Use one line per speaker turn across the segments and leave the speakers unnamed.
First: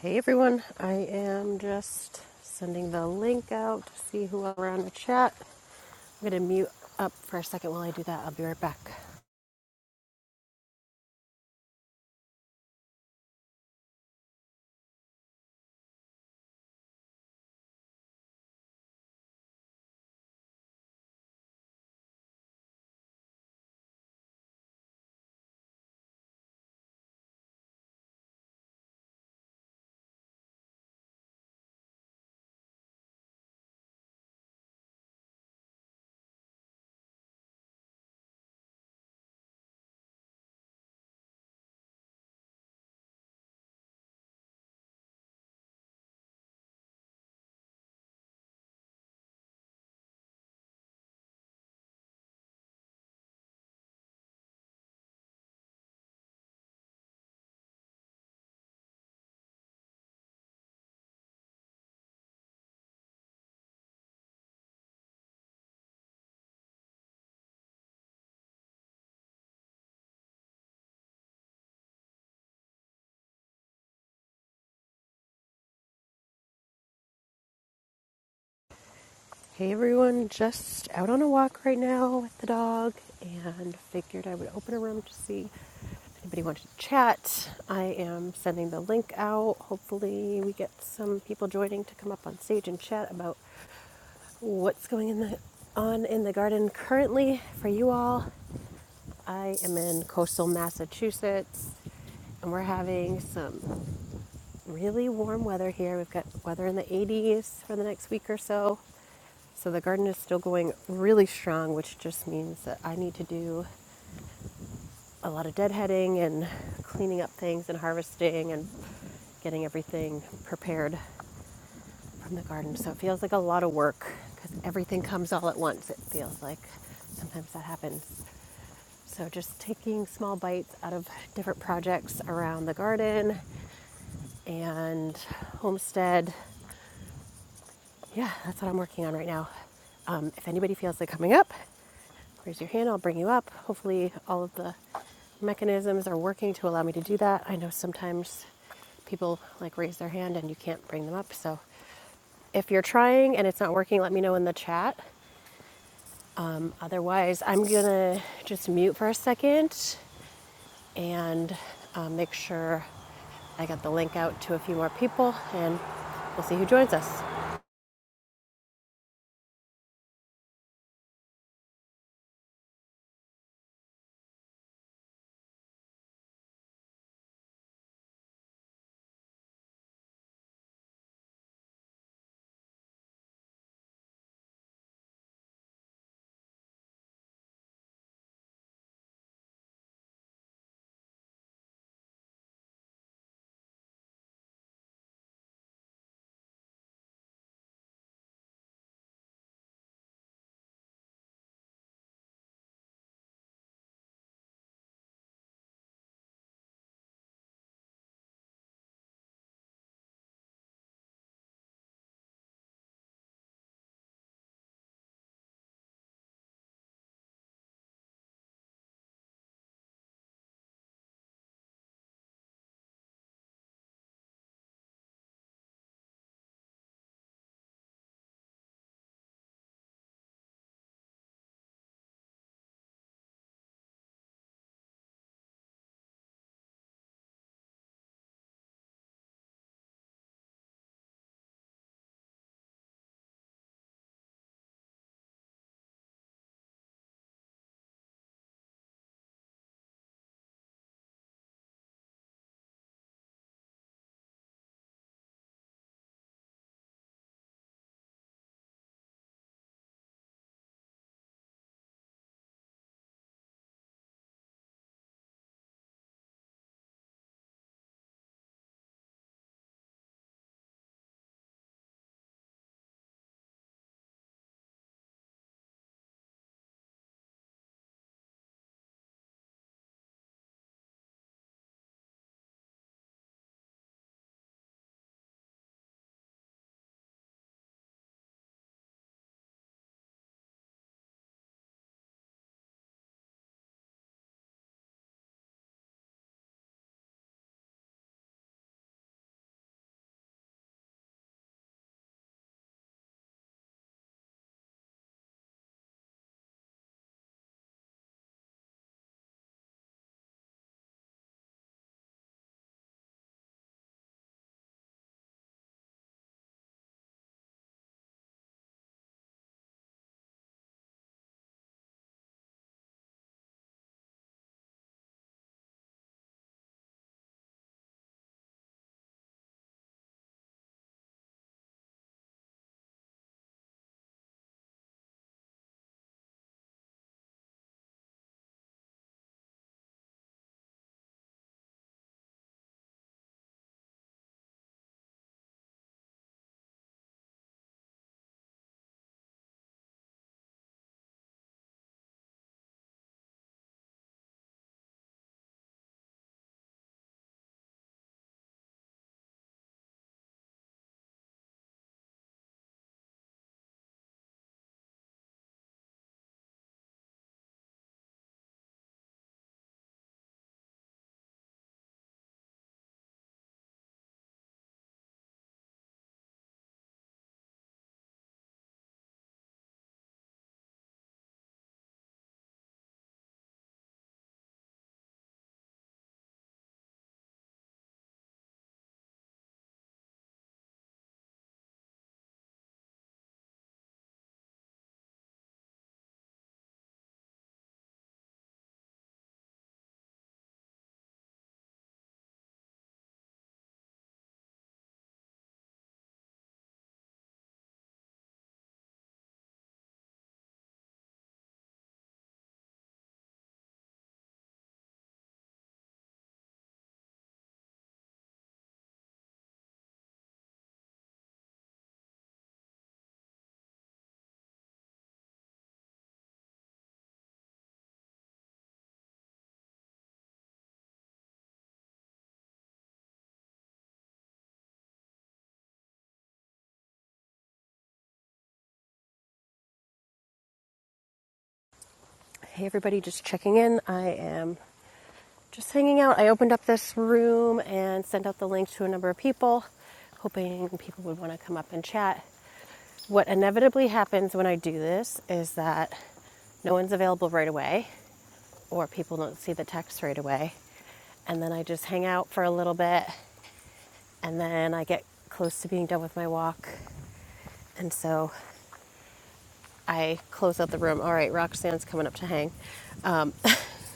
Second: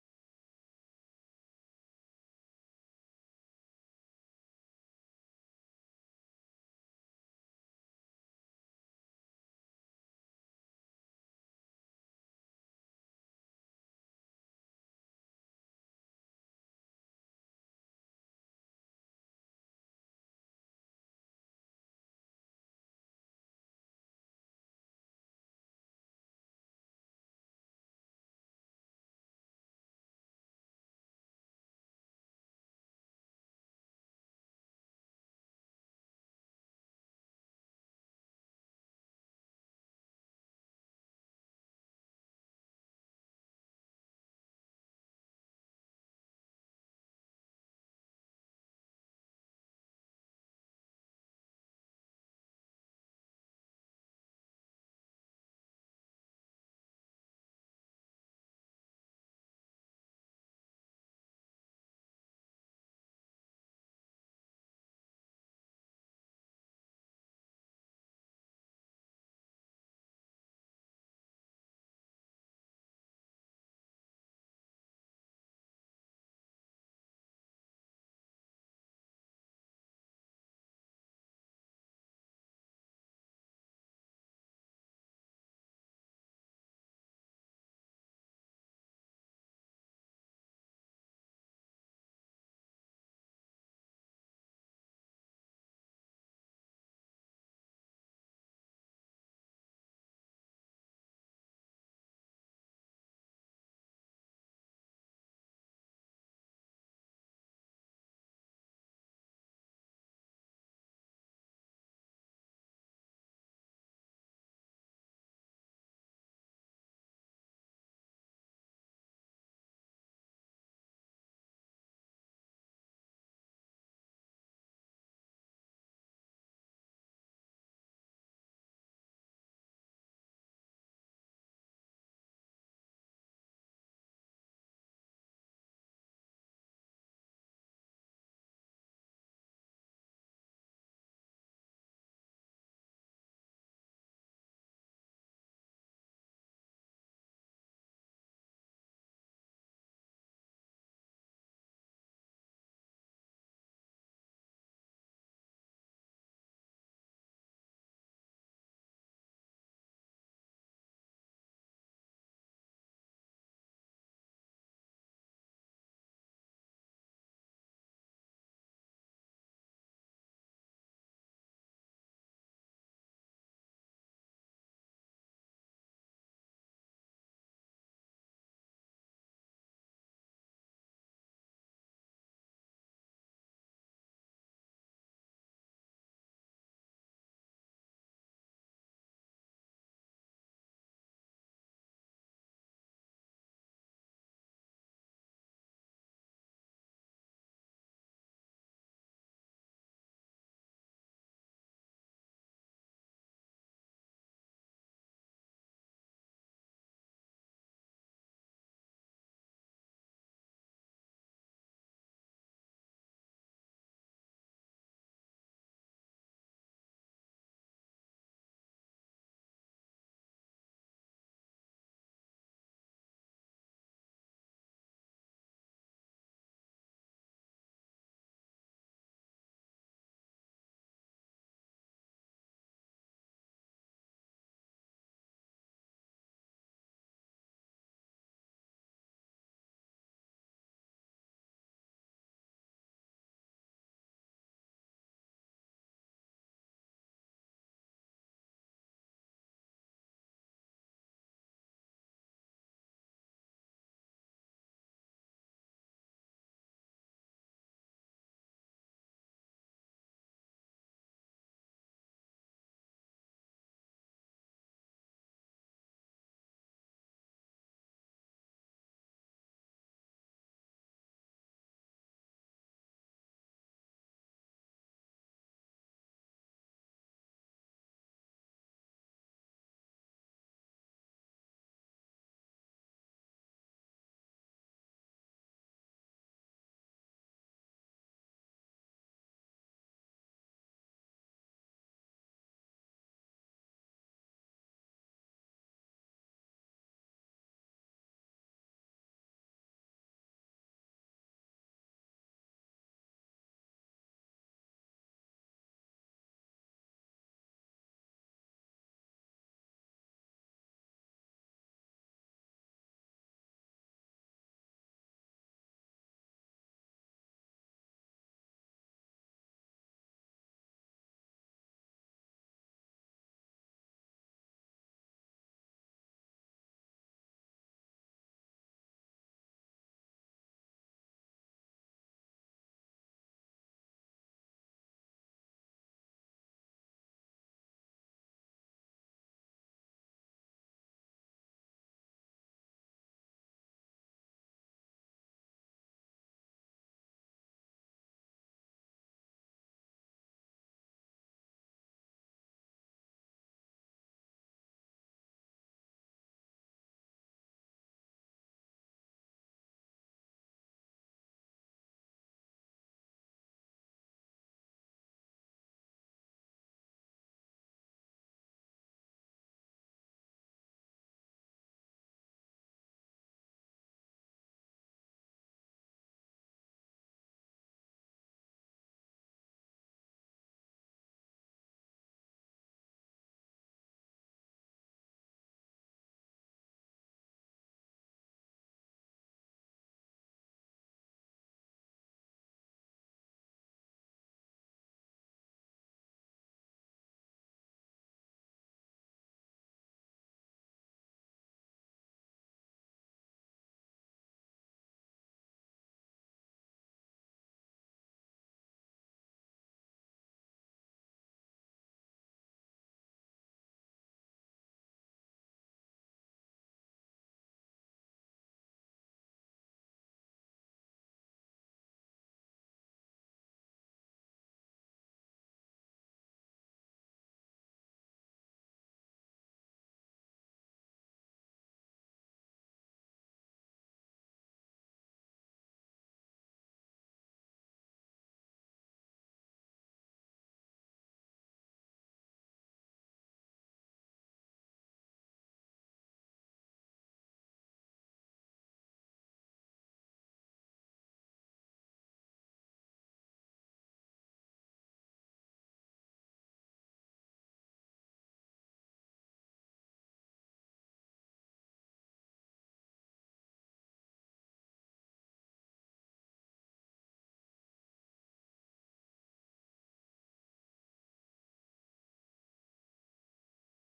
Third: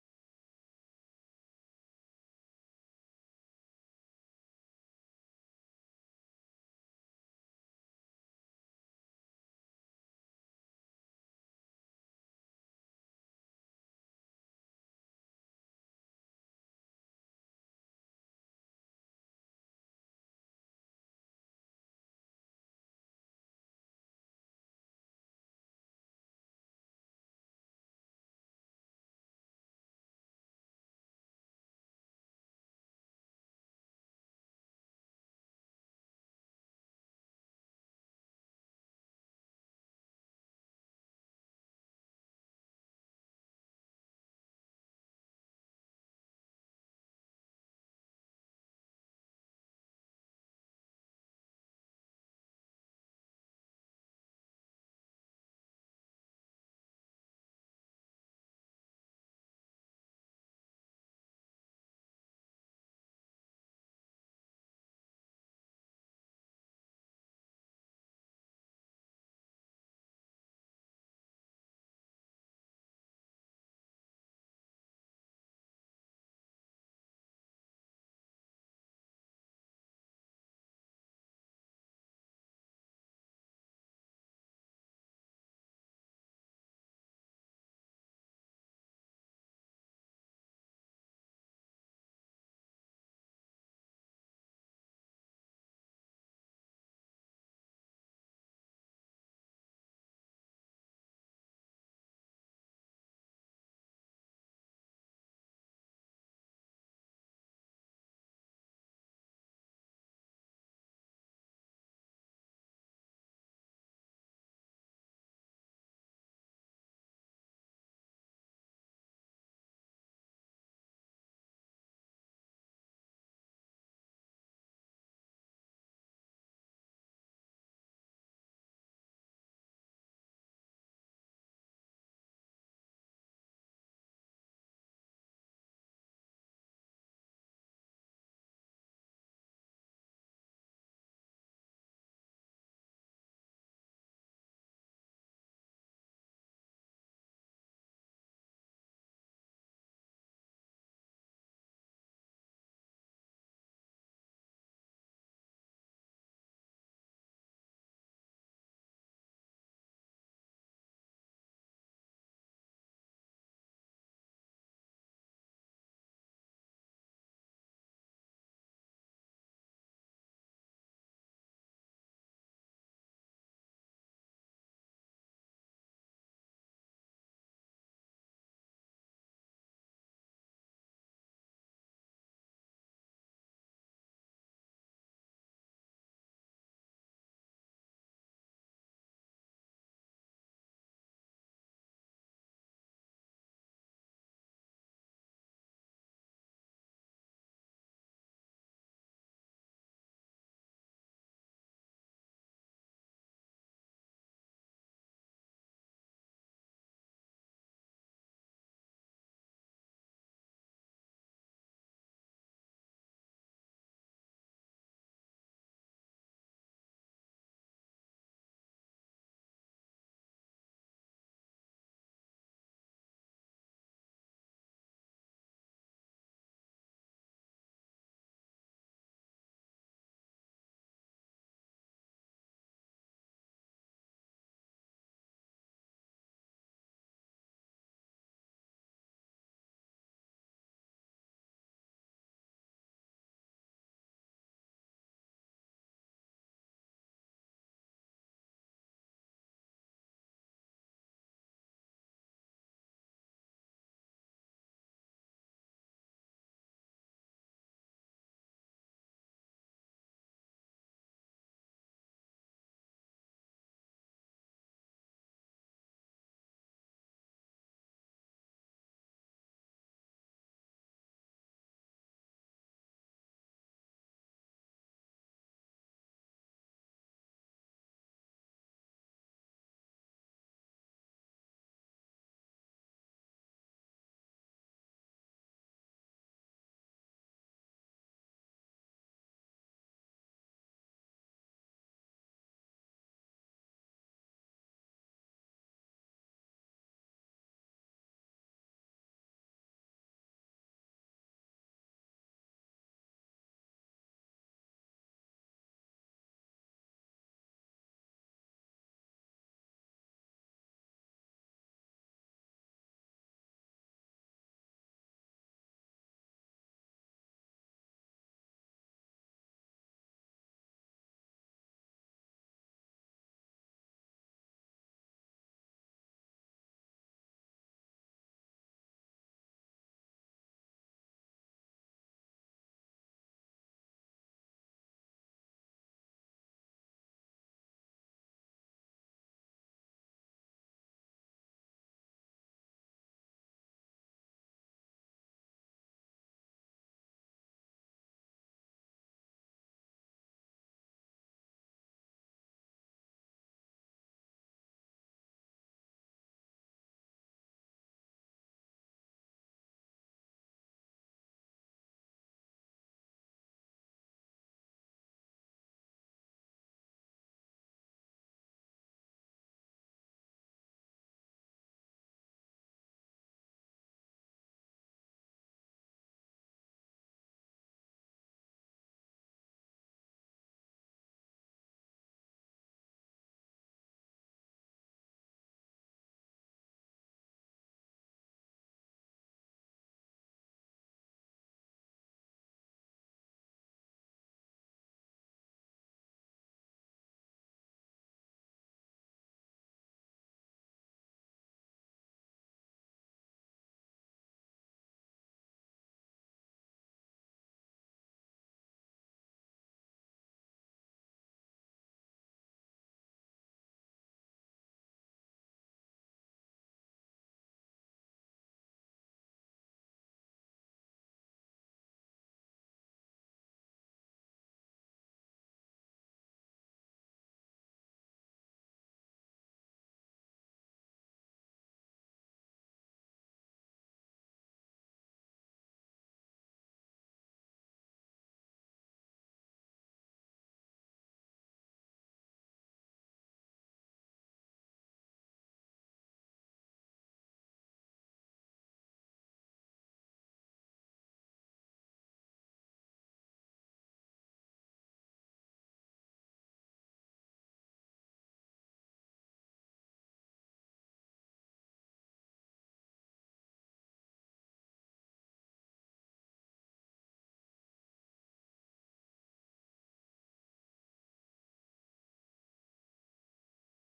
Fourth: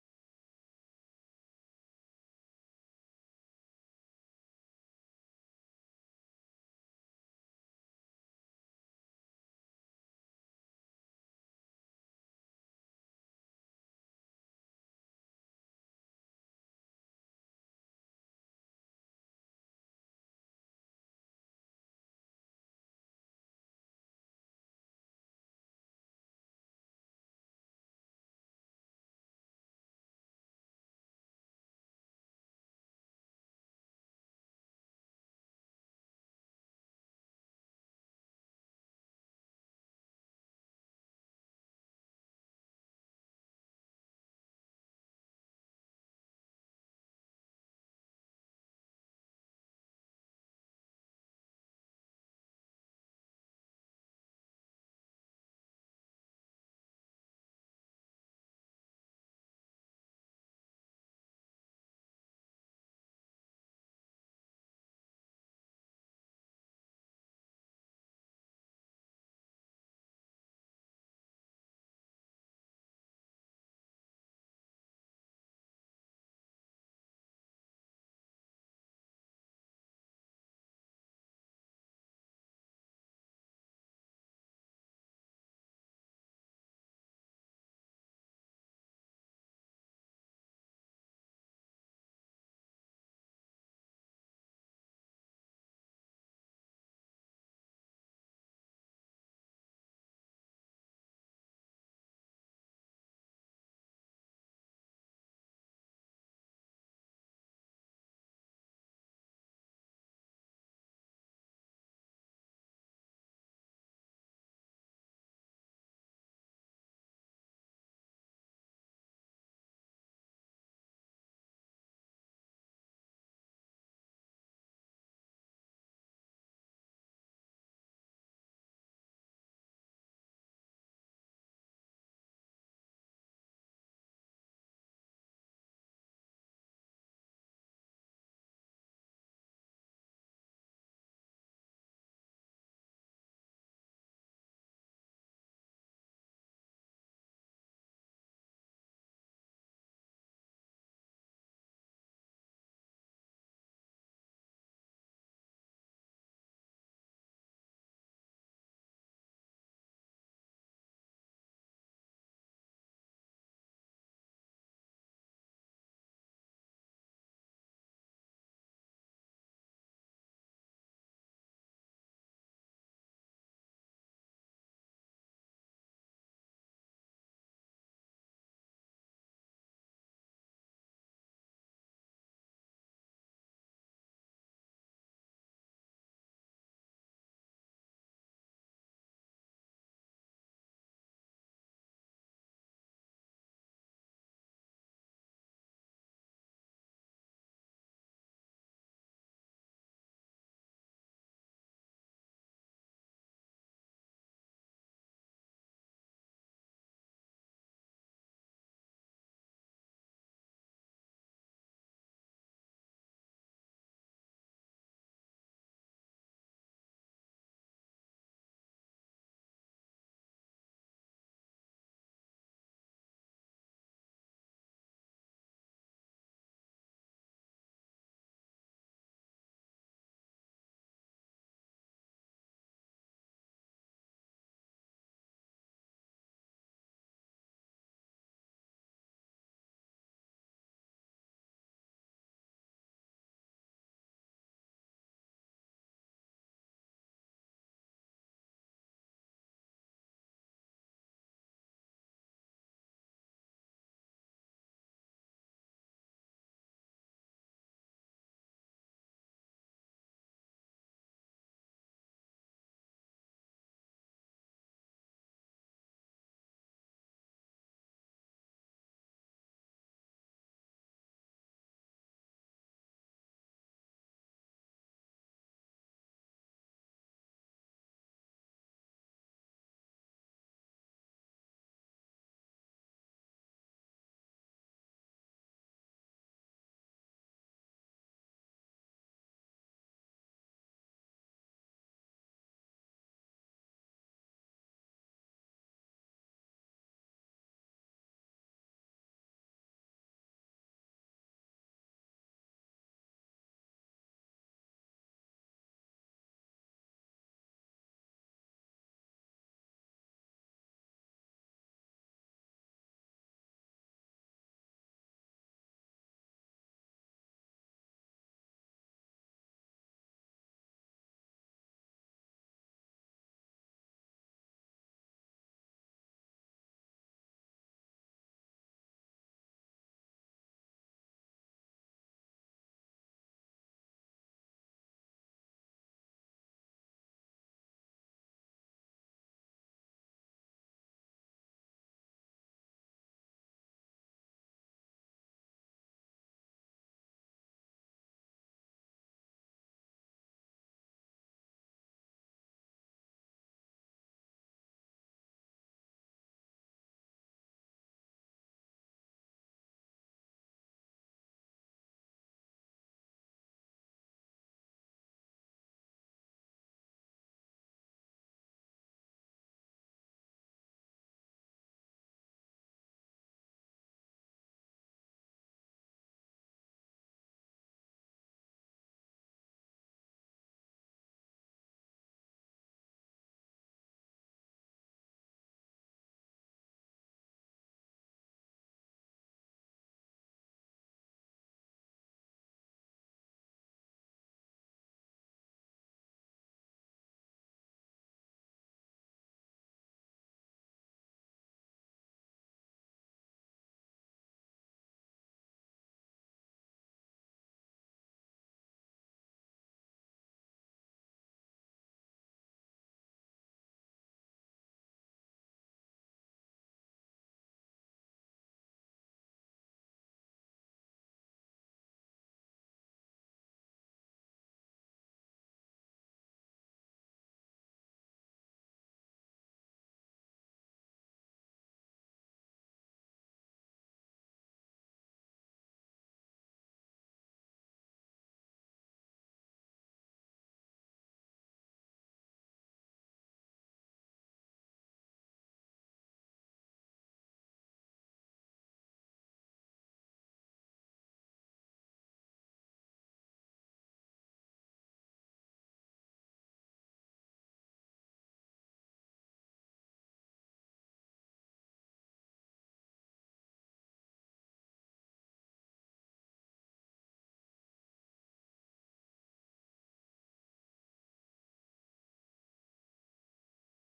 Hey everyone, I am just sending the link out to see who are on the chat. I'm gonna mute up for a second while I do that. I'll be right back. Hey everyone, just out on a walk right now with the dog and figured I would open a room to see if anybody wanted to chat. I am sending the link out. Hopefully, we get some people joining to come up on stage and chat about what's going in the, on in the garden currently for you all. I am in coastal Massachusetts and we're having some really warm weather here. We've got weather in the 80s for the next week or so. So the garden is still going really strong, which just means that I need to do a lot of deadheading and cleaning up things and harvesting and getting everything prepared from the garden. So it feels like a lot of work because everything comes all at once. It feels like sometimes that happens. So, just taking small bites out of different projects around the garden and homestead. Yeah, that's what I'm working on right now. Um, if anybody feels like coming up, raise your hand, I'll bring you up. Hopefully, all of the mechanisms are working to allow me to do that. I know sometimes people like raise their hand and you can't bring them up. So, if you're trying and it's not working, let me know in the chat. Um, otherwise, I'm gonna just mute for a second and uh, make sure I got the link out to a few more people, and we'll see who joins us. Hey, everybody, just checking in. I am just hanging out. I opened up this room and sent out the link to a number of people, hoping people would want to come up and chat. What inevitably happens when I do this is that no one's available right away, or people don't see the text right away. And then I just hang out for a little bit, and then I get close to being done with my walk. And so I close out the room. All right, Roxanne's coming up to hang. Um,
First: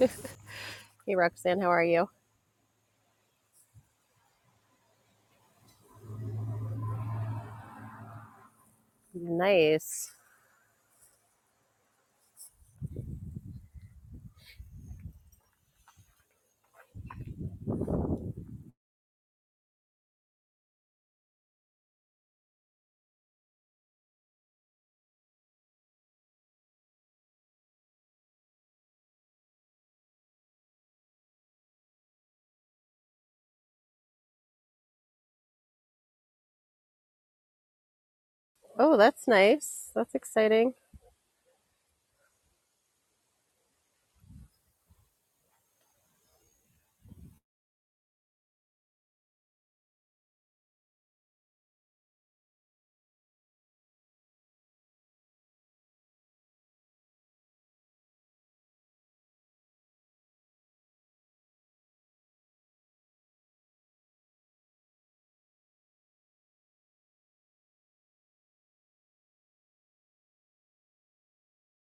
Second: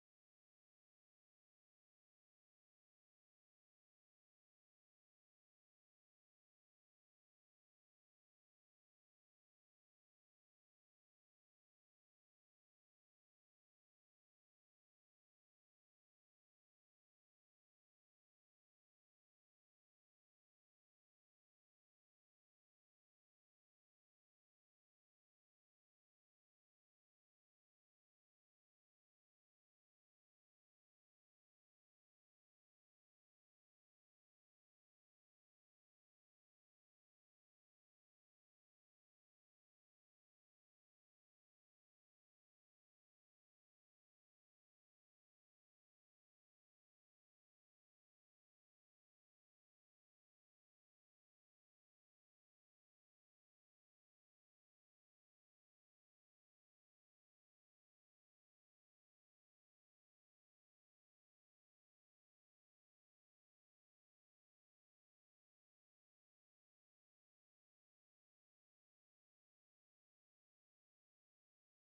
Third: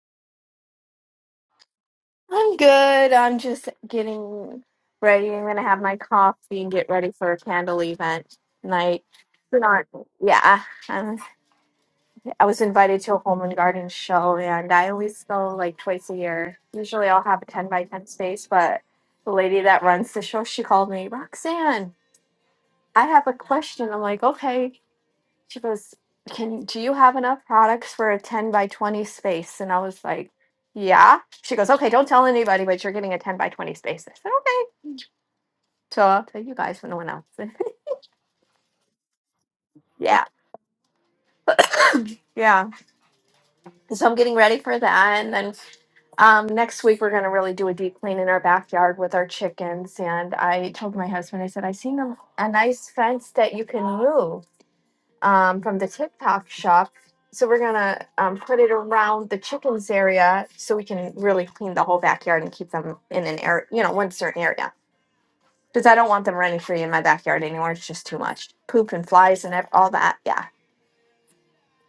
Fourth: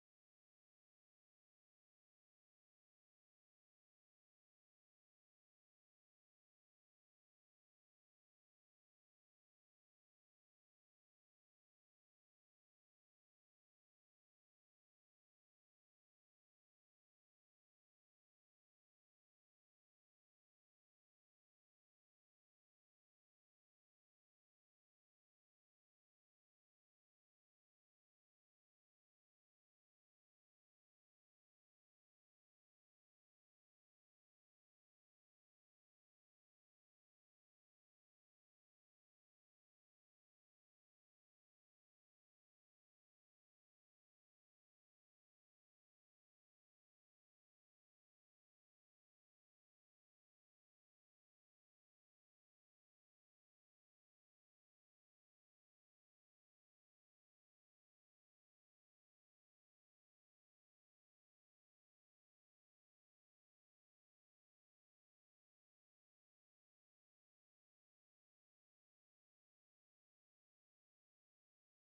hey, Roxanne, how are you?
I'm good. I'm just getting ready. I'm gonna have my coffee and get ready for a candle event tonight. Not,
Nice.
yeah. Um, I was invited to a home and garden show, and I always go like twice a year. Usually, I'll have a ten by ten space, but the lady that runs the show, she called me, Roxanne. I have a question. I'm like, okay. She goes, "Can do you have enough products for a 10 by 20 space?" And I was like, "Yeah." She goes, "Okay, don't tell anybody, but you're getting a 10 by 20 space." I said, "Okay." So I'll tell you guys, but no one else.
Oh, that's nice. That's
yeah,
exciting.
yeah. So I'm getting ready for that, and then um, next week we're gonna really do a deep clean in our backyard with our chickens. And I told my husband, I said, "I seen a, a nice fence that you can move." um, from the TikTok shop. So we're gonna um, put it around the chickens area so we can really clean the whole backyard and keep them in an area, you know, one certain area. Because I don't want them running free in my backyard anymore. It's just too much poop and flies and ev- all that. Yeah.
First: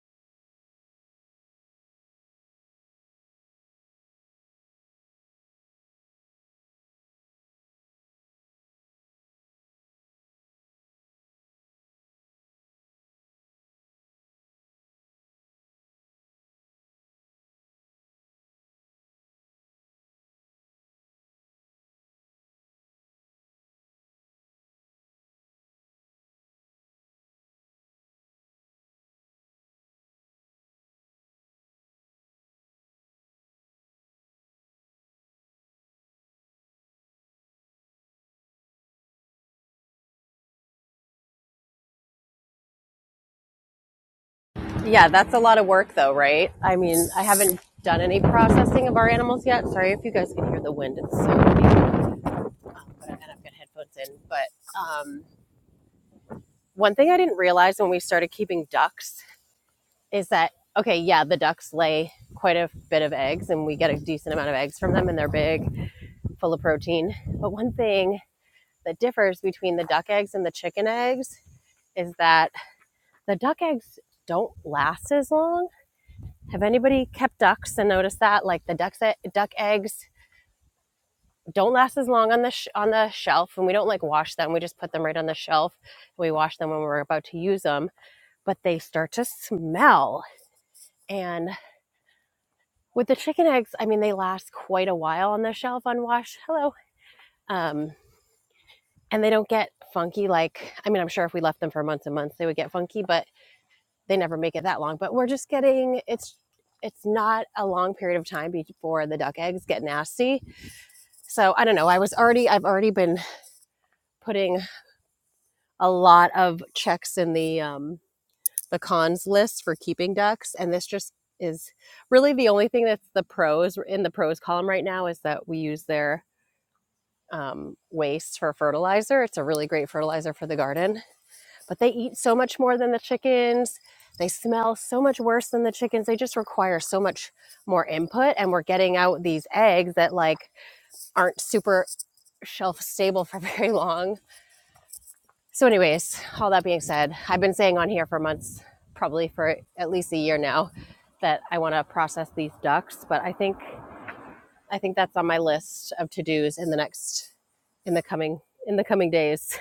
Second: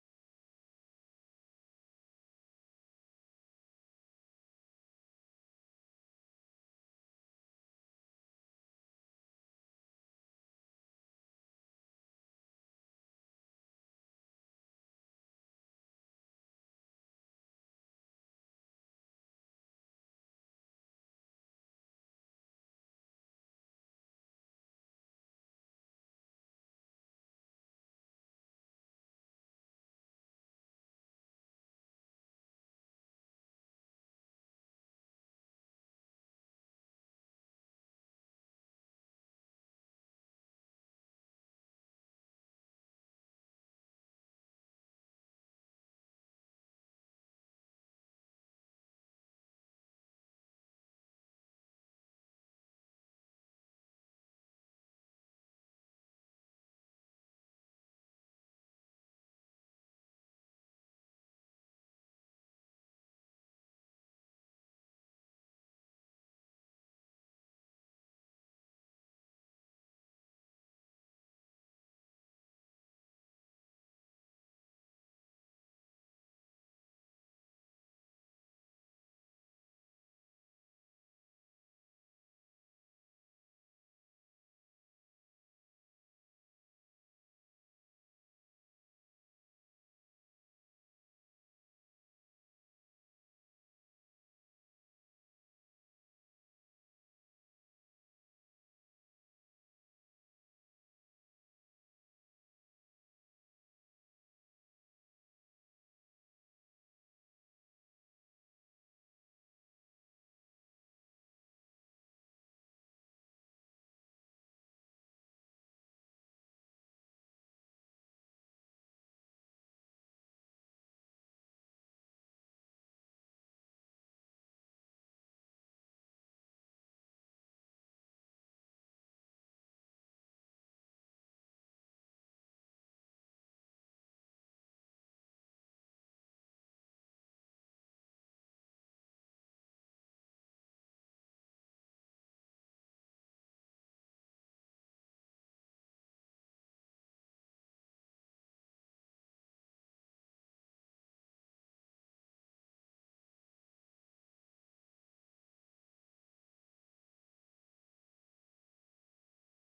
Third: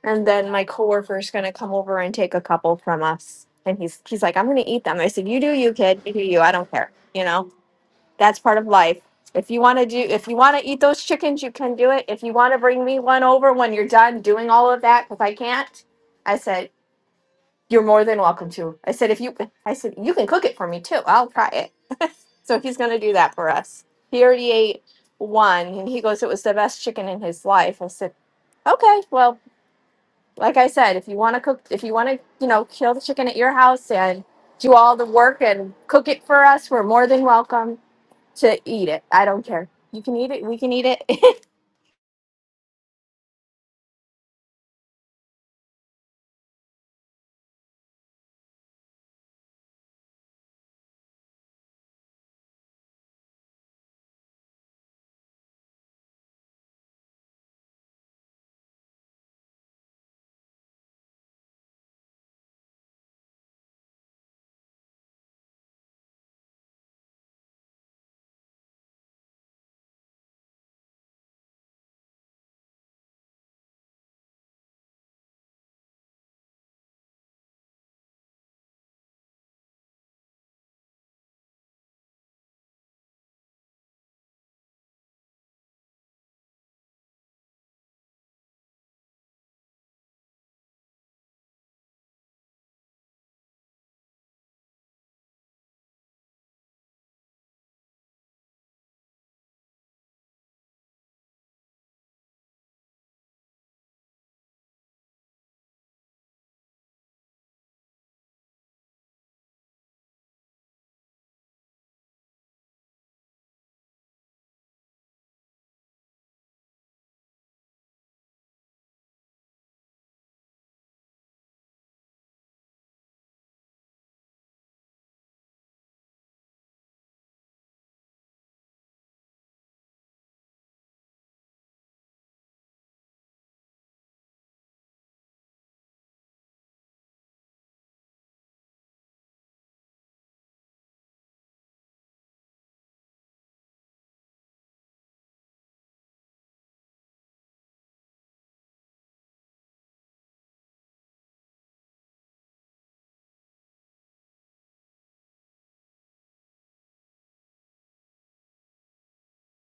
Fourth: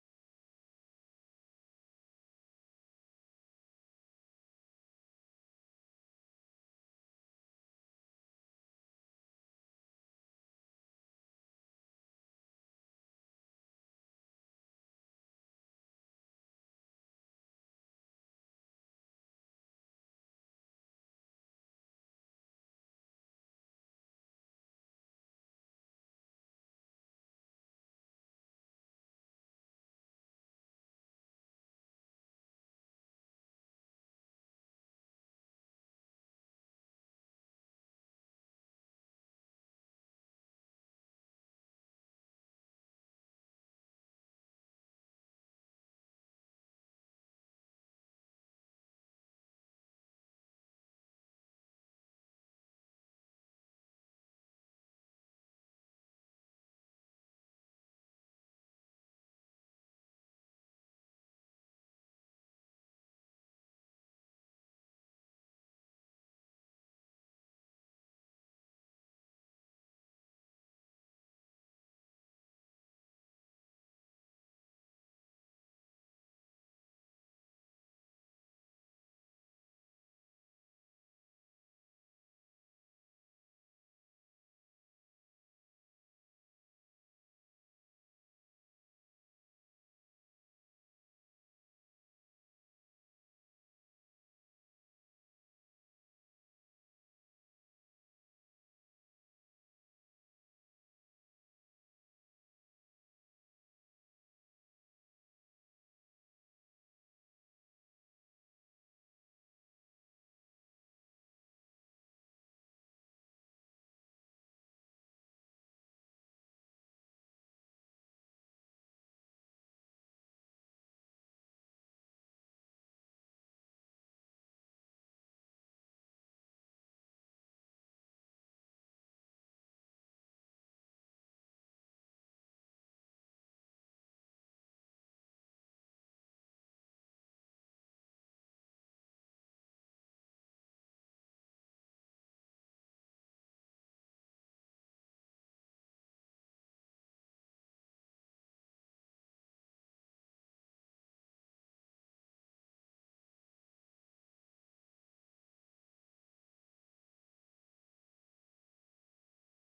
And then my coworker's gonna come over and take a couple from us. And he's he's like, I'm gonna eat them. I said, You do you, kid. You do you. I don't care. You know. That's part of life. If you want to do, if you want to eat those chickens, you can do it. If you want to bring me one over when you're done doing all of that, because I can't, I said, you're more than welcome to. I said, if you, I said, you can cook it for me too. I'll try it. So he's going to do that for us. He already ate one and he goes, it was the best chicken in his life. I said, okay, well, like I said, if you want to cook, if you want to, you know, kill the chicken at your house and do all the work and cook it for us, we're more than welcome to eat it. I don't care. You can eat it. We can eat it.
Yeah, that's a lot of work, though, right? I mean, I haven't done any processing of our animals yet. Sorry if you guys can hear the wind. It's so deep. But and I've got headphones in. But um, one thing I didn't realize when we started keeping ducks is that okay, yeah, the ducks lay quite a bit of eggs, and we get a decent amount of eggs from them, and they're big full of protein. But one thing that differs between the duck eggs and the chicken eggs is that the duck eggs don't last as long. Have anybody kept ducks and noticed that? Like the ducks, e, duck eggs don't last as long on the sh- on the shelf, and we don't like wash them. We just put them right on the shelf. We wash them when we're about to use them, but they start to smell. And with the chicken eggs, I mean, they last quite a while on the shelf unwashed. Hello. Um, and they don't get funky like i mean i'm sure if we left them for months and months they would get funky but they never make it that long but we're just getting it's it's not a long period of time before the duck eggs get nasty so i don't know i was already i've already been putting a lot of checks in the um the cons list for keeping ducks and this just is really the only thing that's the pros in the pros column right now is that we use their um, waste for fertilizer it's a really great fertilizer for the garden but they eat so much more than the chickens. They smell so much worse than the chickens. They just require so much more input. And we're getting out these eggs that like aren't super shelf stable for very long. So, anyways, all that being said, I've been saying on here for months, probably for at least a year now, that I want to process these ducks. But I think I think that's on my list of to dos in the next in the coming in the coming days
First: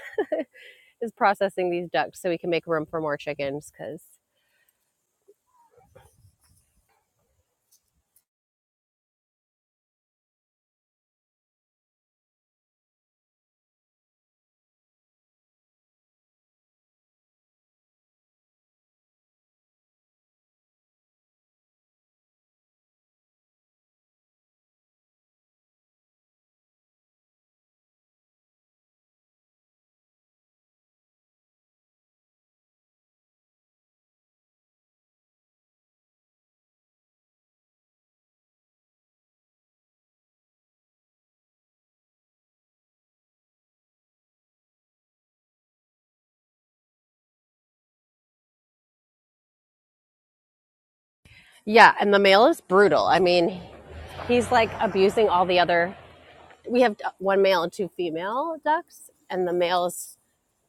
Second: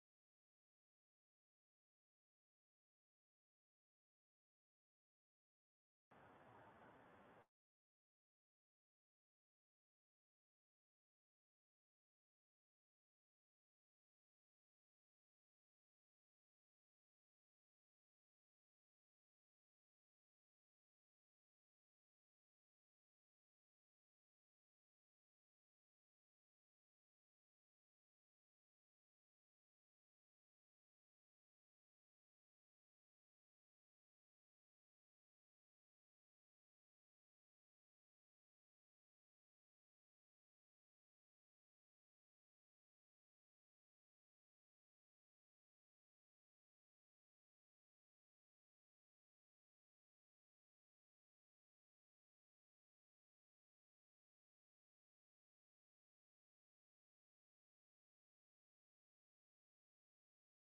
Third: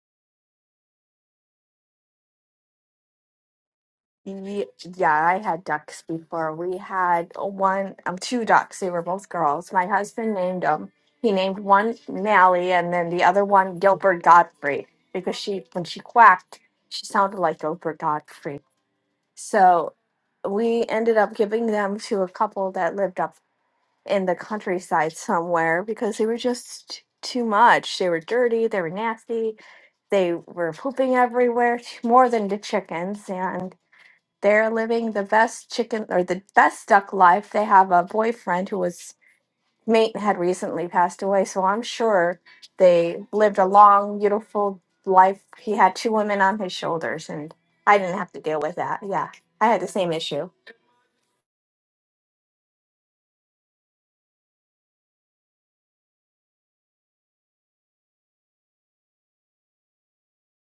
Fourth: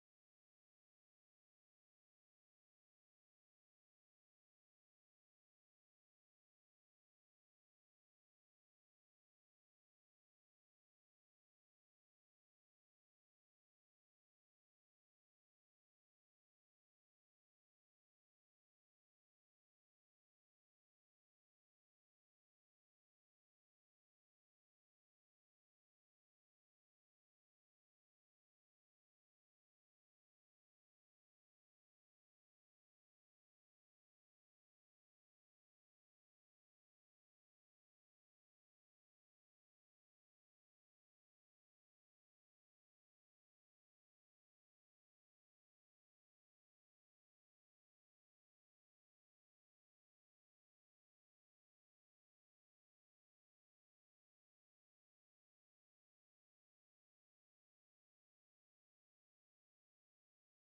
is processing these ducks so we can make room for more chickens. because.
Ye- yeah, I had ducks before. We had one, um, two ducks. They were both girls. My husband named them. He named one Mally, and then the other one Gilbert Godfrey because she, when she quacked, she sounded like Gilbert Godfrey. So we ended up giving them to a couple that lived up in the countryside somewhere because they were just too much. They were dirty. They were nasty They were pooping everywhere, t- more than the chickens, and they're living the best chicken or the best duck life. They have a boyfriend who was mate had recently passed away, so I'm sure they lived a long, beautiful life. He had two women on his shoulders, and I didn't have to deal with that. Yeah, I had the same issue.
Yeah, and the male is brutal. I mean, he's like abusing all the other. We have one male and two female ducks, and the male is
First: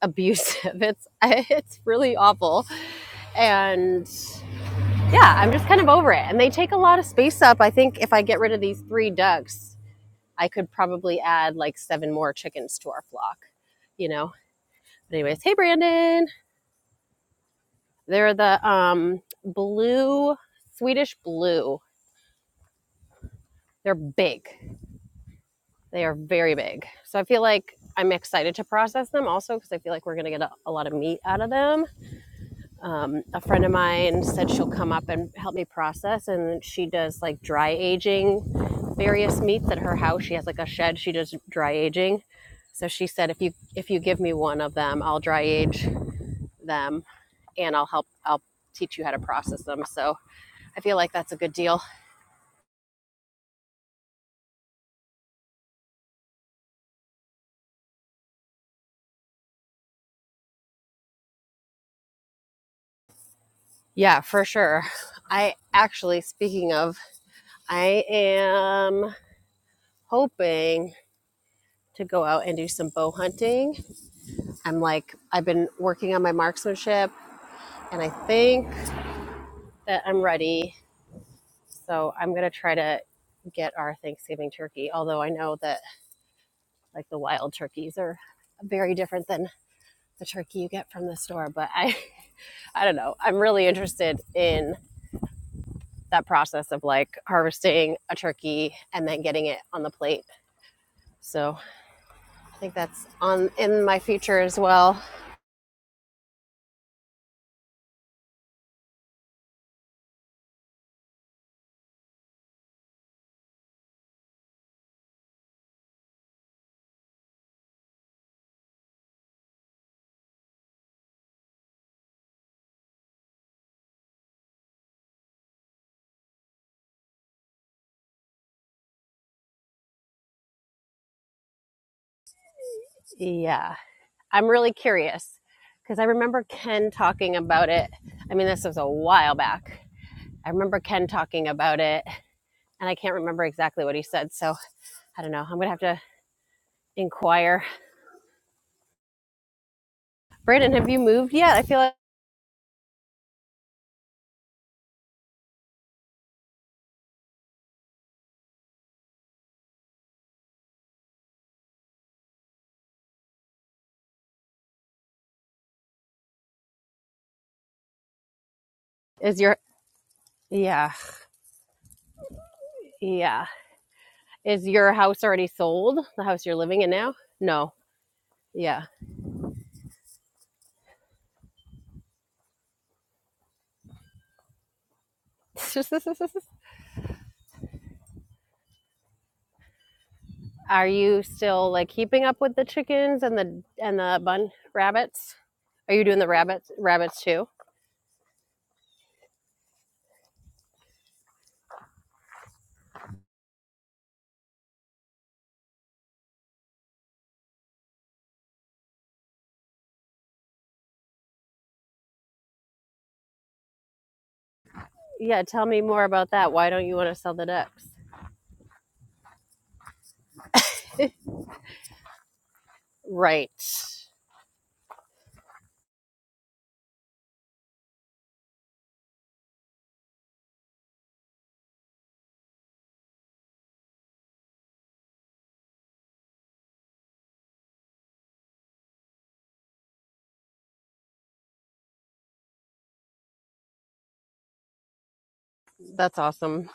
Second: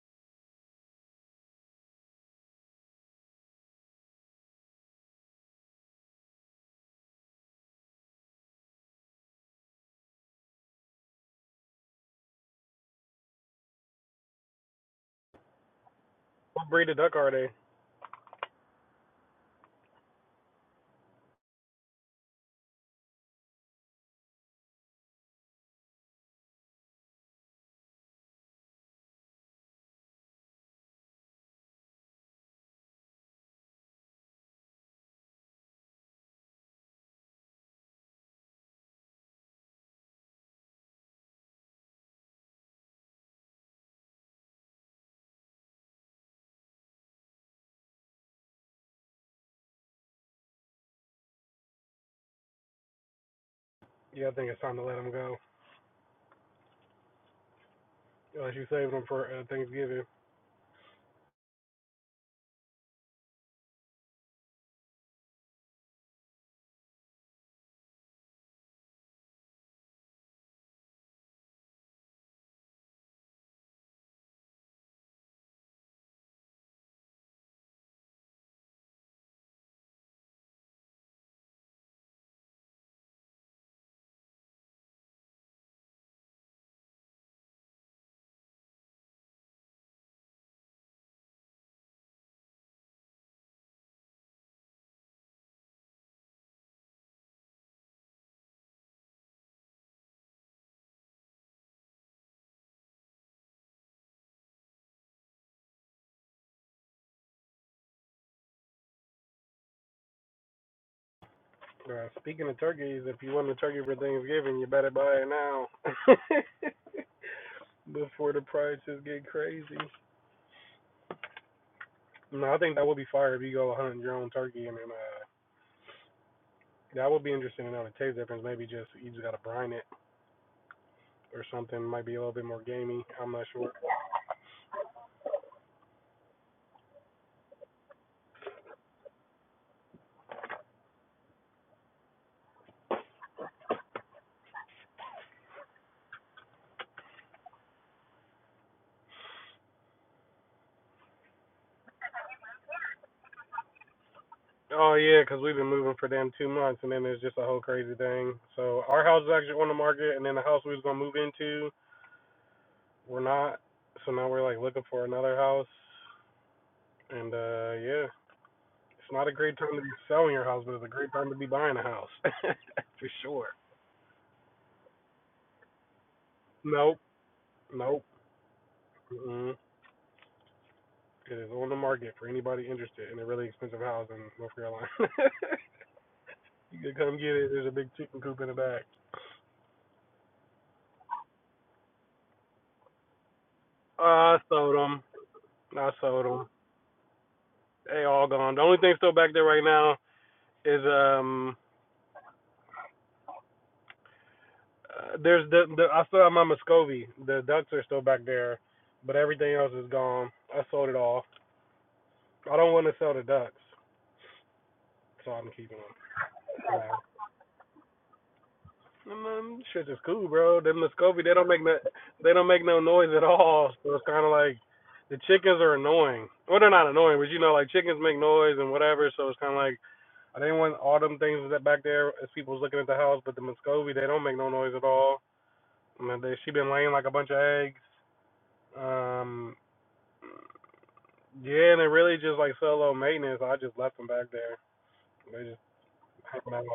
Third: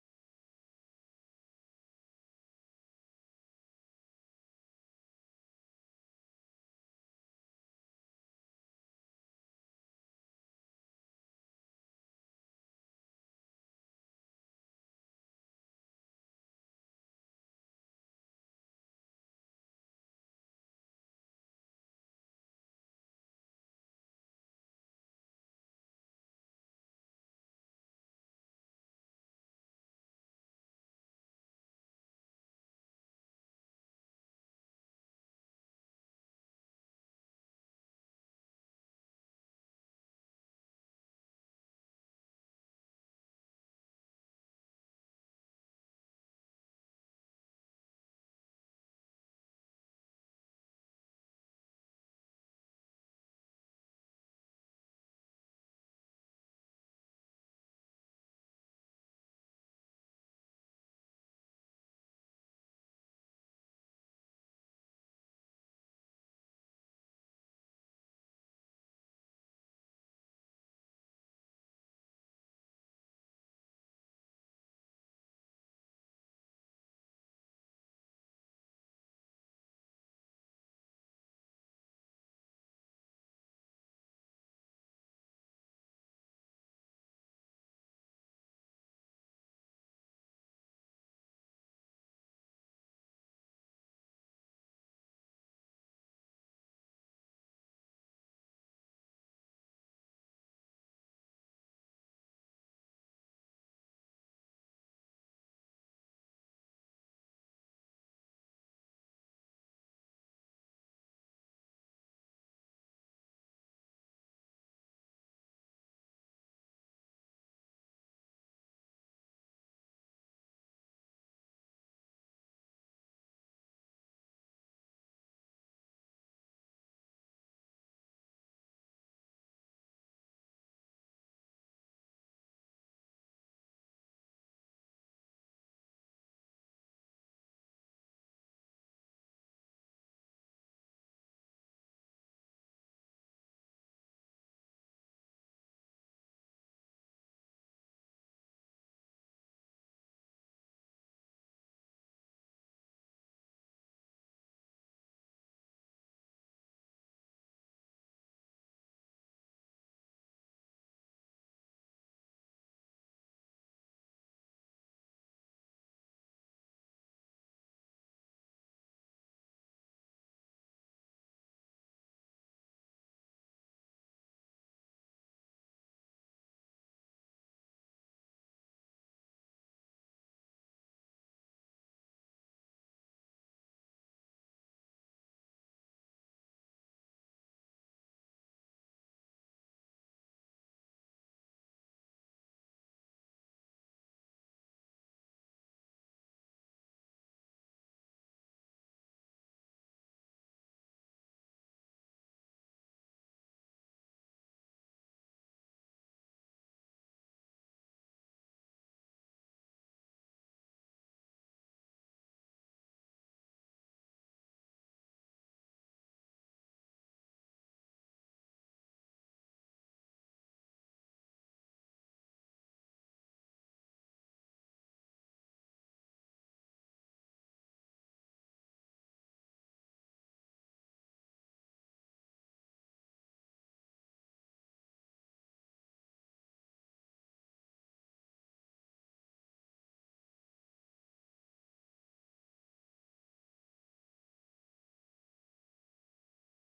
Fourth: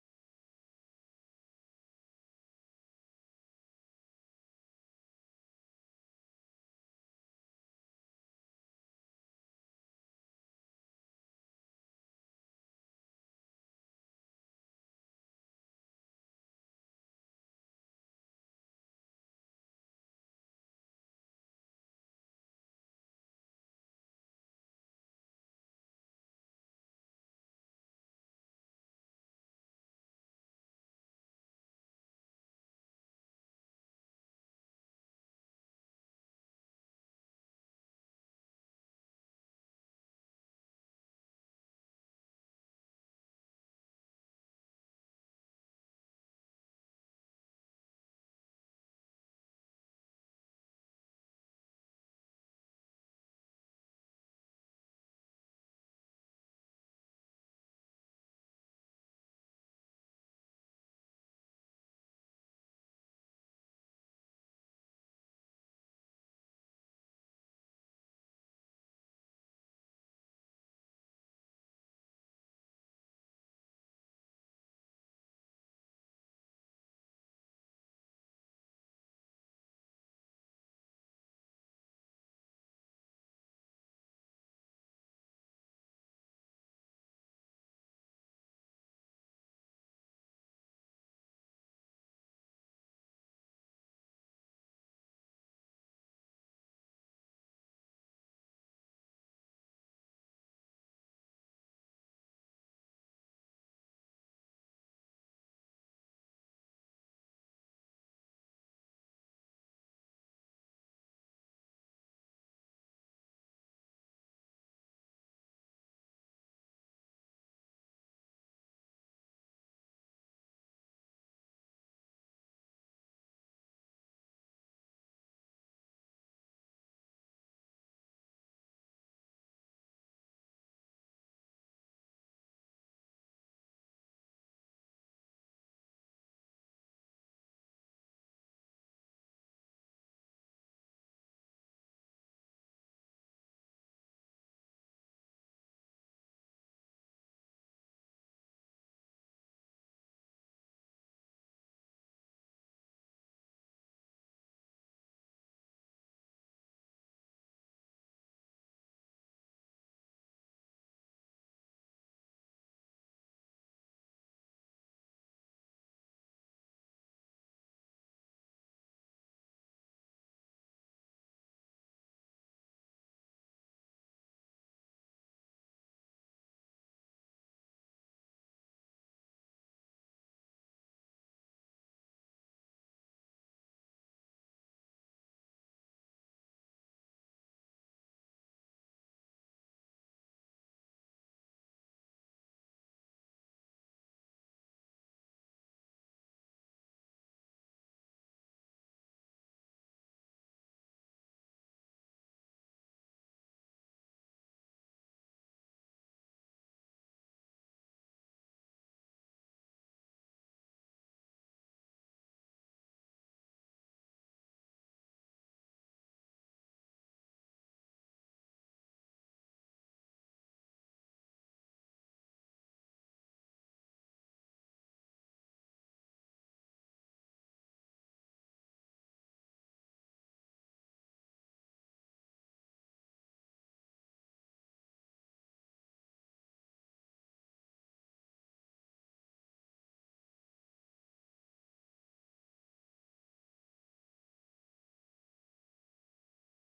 abusive. It's it's really awful. And yeah, I'm just kind of over it. And they take a lot of space up. I think if I get rid of these three ducks, I could probably add like seven more chickens to our flock. You know. But anyways, hey Brandon,
What breed of duck are they?
they're the um blue Swedish blue. They're big. They are very big. So I feel like I'm excited to process them also because I feel like we're going to get a, a lot of meat out of them. Um, a friend of mine said she'll come up and help me process, and she does like dry aging various meats at her house. She has like a shed. She does dry aging. So she said, if you if you give me one of them, I'll dry age them, and I'll help. I'll teach you how to process them. So I feel like that's a good deal.
Yeah, I think it's time to let them go. Unless you save them for uh, Thanksgiving.
Yeah, for sure. I actually, speaking of, I am hoping to go out and do some bow hunting. I'm like, I've been working on my marksmanship and I think that I'm ready. So I'm going to try to get our Thanksgiving turkey, although I know that like the wild turkeys are very different than the turkey you get from the store. But I, I don't know. I'm really interested in that process of like harvesting a turkey and then getting it on the plate. So I think that's on in my future as well.
Uh, speaking of turkeys, if you want a turkey for Thanksgiving, you better buy it now. Before the prices get crazy. No, I think that would be fire if you go hunt your own turkey and then, uh, that would be interesting to know the taste difference. Maybe just you just gotta brine it or something. Might be a little bit more gamey. I'm not
Yeah.
sure.
I'm really curious because I remember Ken talking about it. I mean, this was a while back. I remember Ken talking about it, and I can't remember exactly what he said. So I don't know. I'm gonna have to inquire. Brandon, have you moved yet? I feel like
Oh yeah, because 'cause we've been moving for damn two months, and then it's just a whole crazy thing. So our house is actually on the market, and then the house we was gonna move into we're not. So now we're like looking for another house, and uh yeah, it's not a
is your
great time to be selling your house, but it's a
yeah
great time to be buying a house for
yeah
sure.
is your house already sold? The house you're living in
Nope,
now? No.
nope.
Yeah.
Mm-mm. It is on the market for anybody interested in a really expensive house in North Carolina. you can come get it. There's a big chicken coop in the back.
Are you still like keeping up with the chickens and the and the
Uh, I
bun
sold them.
rabbits?
I
Are you doing
sold
the
them.
rabbits rabbits too?
They all gone. The only thing still back there right now is um Uh, there's the, the I still have my Muscovy. The ducks are still back there, but everything else is gone. I sold it all. I don't want to sell the ducks, so
Yeah,
I'm
tell
keeping
me
them.
more about that. Why don't
Yeah.
you want to sell the ducks?
And then shit is cool, bro. The Muscovy they don't make no they don't make no noise at
Right.
all. So it's kind of like the chickens are annoying. Well, they're not annoying, but you know, like chickens make noise and whatever. So it's kind of like I didn't want all them things that back there as people's looking at the house, but the Muscovy they don't make no noise at all. I mean, they she been laying like a bunch of eggs. Um, Yeah, and it really just like solo maintenance. I just left them back there. They just
That's
hang out.
awesome.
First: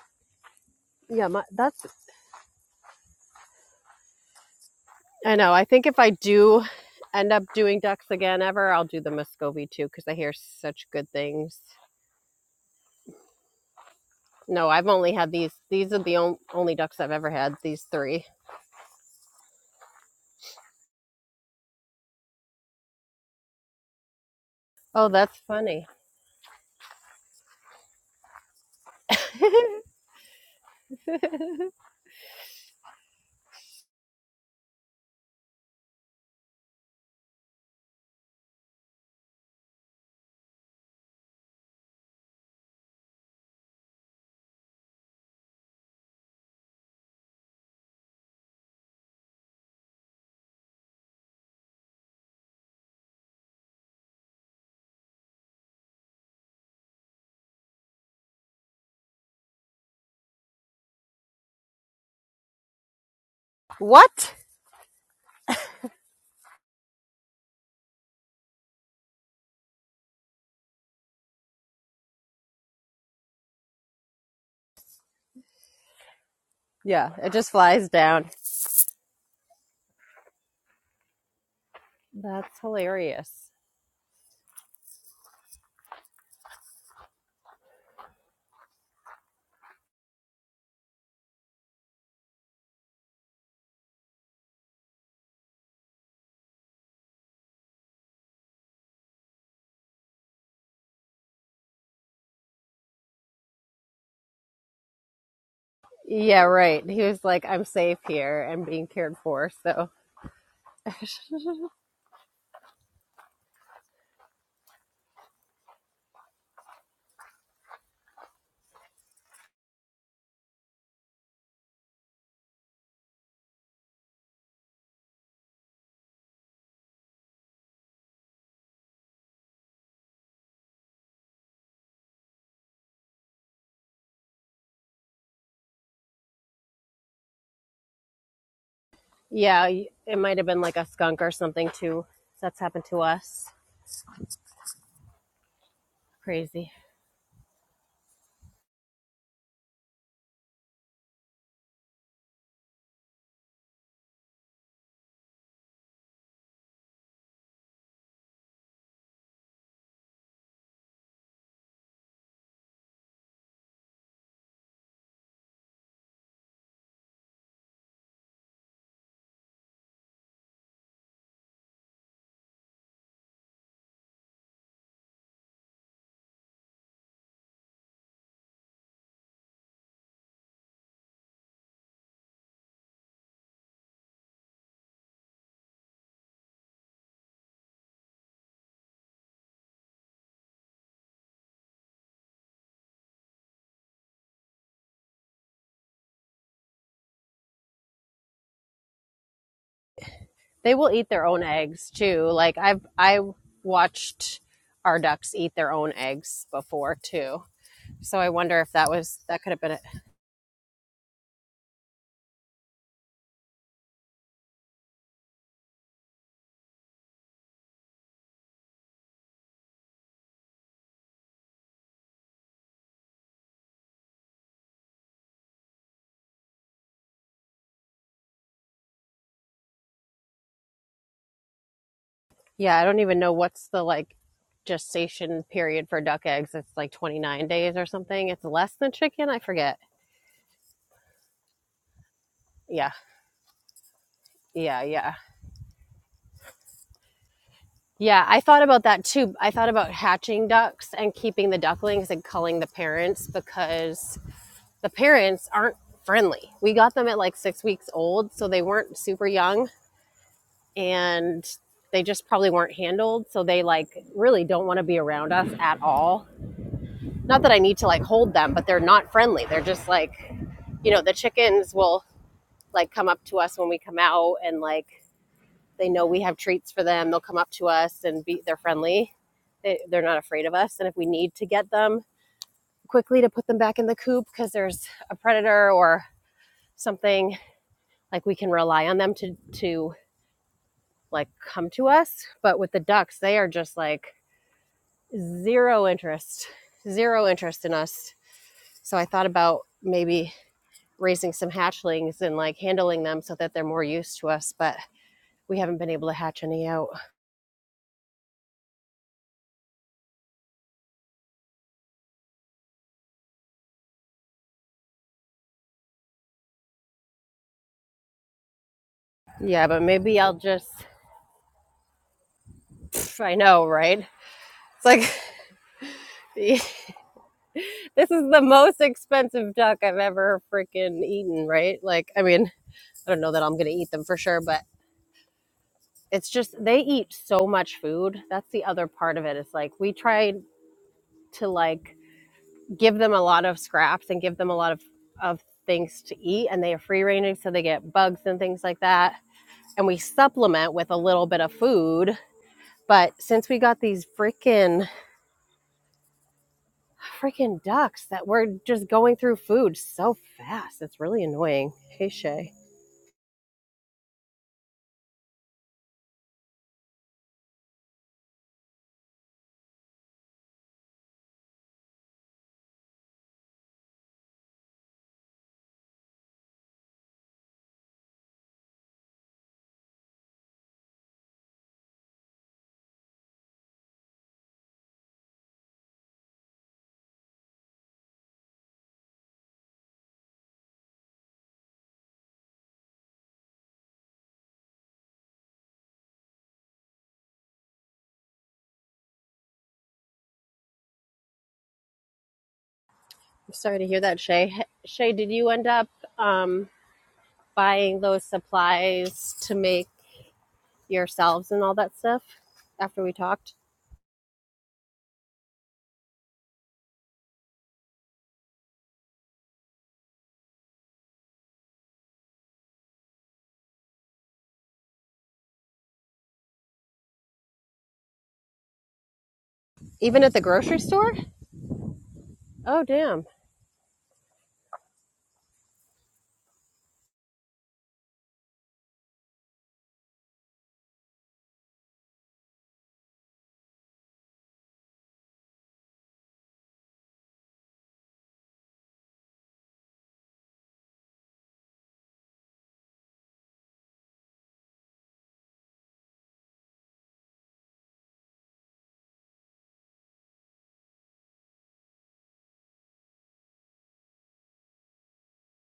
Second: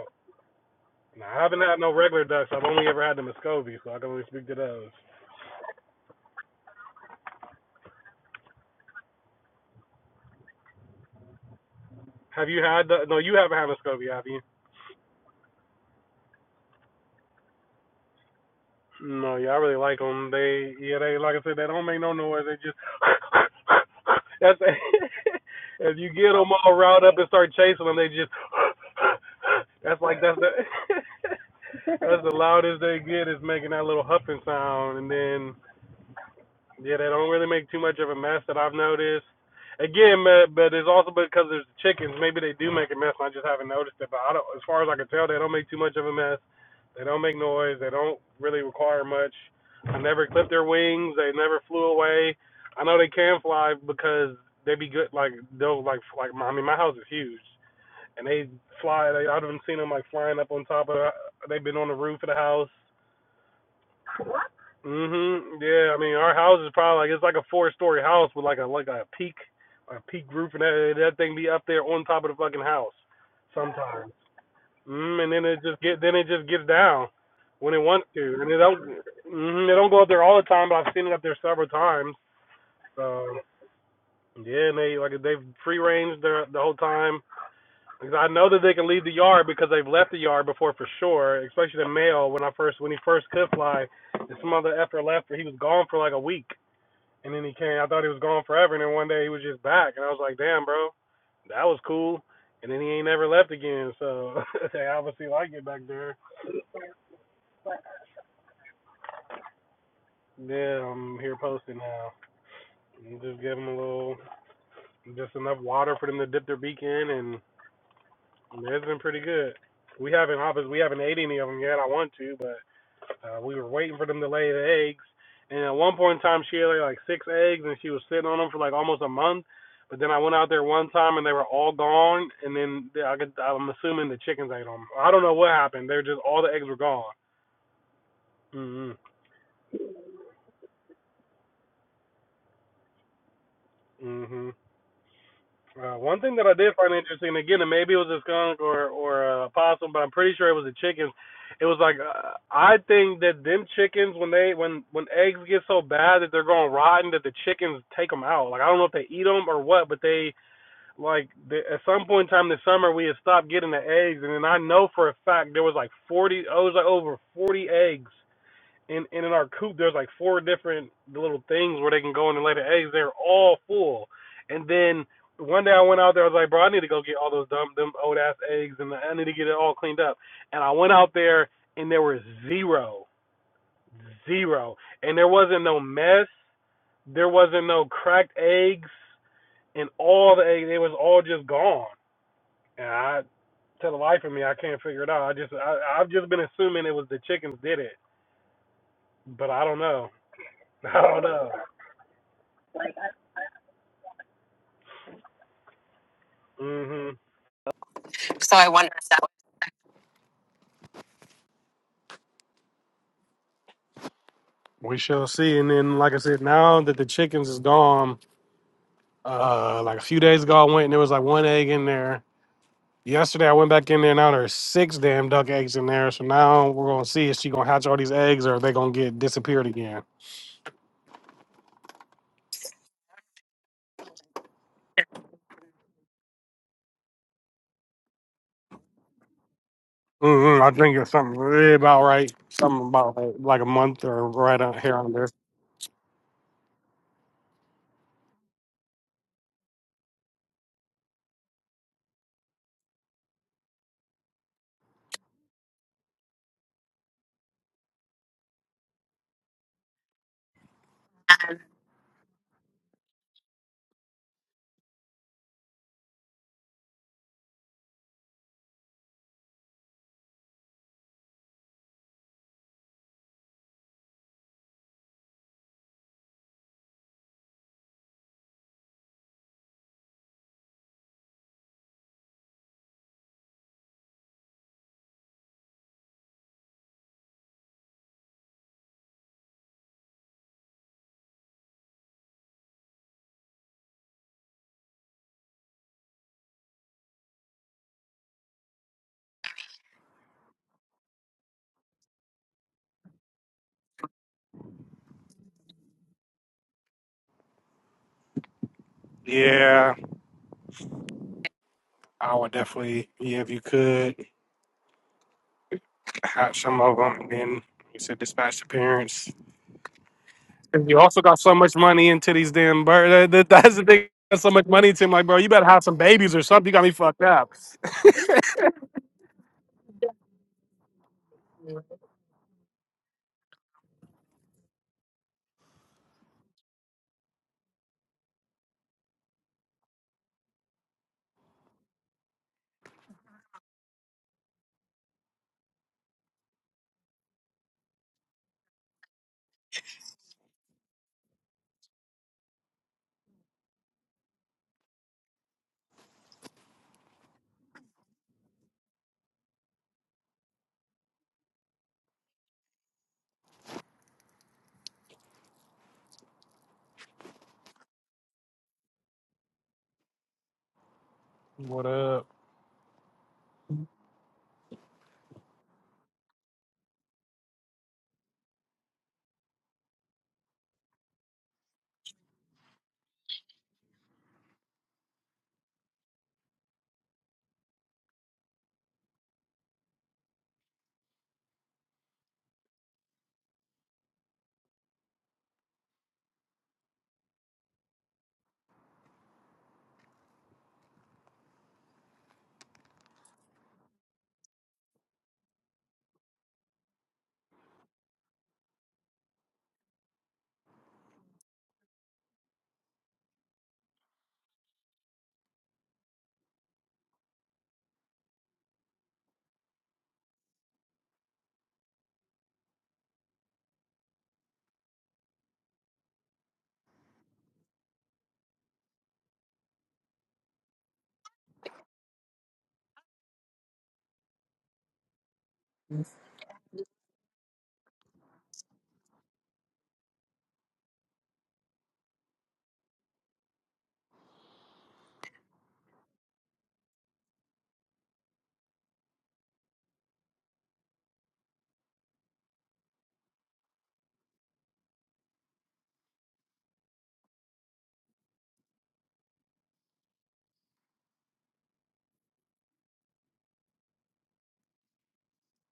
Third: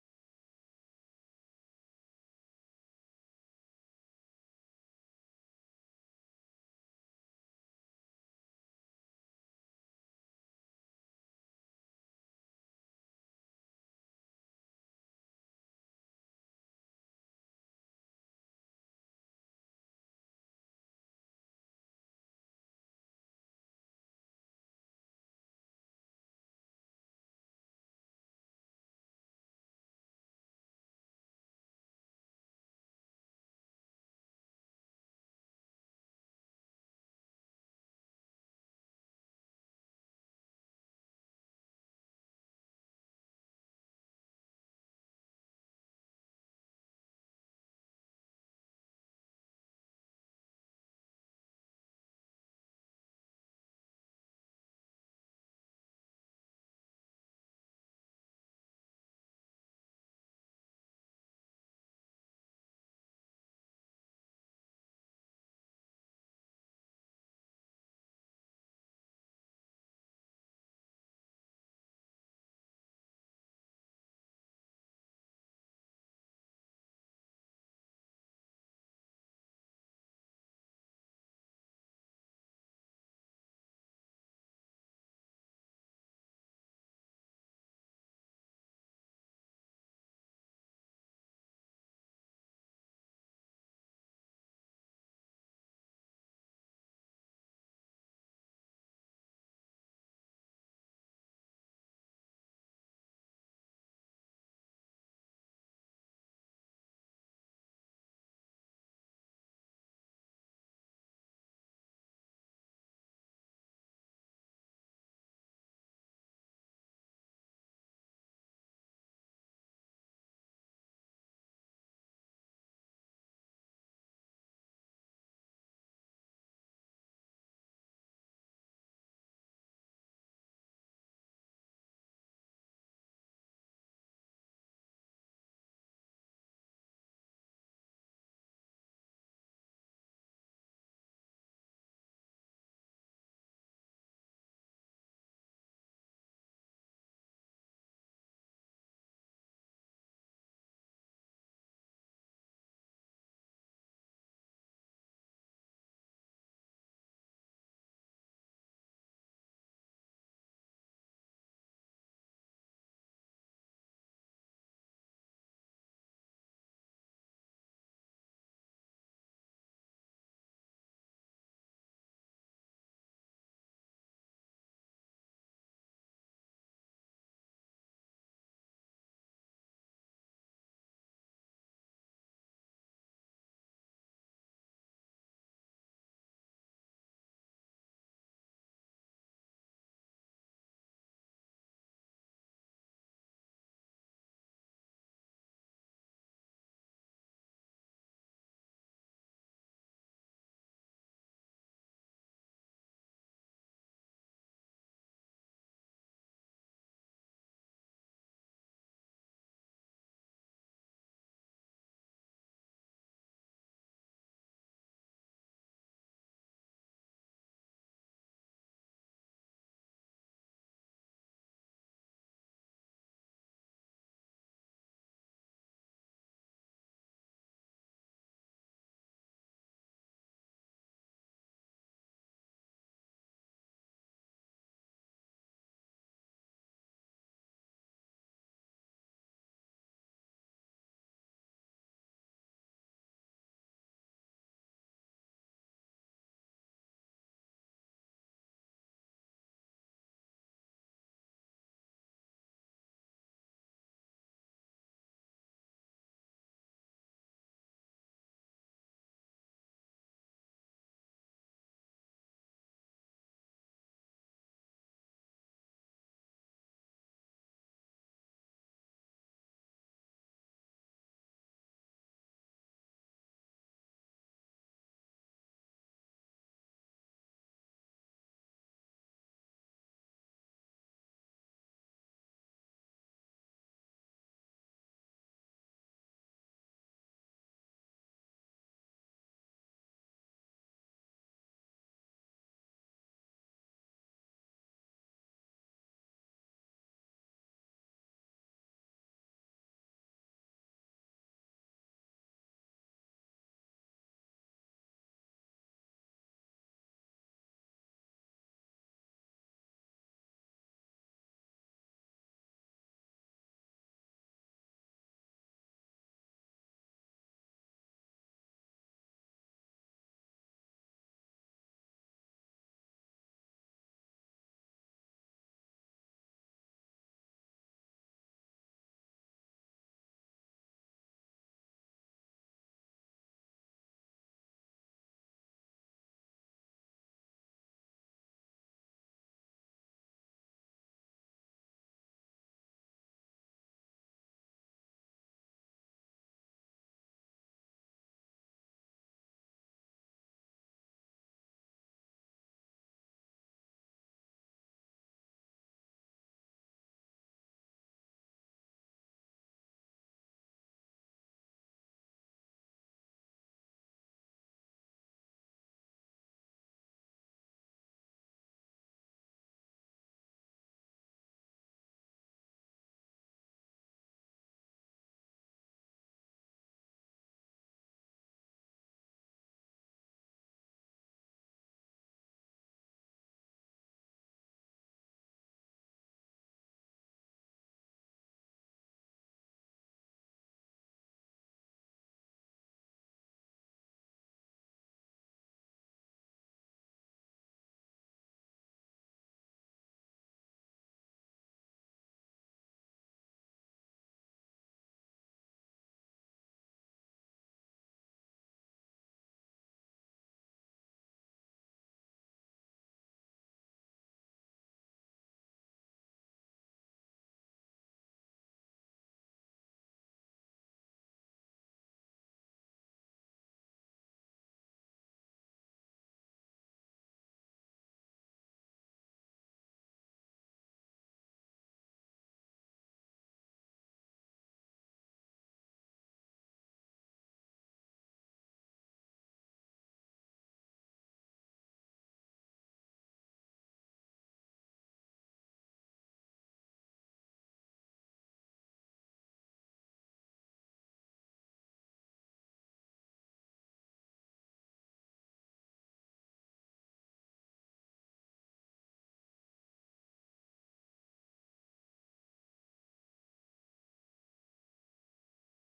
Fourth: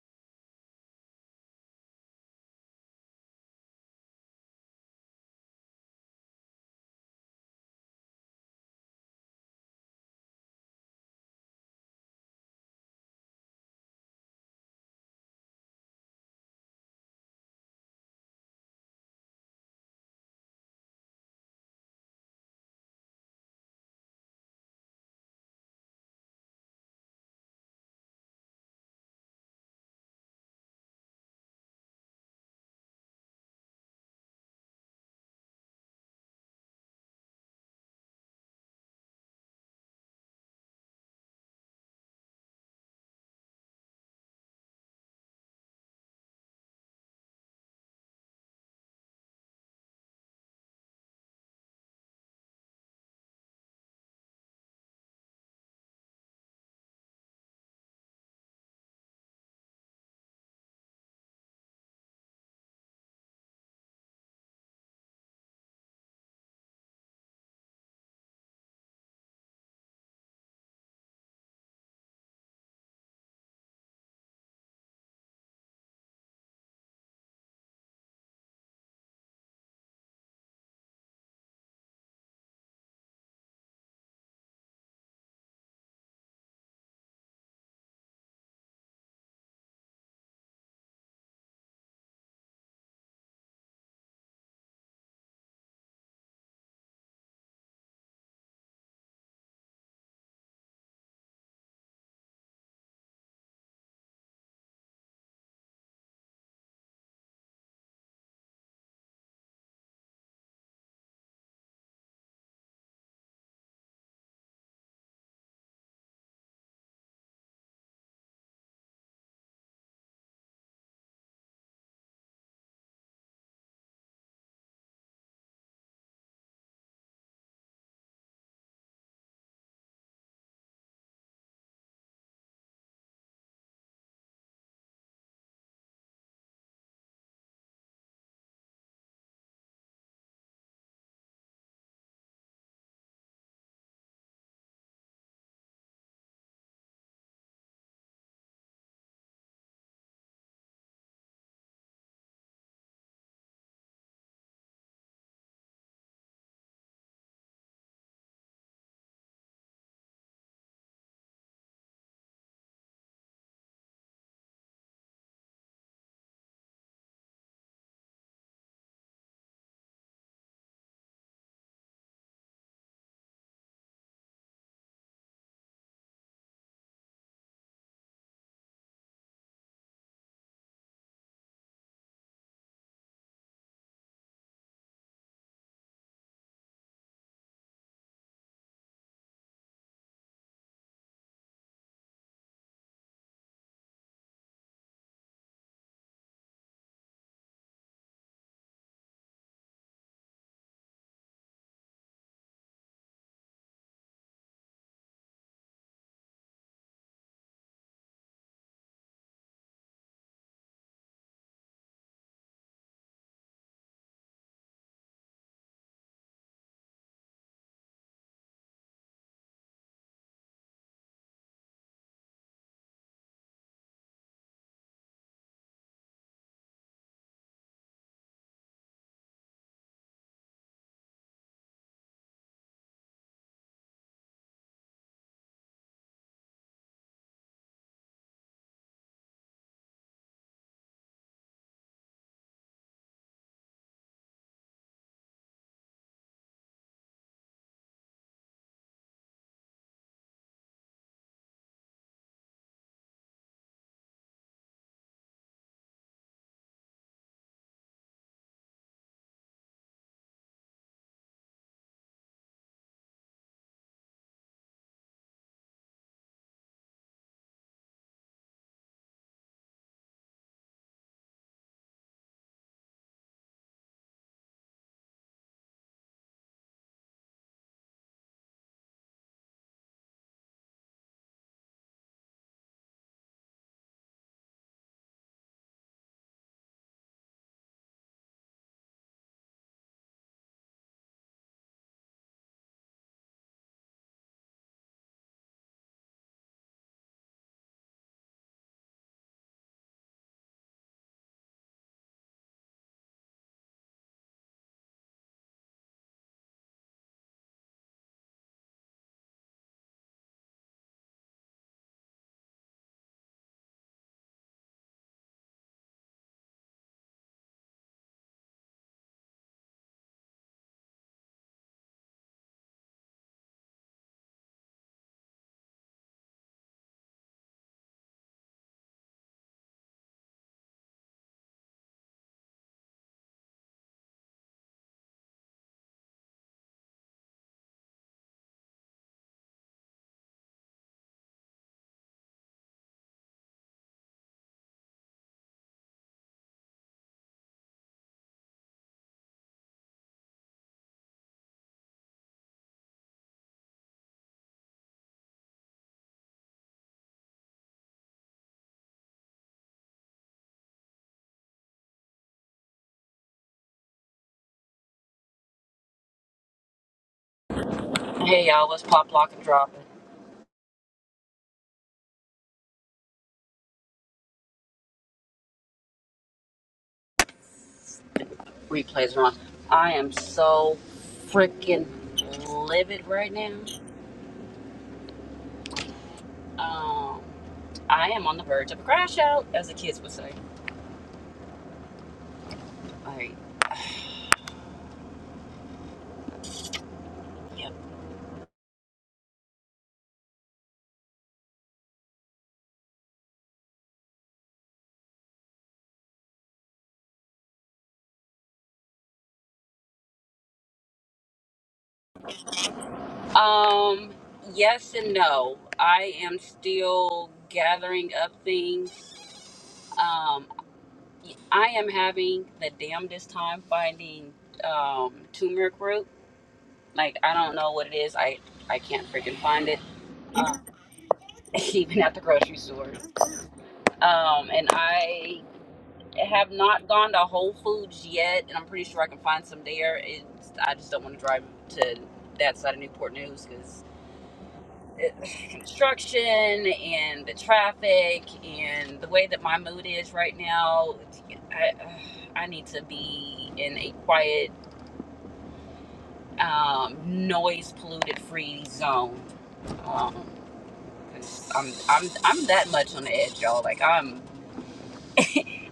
Nah,
Yeah, my,
I haven't had
that's
no regular ducks. I've only ever had the Muscovy, so I can only speak to those.
I know. I think if I do end up doing ducks again ever, I'll do the Muscovy too cuz I hear such good things.
Have you had the? No, you haven't had Muscovy, have you?
No, I've only had these. These are the on, only ducks I've ever had, these 3.
No, yeah, I really like them. They, yeah, they like I said, they don't make no noise. They just that's
Oh, that's funny.
if you get them all riled up and start chasing them, they just that's like that's the that's the loudest they get is making that little huffing sound, and then Yeah, they don't really make too much of a mess that I've noticed. Again, ma- but it's also because there's chickens. Maybe they do make a mess, and I just haven't noticed it. But I don't, as far as I can tell, they don't make too much of a mess. They don't make noise. They don't really require much. I never clipped their wings. They never flew away. I know they can fly because they be good. Like they'll like like. I mean, my house is huge, and they fly. They, I've even seen them like flying up on top of. They've been on the roof of the house
What?
Mhm. Yeah. I mean, our house is probably like it's like a four-story house with like a like a peak, a peak roof, and that that thing be up there on top of the fucking house sometimes. Mm, and then it just get then it just gets down
Yeah, it just
when it
flies
wants
down.
to, and it don't. Mhm. They don't go up there all the time, but I've seen it up there several times.
That's hilarious.
So yeah, and they like they've free range the the whole time. Because I know that they can leave the yard because they've left the yard before for sure, especially the male when I first when he first could fly. This mother after left, he was gone for like a week. And then he came. I thought he was gone forever, and then one day he was just back, and I was like, damn, bro, that was cool. And then he ain't never left again, so they obviously like it back there.
Yeah, right. He was like, I'm safe here and being cared for. So
Yeah, I'm here posting now. And Just give them a little, just enough water for them to dip their beak in, and it's been pretty good. We haven't obviously we haven't ate any of them yet. I want to, but Uh, we were waiting for them to lay the eggs, and at one point in time she had like six eggs, and she was sitting on them for like almost a month. But then I went out there one time and they were all gone, and then I could, I'm assuming the chickens ate them. I don't know what happened. They're just all the eggs were gone. Mhm.
Yeah, it might have been like a skunk or something too. That's happened to us.
Mhm. Uh, one thing that I
Crazy.
did find interesting, again, and maybe it was a skunk or or a possum, but I'm pretty sure it was the chickens. It was like uh, I think that them chickens when they when when eggs get so bad that they're going rotten that the chickens take them out. Like I don't know if they eat them or what, but they like the, at some point in time this summer we had stopped getting the eggs, and then I know for a fact there was like 40. I was like over 40 eggs and, and in our coop there's like four different little things where they can go in and lay the eggs. They're all full. And then one day I went out there. I was like, bro, I need to go get all those dumb, them old ass eggs, and I need to get it all cleaned up. And I went out there, and there was zero, zero, and there wasn't no mess. There wasn't no cracked eggs, and all the eggs, it was all just gone. And I, to the life of me, I can't figure it out. I just, I, I've just been assuming it was the chickens did it, but I don't know.
They will
I
eat
don't
their own
know.
eggs too. Like I've I watched our ducks eat their own eggs before
hmm
too. So I
So
wonder
I
if that
wonder if
was
that
that could have been it.
would. We shall see. And then, like I said, now that the chickens is gone, uh, like a few days ago, I went and there was like one egg in there. Yesterday, I went back in there. Now there's six damn duck eggs in there. So now we're gonna see if she gonna hatch all these eggs or are they gonna get disappeared again.
Yeah, I don't even know what's the like gestation period for duck eggs. It's like 29 days or something. It's less than chicken, I forget.
hmm I think it's something really about right. Something
Yeah.
about like, like a month or right on
Yeah,
here on
yeah.
there.
Yeah, I thought about that too. I thought about hatching ducks and keeping the ducklings and culling the parents because the parents aren't friendly. We got them at like six weeks old, so they weren't super young and they just probably weren't handled. So they like really don't want to be around us at all. Not that I need to like hold them, but they're not friendly. They're just like, you know, the chickens will like come up to us when we come out and like they know we have treats for them. They'll come up to us and be, they're friendly. They, they're not afraid of us. And if we need to get them quickly to put them back in the coop because there's a predator or something like we can rely on them to to like come to us but with the ducks they are just like zero interest zero interest in us so i thought about maybe raising some hatchlings and like handling them so that they're more used to us but we haven't been able to hatch any out
Yeah, I would definitely. Yeah, if you could hatch some of them and then you said dispatch the parents.
yeah but maybe i'll just
And you also got so much money into these damn birds.
i know
That's the
right
thing. Got so much
it's
money into
like
him. Like, bro, you better have some babies or something.
this
You got me fucked up.
is the most expensive duck i've ever freaking eaten right like i mean i don't know that i'm gonna eat them for sure but it's just they eat so much food. That's the other part of it. It's like we try to like give them a lot of scraps and give them a lot of of things to eat and they are free ranging so they get bugs and things like that. And we supplement with a little bit of food. But since we got these freaking freaking ducks that were just going through food so fast, it's really annoying. Hey Shay.
Hey y'all, let's pop, lock, and drop it.
What up?
Replays are on. I am so freaking livid right now. Um, I am on the verge of a crash out, as the kids would say. Alright, yep.
I'm sorry to hear that, Shay. Shay, did you end up um buying those supplies to make yourselves and all that stuff after we talked?
Um, yes and no. I am still gathering up things. Um, I am having the damnedest time finding um turmeric root. Like I don't know what it is. I I can't freaking find it.
Even at the
Uh,
grocery store?
even at the grocery
Oh,
store.
damn.
Um, and I have not gone to Whole Foods yet, and I'm pretty sure I can find some there. It's, I just don't want to drive to that side of Newport News because construction and the traffic and the way that my mood is right now, I, I need to be in a quiet, um, noise polluted free zone. because i 'cause I'm, I'm, I'm that much on the edge, y'all. Like I'm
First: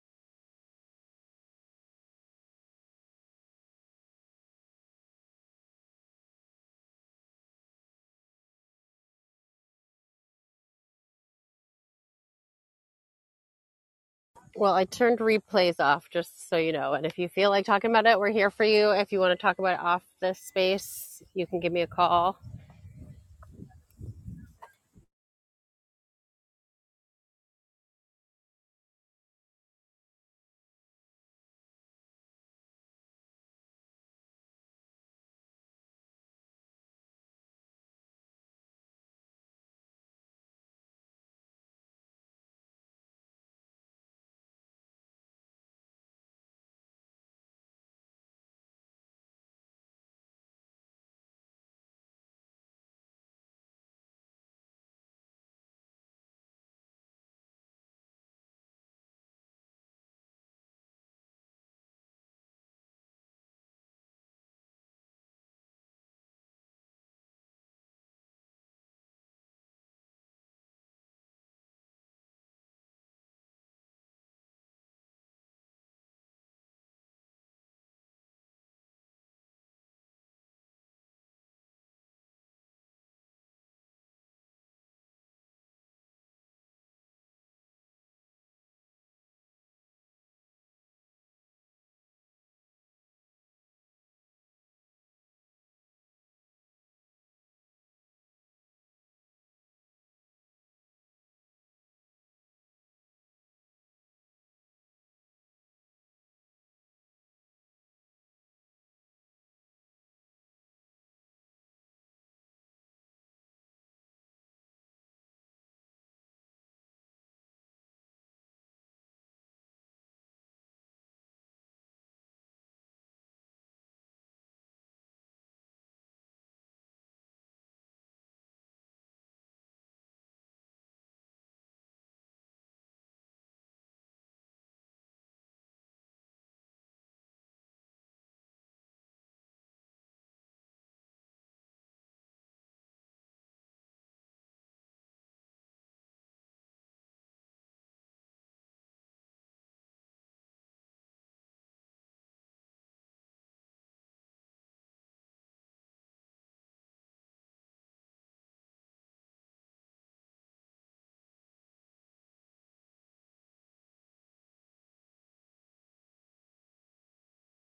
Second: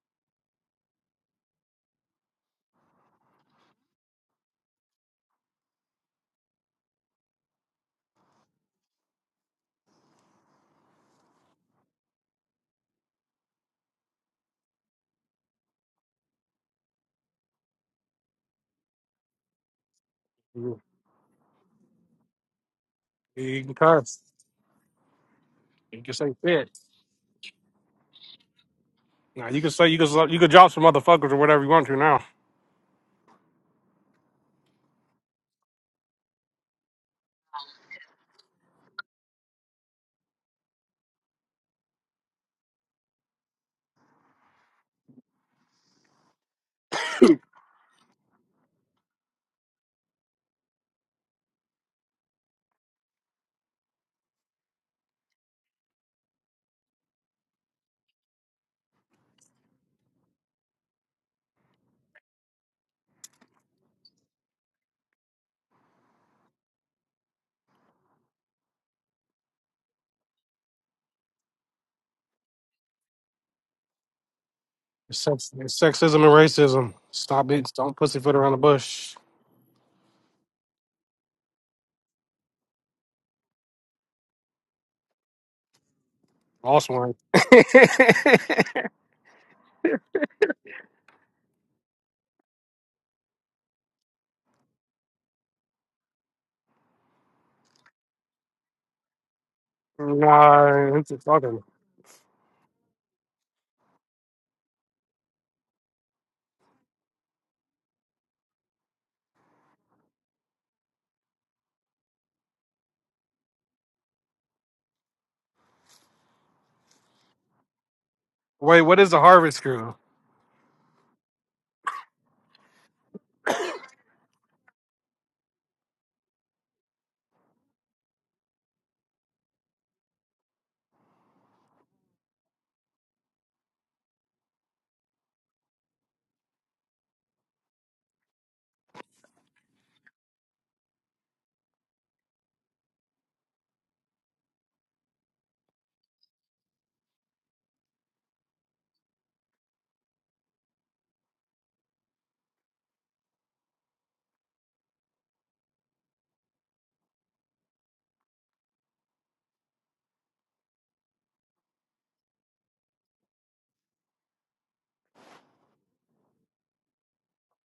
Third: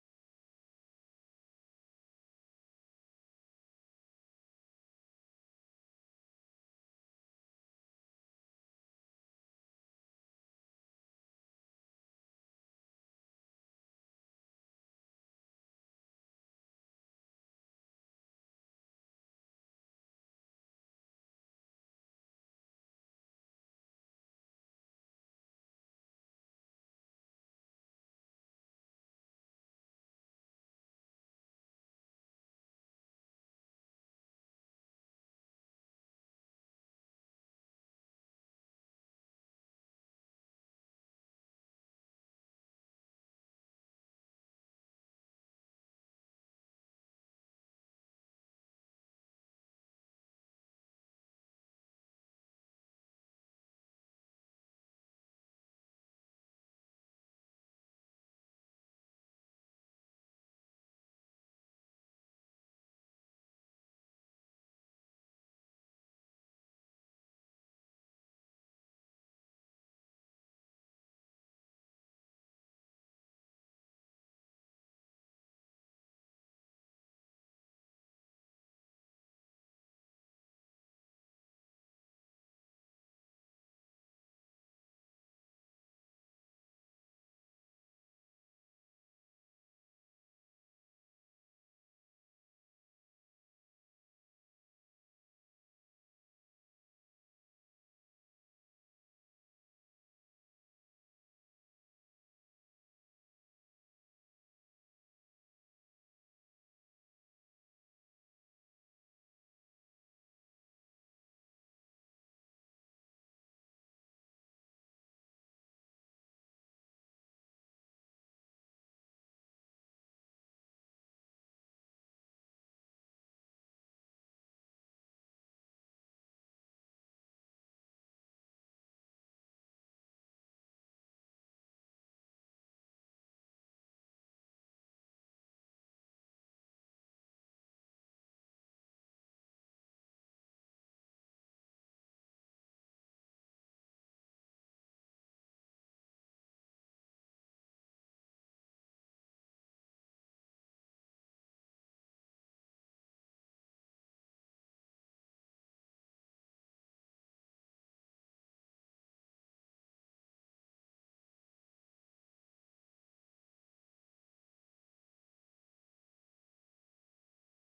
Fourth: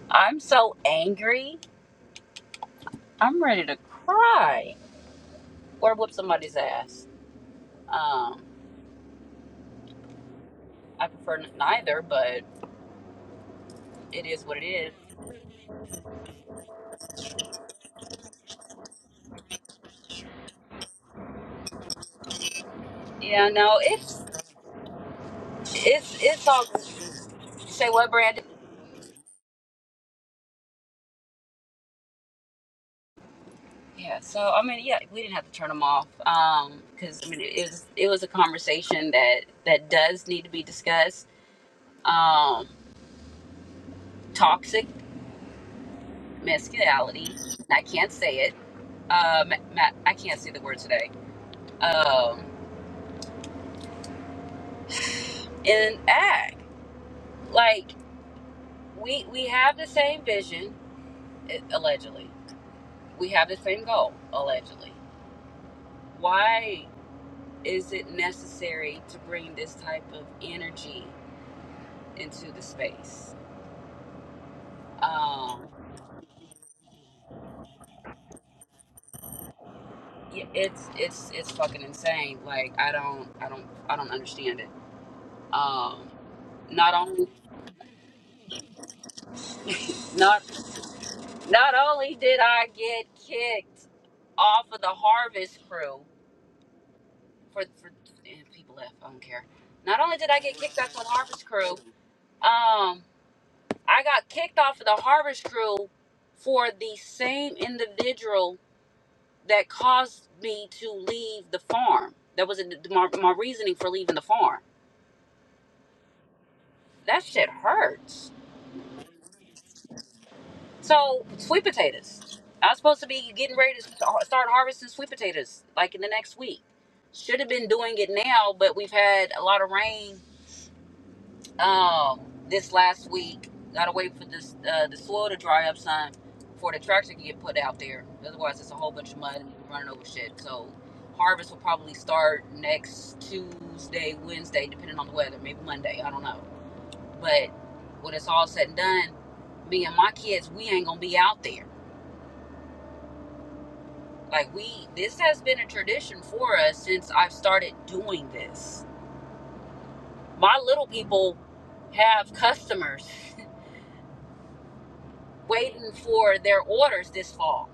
I'm so angry. I'm ready to cry or whoop somebody's ass. Um, I prefer neither, but it is what it
Well, I
is.
turned replays off just so you know. And if you feel like talking about it, we're here for you. If you want to talk about it off this
You
space, you can give me a call.
Yeah,
you can
no,
cuss.
it's
You can
it's
say
it's all.
shit.
Say what, Brandon?
Now you can say you can you can drop some motherfuckers or whatever you want to now.
Yeah. So I mean, yeah, we didn't have to turn them off. Um, because I mean, it was it was a conversation that that does need to be discussed. Um, toxic masculinity. I can't say it. Um, ma- I can't say the word today. Um, in ag, like. we we have the same vision eh, allegedly we have the same goal allegedly why is it necessary to bring this type of energy into the space
It's, sex,
um
it's sexism and racism. Stop it. Don't pussyfoot around the bush.
yeah, it's it's it's fucking insane like i don't i don't i don't understand it um not
Awesome. one.
only not not only did i get kicked off of the harvest crew for for people left i don't care not only did i get kicked off of
nah,
the
it's a
harvest
fucking.
crew Um, I got kicked off of the harvest crew for the same individual that caused me to leave the farm. That was a, my, my reasoning for leaving the farm. That shit hurts.
Wait, what is the harvest crew?
So, sweet potatoes. I was supposed to be getting ready to start harvesting sweet potatoes like in the next week. Should have been doing it now, but we've had a lot of rain um this last week. Gotta wait for this uh, the soil to dry up, son, before the tractor can get put out there. Otherwise, it's a whole bunch of mud and running over shit. So harvest will probably start next Tuesday, Wednesday, depending on the weather. Maybe Monday. I don't know. But when it's all said and done, me and my kids, we ain't gonna be out there. Like we, this has been a tradition for us since I've started doing this. My little people have customers. waiting for their orders this fall.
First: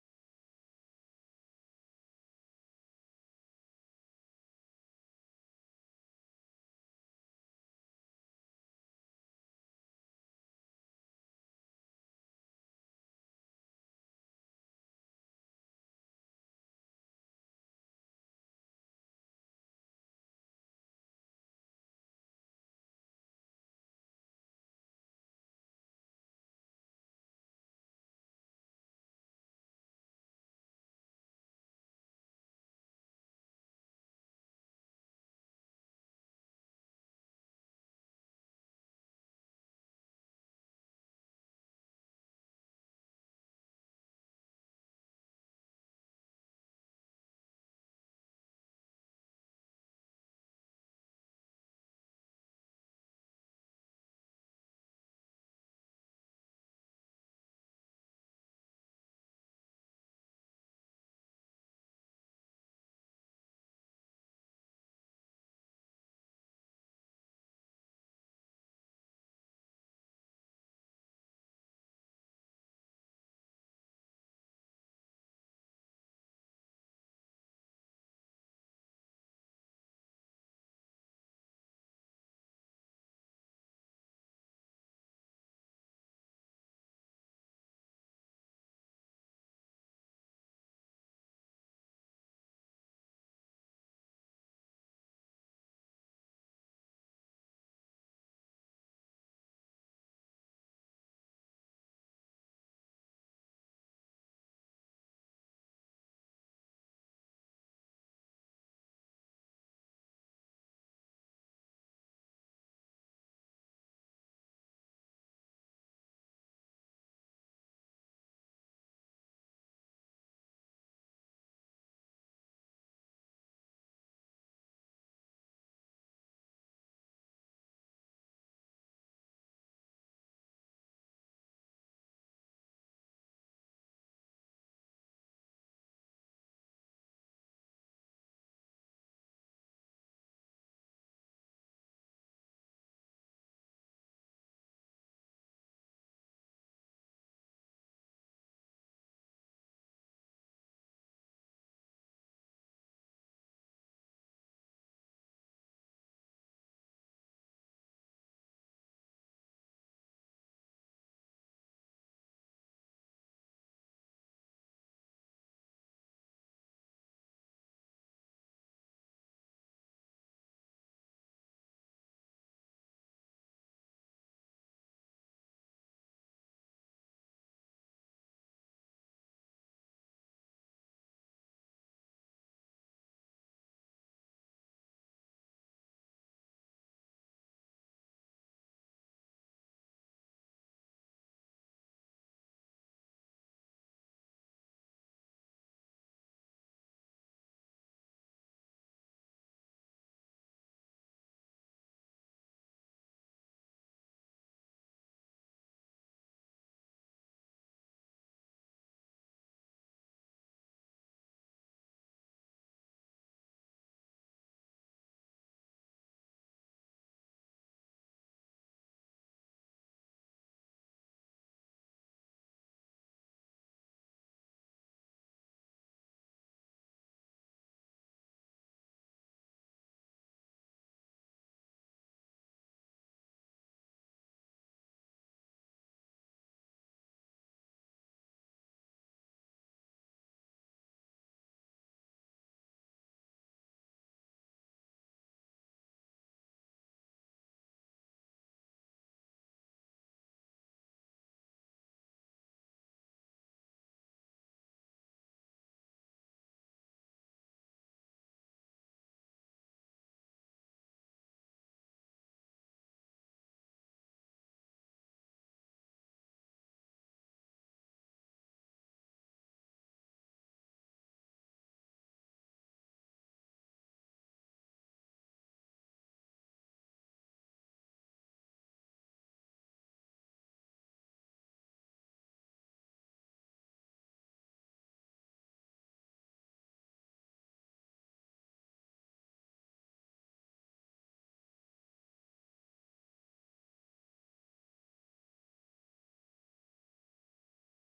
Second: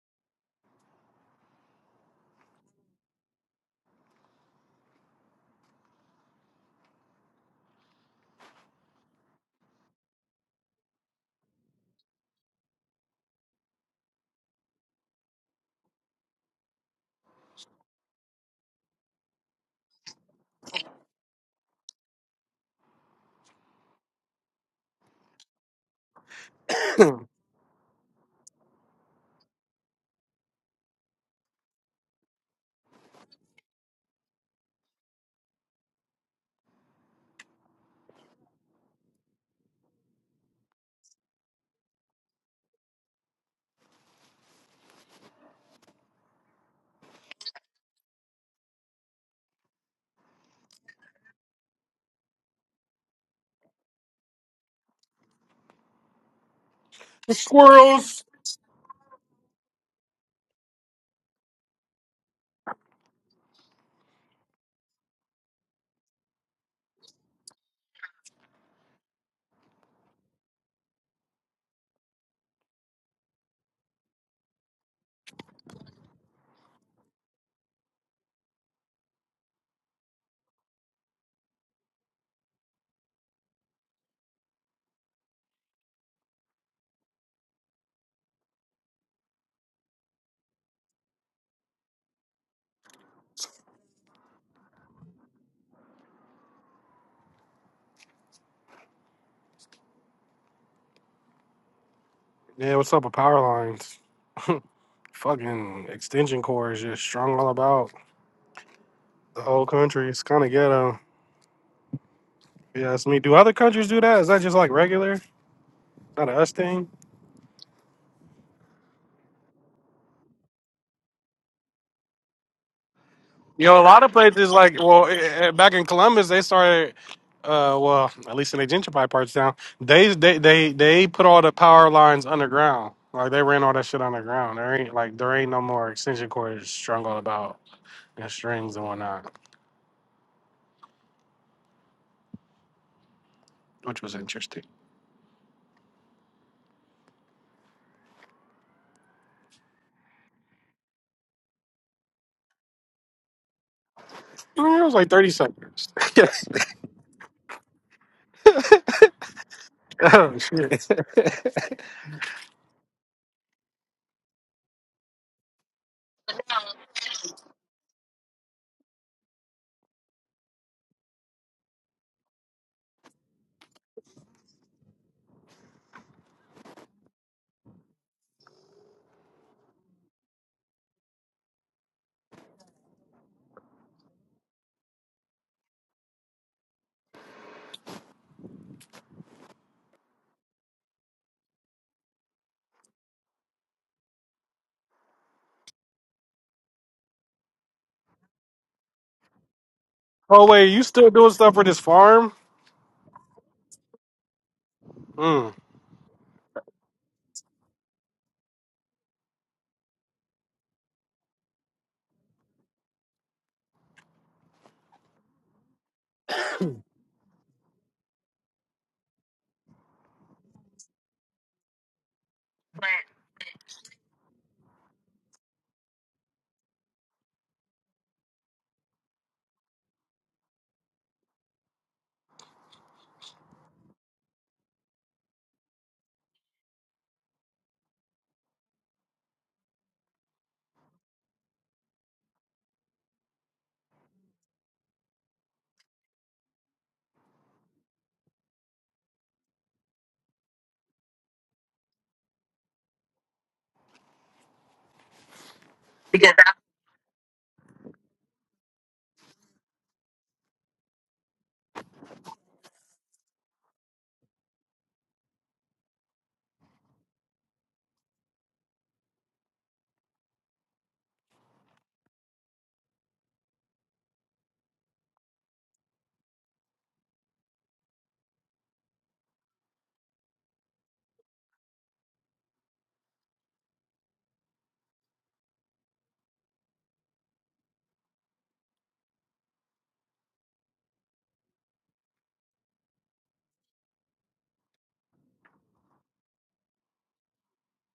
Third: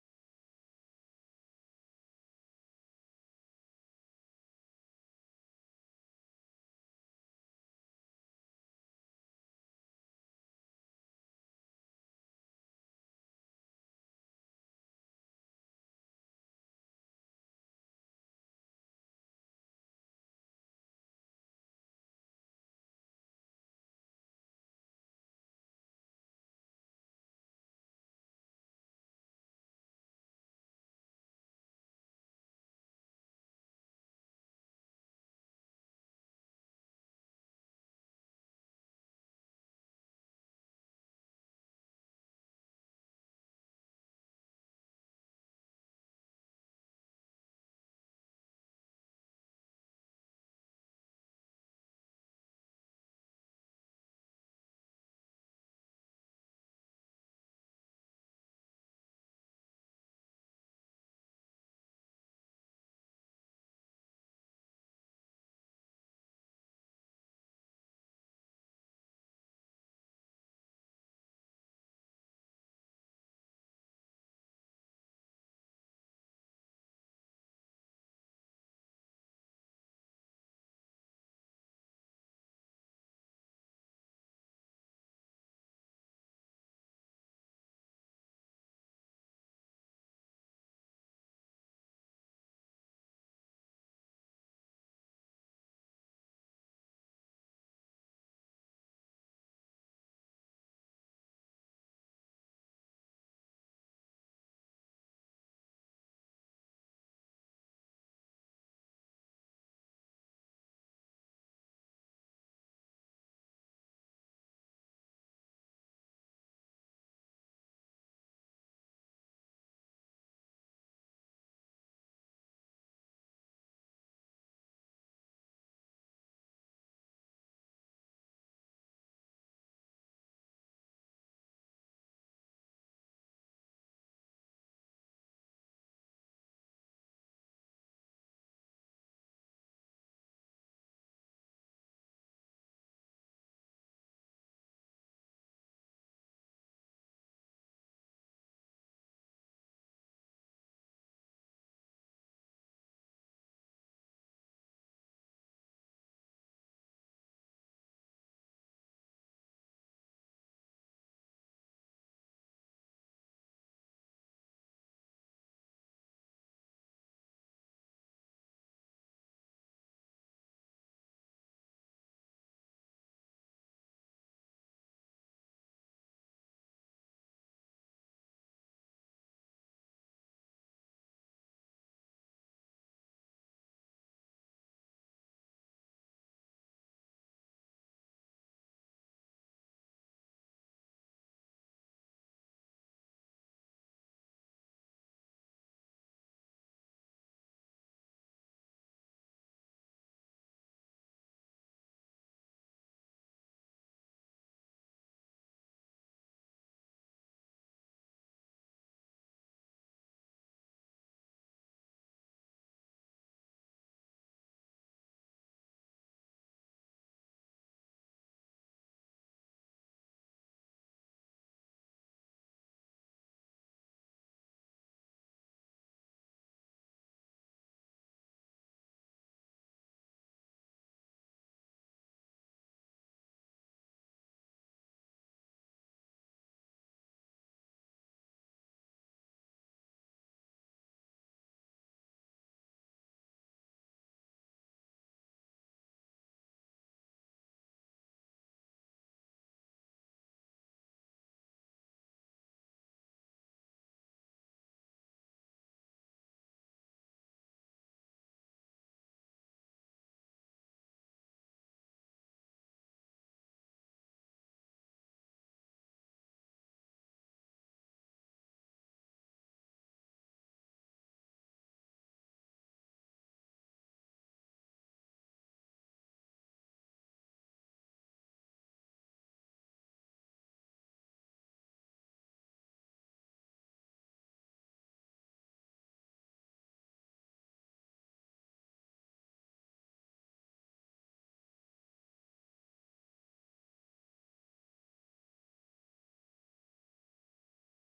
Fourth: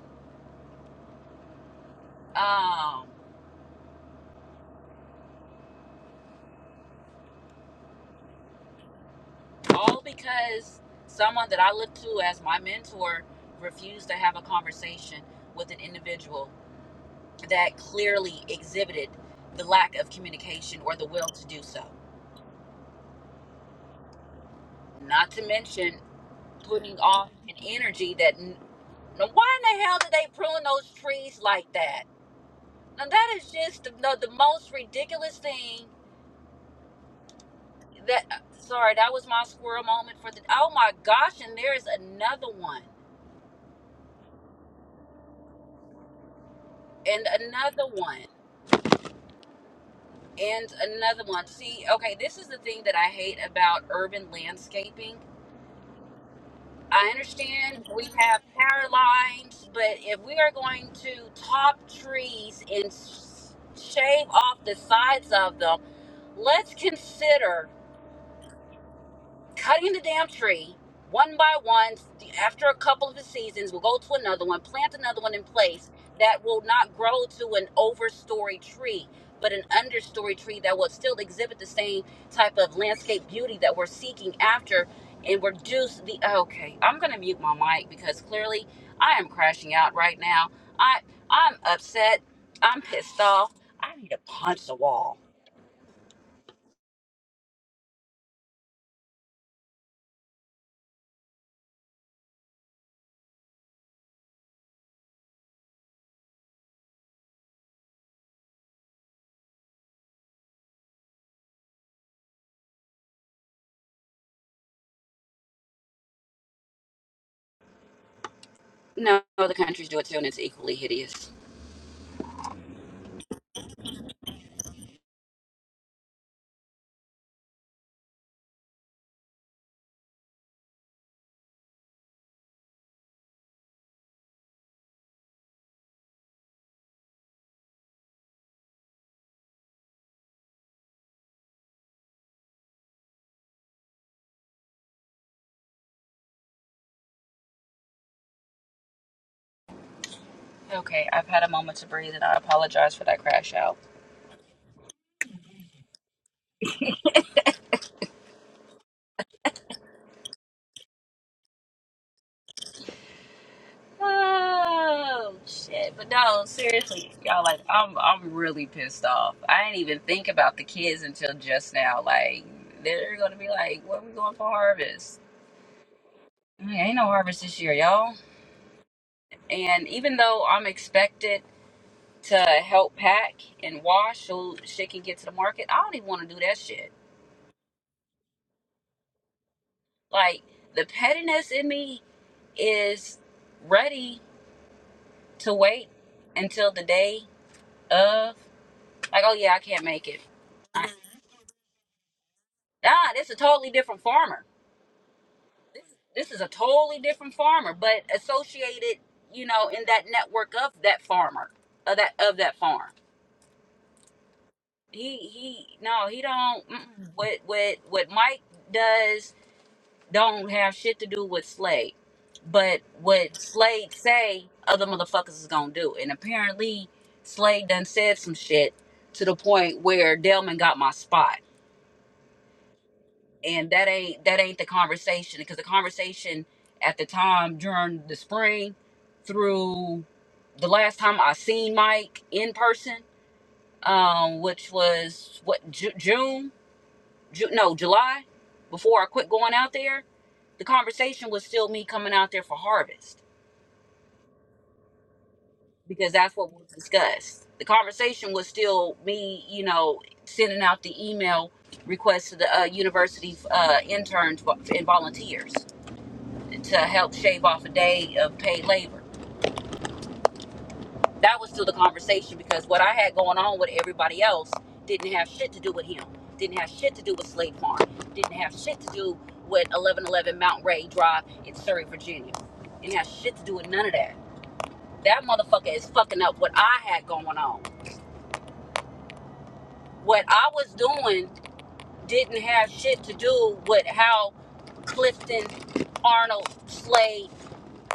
Um, all because someone that I look to as my mentor refused to have a conversation with an individual that clearly exhibited the lack of communication or the will to do so. Not to mention putting
The
off an energy that, now why in the hell did they prune those trees like that? Now that is just the, the the most ridiculous thing that sorry that was my squirrel moment for the oh my gosh and there is another one and another one and another one see okay this is the thing that i hate about urban landscaping i understand we
Squirrels.
have power lines but if we are going to top trees and s- shave off the sides of them let's consider cutting the damn tree one by one after a couple of the seasons we'll go to another one plant another one in place that will not grow to an overstory tree but an understory tree that will still exhibit the same type of landscape beauty that we're seeking after and reduce the okay i'm gonna mute my mic because clearly i am crashing out right now i i'm upset i'm pissed off i need to punch the wall
Yeah, what's up with power lines? fucking extension cords just strung all about the whole country. It's kind of ghetto. Yeah, you me, do other countries do that? Is that just like regular, not a us thing?
no other countries do it too and it's equally hideous
You know, a lot of places like well, eh, eh, back in Columbus, they started. Uh, well, at least in the gentrified parts of town, they they they they put all the power lines underground. Like they ran all that shit underground. There ain't like there ain't no more extension cords strung all about and strings and whatnot, which was interesting.
Okay, I've had a moment to breathe and I apologize for that crash out.
I mean, it was like thirty seconds. oh shit.
Oh shit. But no, seriously, y'all like I'm I'm really pissed off. I didn't even think about the kids until just now. Like they're gonna be like, Where we going for harvest? I mean, ain't no harvest this year, y'all. And even though I'm expected to help pack and wash so shit can get to the market, I don't even wanna do that shit. Like the pettiness in me is ready to wait until the day of like, oh yeah, I can't make it.
Oh wait, you
I-
still doing stuff for this farm?
Ah, this is a totally different farmer.
Mm.
This is a totally different farmer, but associated, you know, in that network of that farmer, of that of that farm. He he no, he don't mm-mm. what what what Mike does don't have shit to do with Slade. But what Slade say, other motherfuckers is gonna do. And apparently Slade done said some shit to the point where Delman got my spot and that ain't that ain't the conversation because the conversation at the time during the spring through the last time I seen Mike in person, um, which was what Ju- June, Ju- no July, before I quit going out there. The conversation was still me coming out there for harvest because
Because
that's
I-
what was discussed. The conversation was still me, you know, sending out the email request to the uh, university uh, interns and volunteers. to help shave off a day of paid labor. That was still the conversation because what I had going on with everybody else didn't have shit to do with him. Didn't have shit to do with Slate Farm. Didn't have shit to do with 1111 Mount Ray Drive in Surrey, Virginia. Didn't have shit to do with none of that. That motherfucker is fucking up what I had going on. What I was doing didn't have shit to do with how Clifton, Arnold, Slade,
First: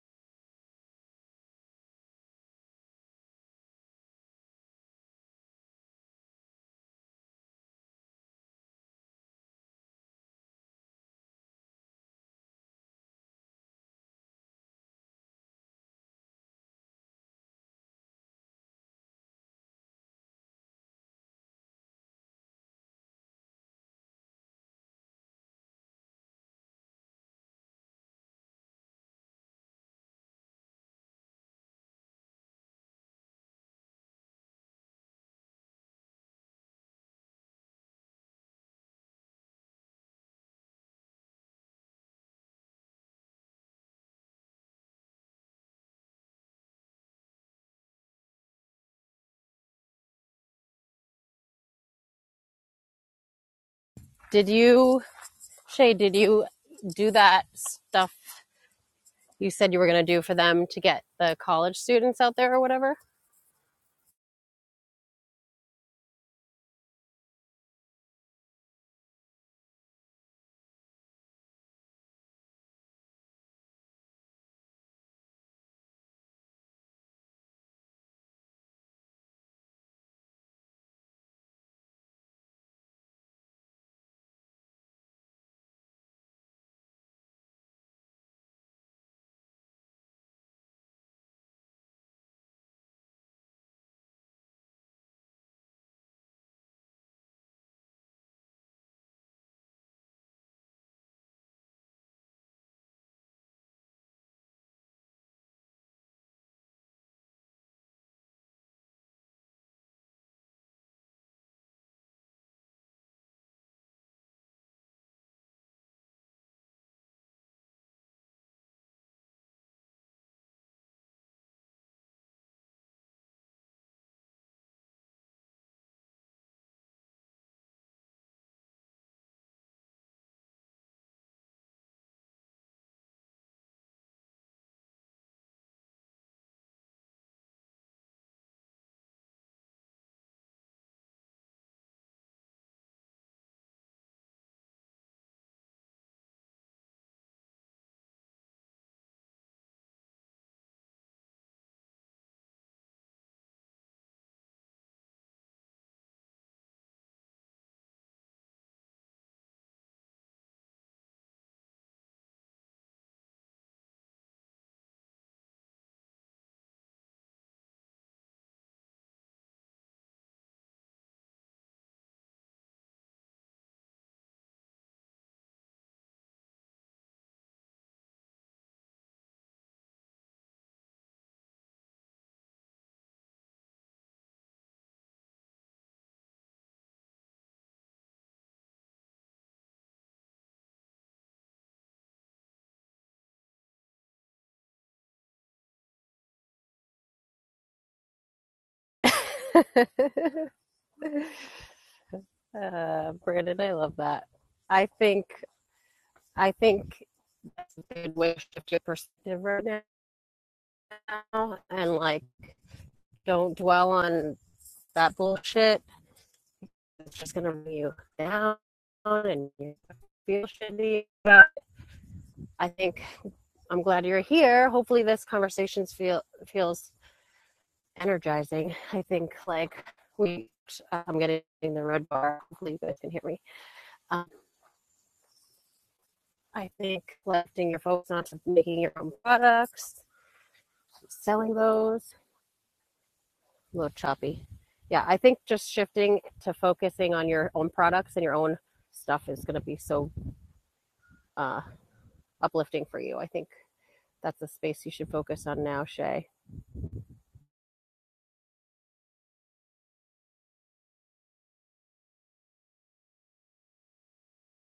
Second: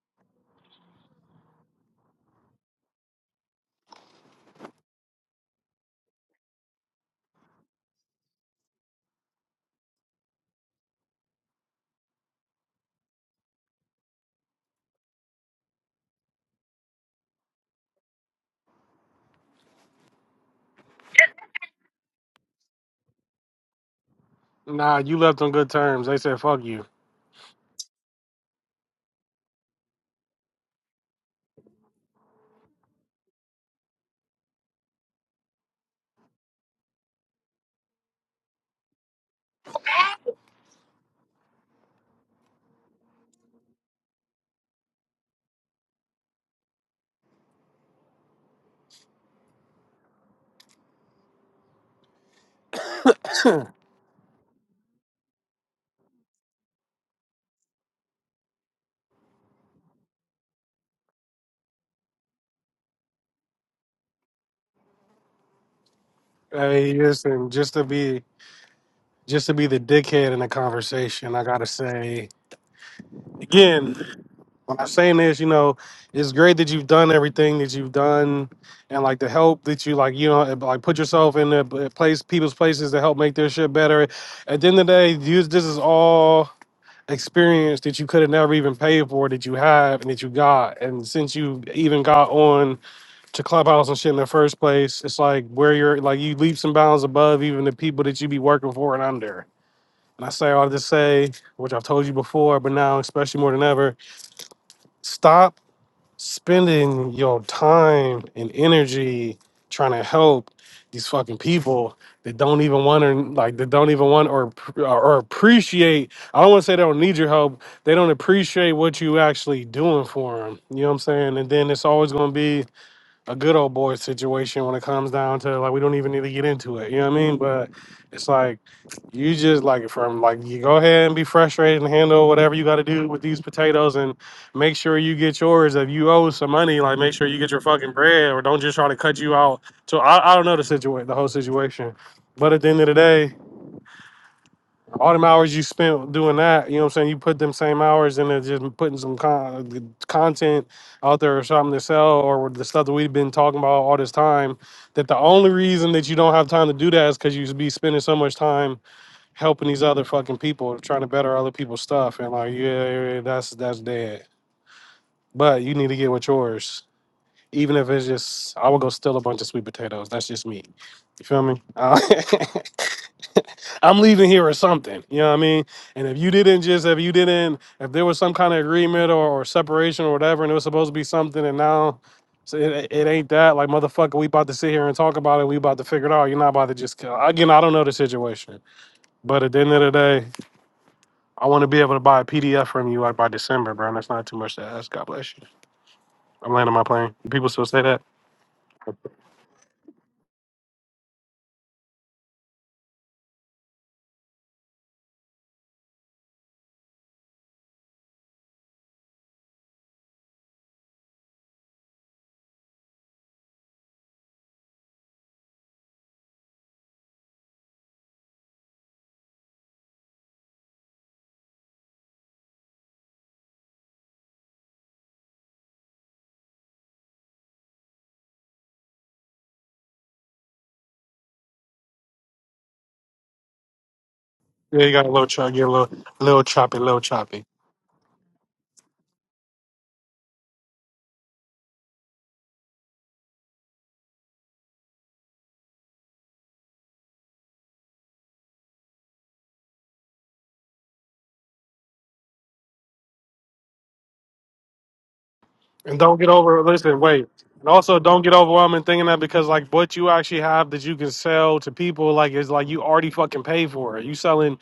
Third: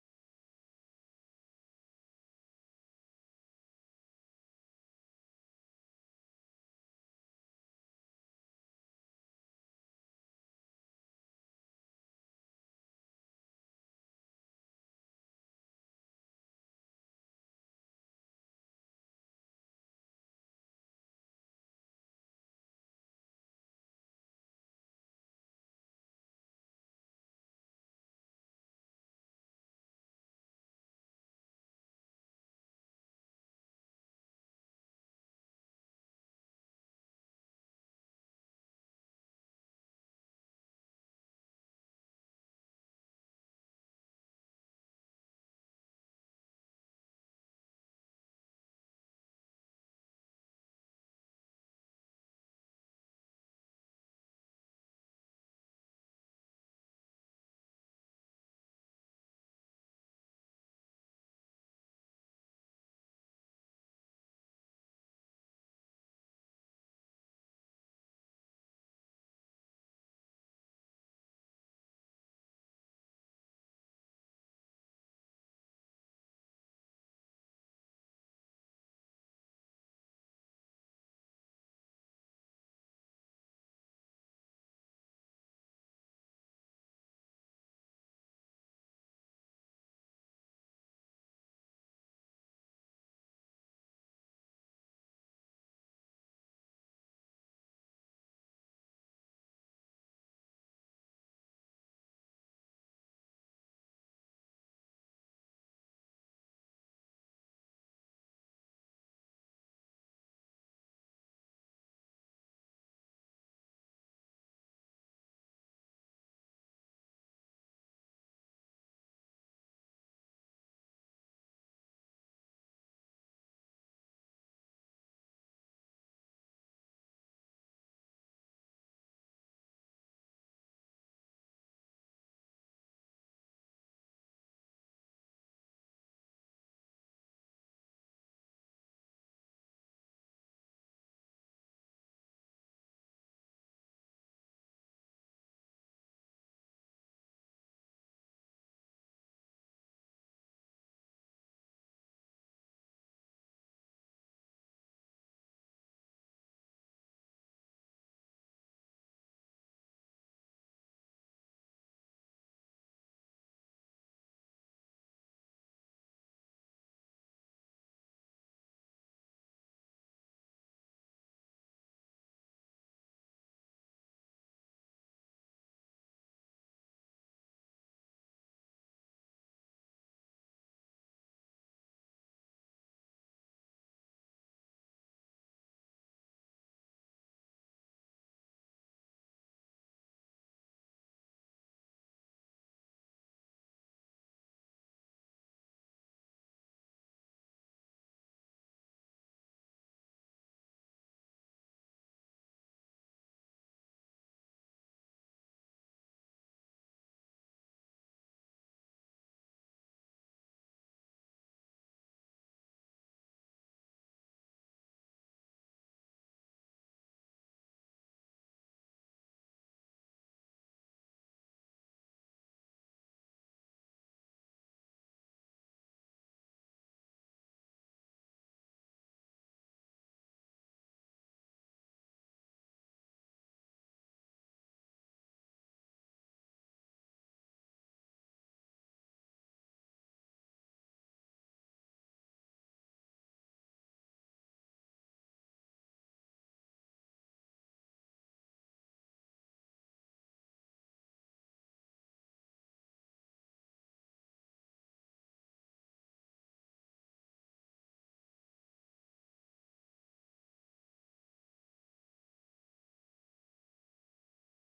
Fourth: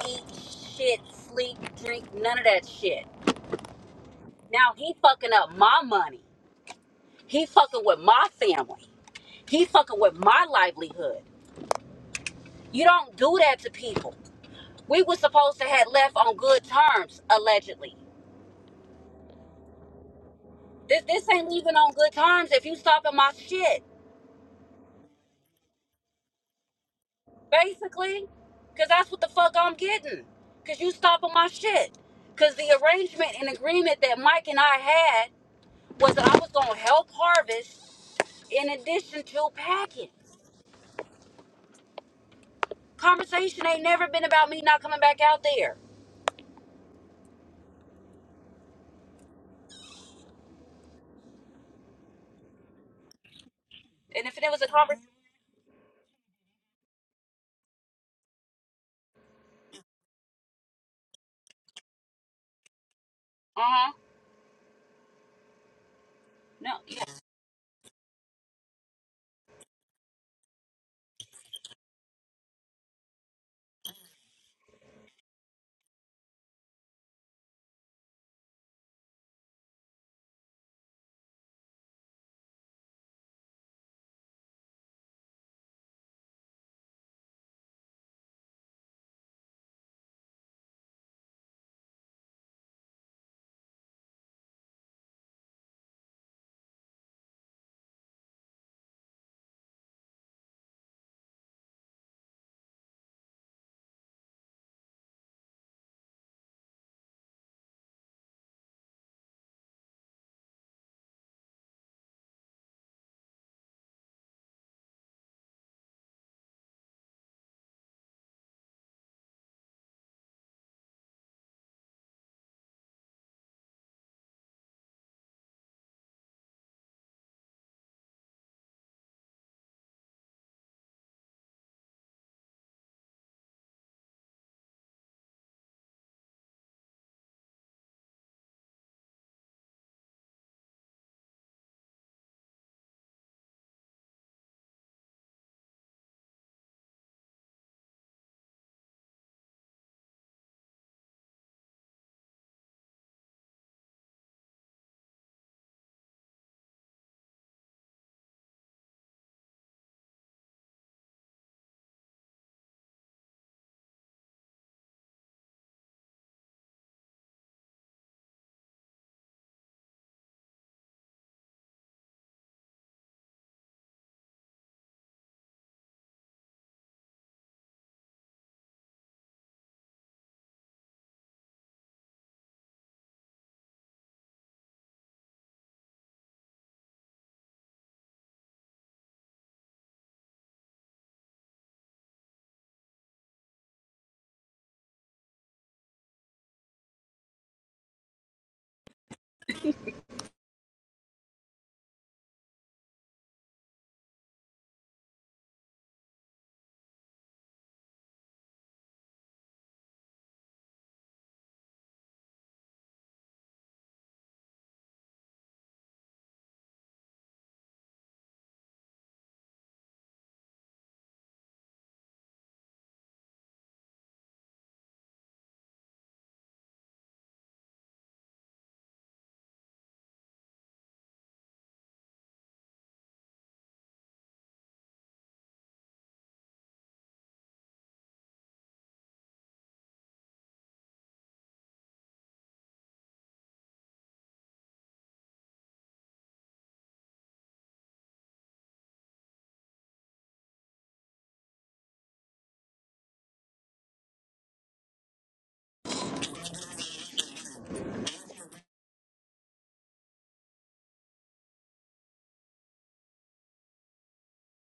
eat shit, sleep, drink, none of that shit Now he fucking up my money. He fucking with my family. He fucking with my livelihood. You don't do that to people. We were supposed to have left on good terms, allegedly. This this ain't leaving on good terms if you stopping my shit,
Nah, you left on good terms. They said fuck you.
basically. Cause that's what the fuck I'm getting. Cause you stopping my shit. Cause the arrangement and agreement that Mike and I had was that I was gonna help harvest in addition to packing. Conversation ain't never been about me not coming back out there. And if it
Did
was a
you,
conversation,
Shay, did you do that stuff you said you were going to do for them to get the college students out there or whatever?
uh huh. No,
Hey, listen, just to be just to be the dickhead in the conversation, I gotta say again, when I'm saying this, you know, it's great that you've done everything that you've done and like the help that you like, you know, like put yourself in the uh, place people's places to help make their shit better. At the end of the day, you, this is all experience that you could have never even paid for that you have and that you got. And since you even got on to Clubhouse and shit in the first place, it's like where you're like you leaps and bounds above even the people that you be working for and under. And I say all this to say, which I've told you before, but now especially more than ever, stop spending your time and energy trying to help these fucking people that don't even want to like that don't even want or or appreciate i don't want to say they don't need your help they don't appreciate what you actually doing for them you know what i'm saying and then it's always going to be a good old boy situation when it comes down to like we don't even need to get into it. You know what I mean? But it's like you just like from like you go ahead and be frustrated and handle whatever you got to do with these potatoes and make sure you get yours. If you owe some money, like make sure you get your fucking bread or don't just try to cut you out. So I, I don't know the situation, the whole situation. But at the end of the day, all them hours you spent doing that, you know what I'm saying? You put them same hours into just putting some con- content out there or something to sell or the stuff that we've been talking about all this time. That the only reason that you don't have time to do that is because you be spending so much time helping these other fucking people, trying to better other people's stuff. And like, yeah, yeah, yeah, that's that's dead. But you need to get with yours even if it's just I would go steal a bunch of sweet potatoes. That's just me. You feel me? Uh, I'm leaving here or something. You know what I mean? And if you didn't just if you didn't if there was some kind of agreement or, or separation or whatever, and it was supposed to be something, and now so it, it ain't that. Like motherfucker, we about to sit here and talk about it. We about to figure it out. You're not about to just kill. Again, I don't know the situation, but at the end of the day, I want to be able to buy a PDF from you like by December, bro. And that's not too much to ask. God bless you. I'm landing my plane. People still say that.
uh, Brandon, I love that. I think I think good way to shift your perspective right now now and like don't dwell on that bullshit. It's just gonna bring you down and you feel shitty. But I think I'm glad you're here. Hopefully this conversation feel feels energizing. I think like we I'm getting the red bar. Hopefully you guys can hear me. Um,
Yeah, you got a little chop, get a little, little
I
choppy, little
think
choppy.
lifting your focus onto making your own products, selling those, a little choppy. Yeah, I think just shifting to focusing on your own products and your own stuff is going to be so uh, uplifting for you. I think that's a space you should focus on now,
And don't
Shay.
get over. Listen, wait. And also, don't get overwhelmed and thinking that because like what you actually have that you can sell to people, like it's like you already fucking pay for it. You selling.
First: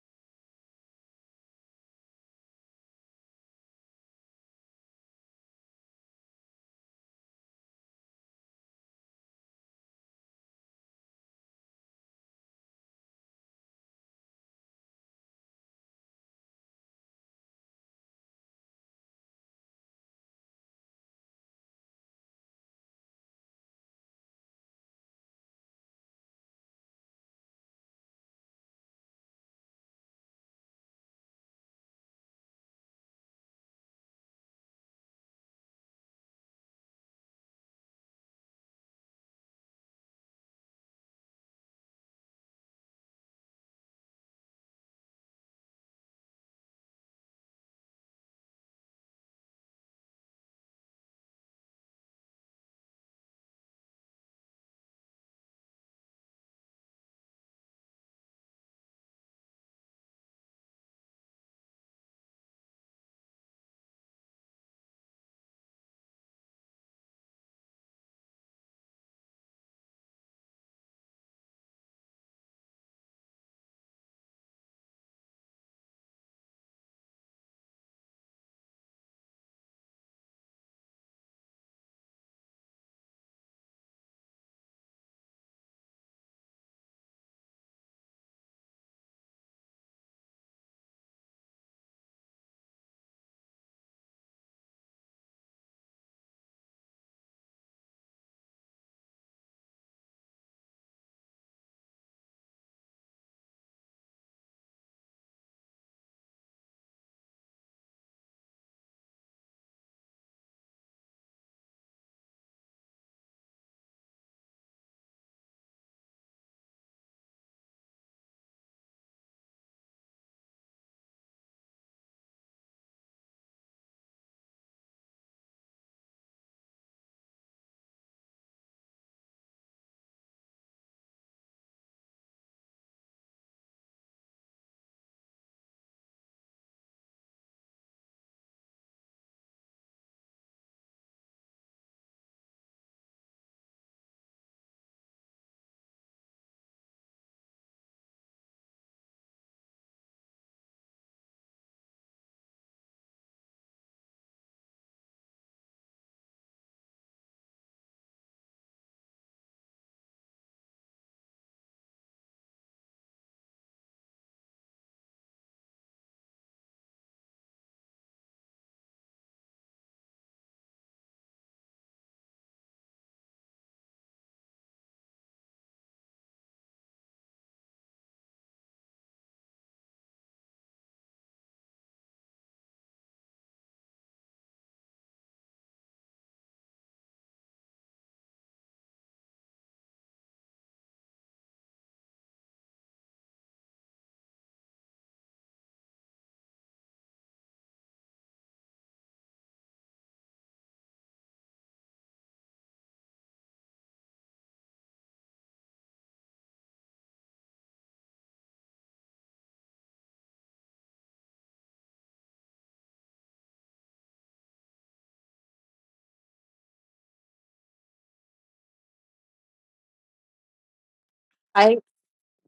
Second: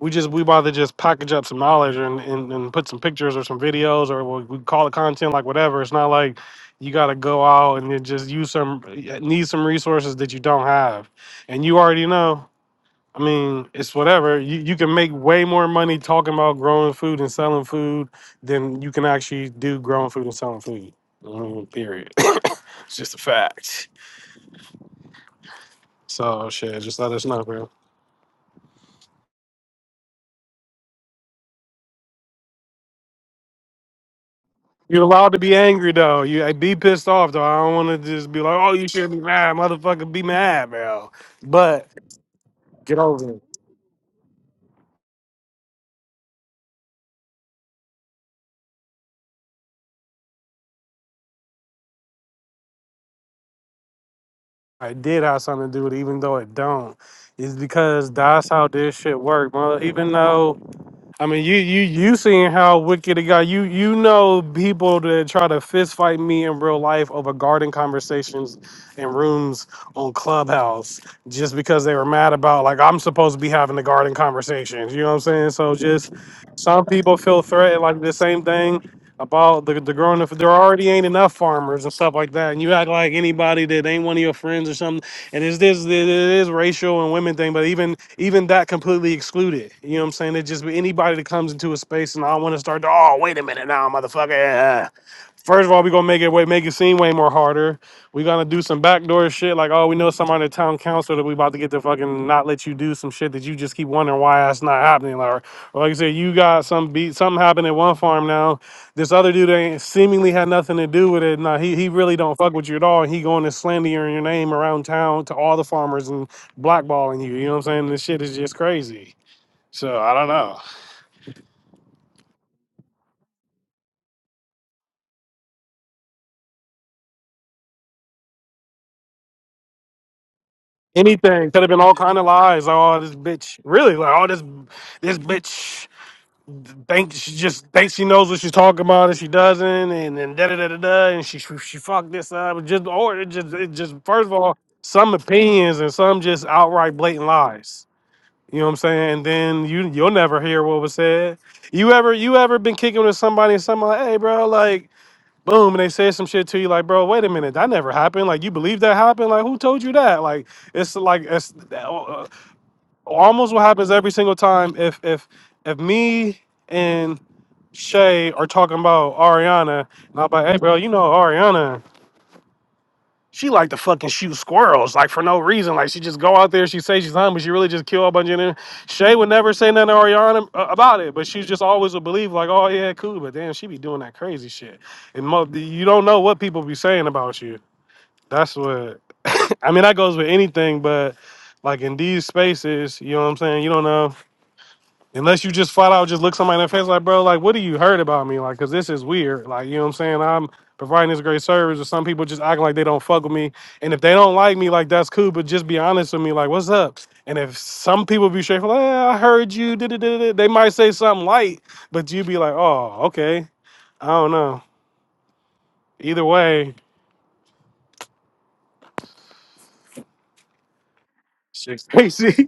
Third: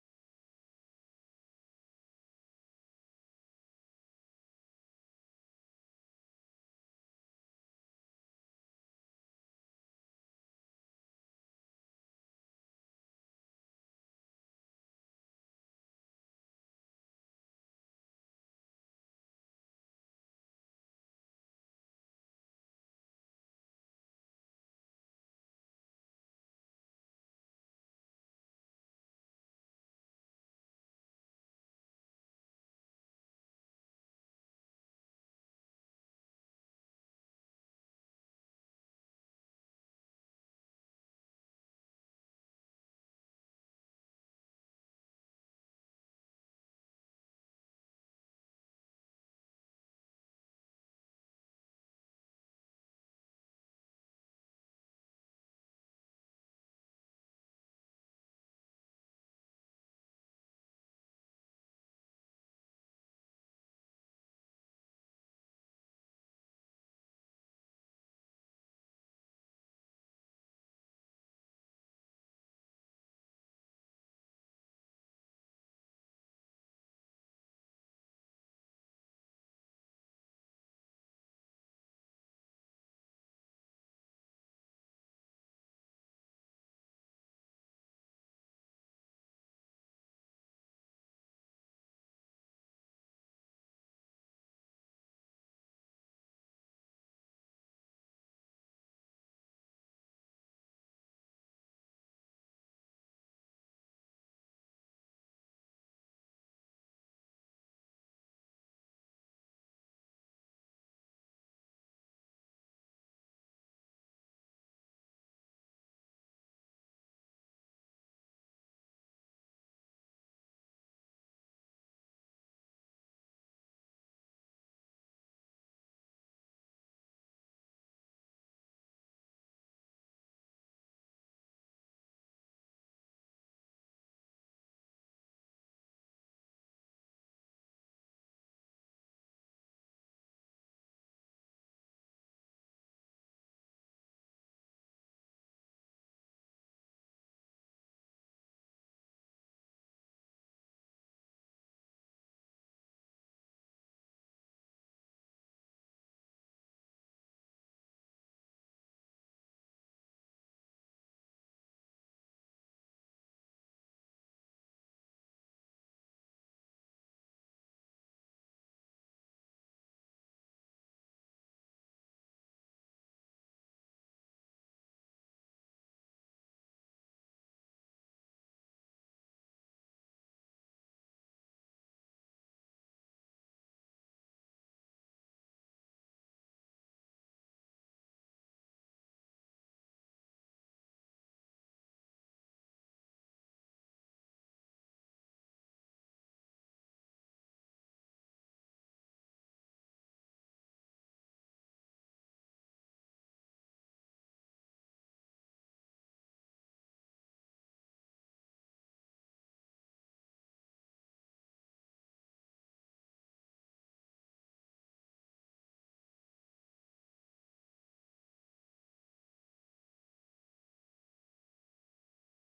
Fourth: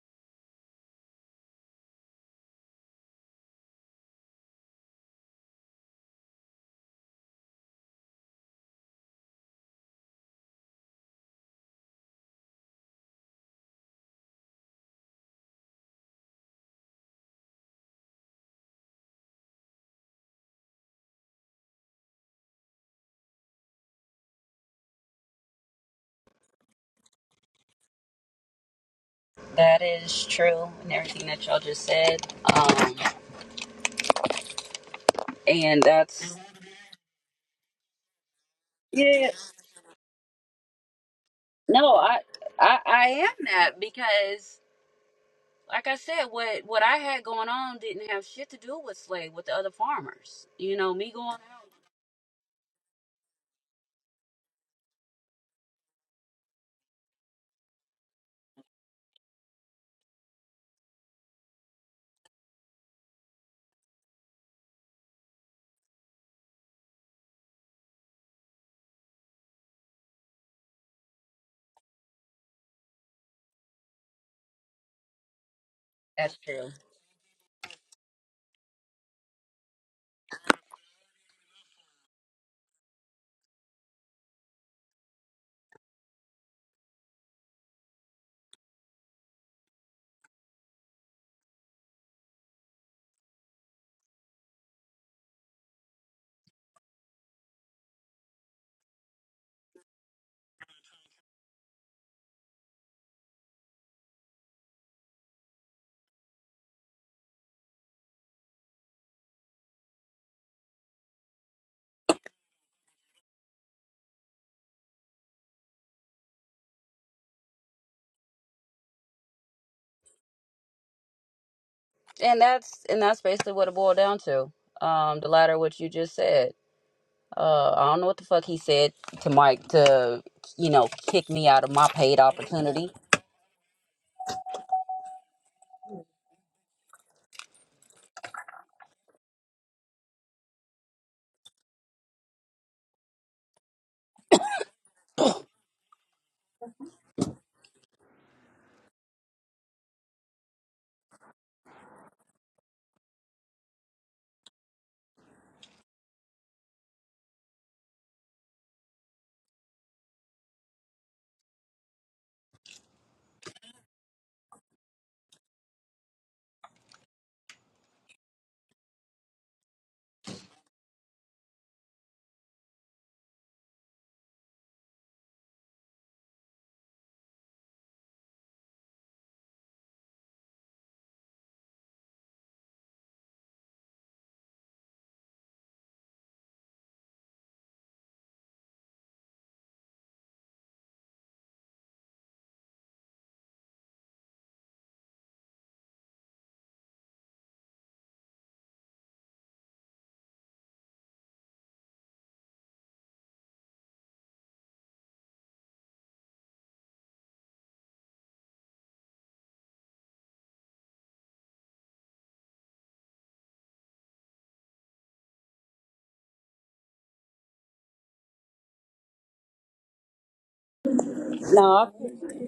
We just we about to just package up some knowledge and, and and put some pictures or some videos or what we call it content, like whatever. It's not like you got to go out and then just use some need some resources that you don't have, and you already know. I mean, it's whatever. You you can make way more money talking about growing food and selling food than you can actually do growing food and selling food. I mean, period. it's just a fact. So shit, just let us know, bro.
that is true, and everything that y'all just said. Um,
You're allowed to be
and
angry though.
that's
You I be pissed off though. I don't want to just be like, oh, you should be
yeah.
mad, motherfucker. Be mad, bro. But
No, I I
get
I
over it.
am that because, like I said, what what I had going on didn't have shit to do with slave with the other farmers. You know, me going out.
I did have something to do with it, even though it don't. Is because that's how this shit work, mother. Even though I mean, you you you seen how wicked it got. You you know people that try to fist fight me in real life over garden conversations in rooms on Clubhouse just because they were mad about like I'm supposed to be having the garden conversations. You know what I'm saying? So just.
That's true.
Some people feel threatened, like the same thing about the, the growing up. There already ain't enough farmers and stuff like that. And you act like anybody that ain't one of your friends or something. And it's this, it is racial and women thing, but even even that completely excluded. You know what I'm saying? It just anybody that comes into a space and I want to start to, oh, wait a minute now, motherfucker. First of all, we're gonna make it way make it seem way more harder. We're gonna do some backdoor shit like, oh, we know somebody in the town council that we about to get to fucking not let you do some shit that you just keep wondering why that's not happening. Like, or like I said, you got some beat something happened at one farm now. This other dude ain't seemingly had nothing to do with it. Nah, he he really don't fuck with you at all. And he going to slandering your name around town to all the farmers and blackballing you. You know what I'm saying? This shit is just crazy. So I don't know.
And that's and that's basically what it boiled down to. Um, the latter, what you just said. Uh, I don't know what the fuck he said to Mike to, you know, kick me
anything. Could
out
have
of
been
my
all kind
paid
of lies. Like,
opportunity.
oh, this bitch, really? Like, oh, this this bitch thinks she just thinks she knows what she's talking about, and she doesn't, and and da da da da da, and she she she fucked this up. Just or it just it just first of all, some opinions and some just outright blatant lies. You know what I'm saying? And then you you'll never hear what was said. You ever you ever been kicking with somebody and somebody like, hey bro, like boom, and they said some shit to you like, bro, wait a minute, that never happened. Like, you believe that happened? Like, who told you that? Like, it's like it's uh, almost what happens every single time. If if if me and Shay are talking about Ariana, and I'm like, hey, bro, you know Ariana. She like to fucking shoot squirrels, like for no reason. Like she just go out there, she say she's hungry, she really just kill a bunch of them. Shay would never say nothing to Ariana uh, about it, but she just always would believe like, oh yeah, cool. But damn, she be doing that crazy shit. And mo- you don't know what people be saying about you. That's what. I mean, that goes with anything, but like in these spaces, you know what I'm saying. You don't know. Unless you just flat out just look somebody in the face like, bro, like, what do you heard about me? Like, cause this is weird. Like, you know what I'm saying? I'm providing this great service, or some people just acting like they don't fuck with me. And if they don't like me, like that's cool, but just be honest with me, like, what's up? And if some people be straight, like, "Eh, I heard you, da da da da," they might say something light, but you be like, oh, okay, I don't know. Either way,
I
shit
No,
crazy,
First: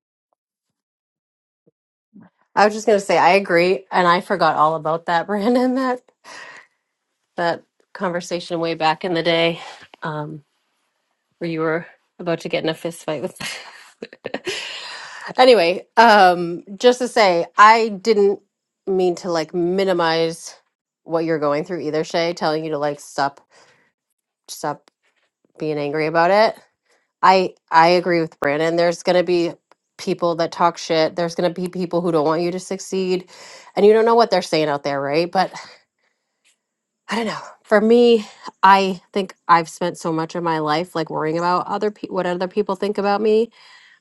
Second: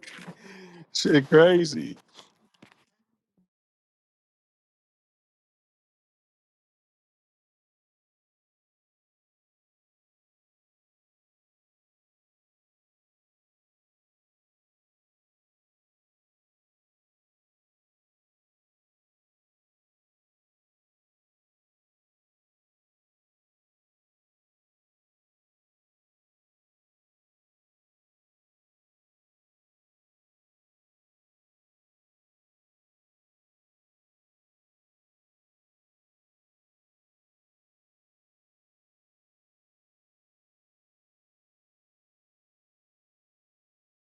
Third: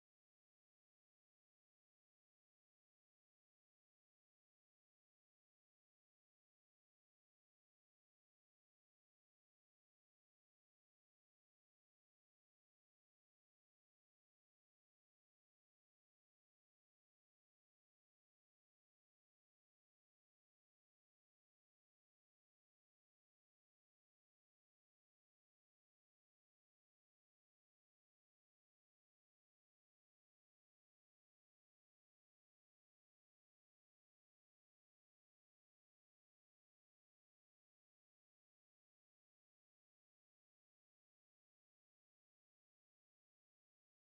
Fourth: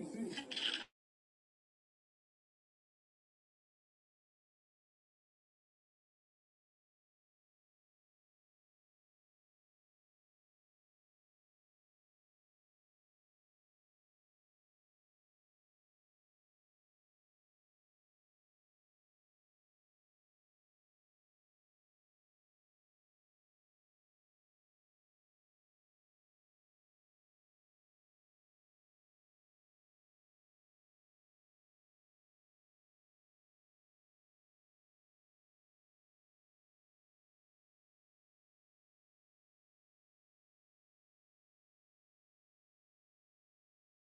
shit crazy.
I was just gonna say I agree, and I forgot all about that, Brandon. That that conversation way back in the day. Um, or you were about to get in a fist fight with anyway um just to say i didn't mean to like minimize what you're going through either shay telling you to like stop stop being angry about it i i agree with brandon there's gonna be people that talk shit there's gonna be people who don't want you to succeed and you don't know what they're saying out there right but i don't know for me i think i've spent so much of my life like worrying about other people what other people think about me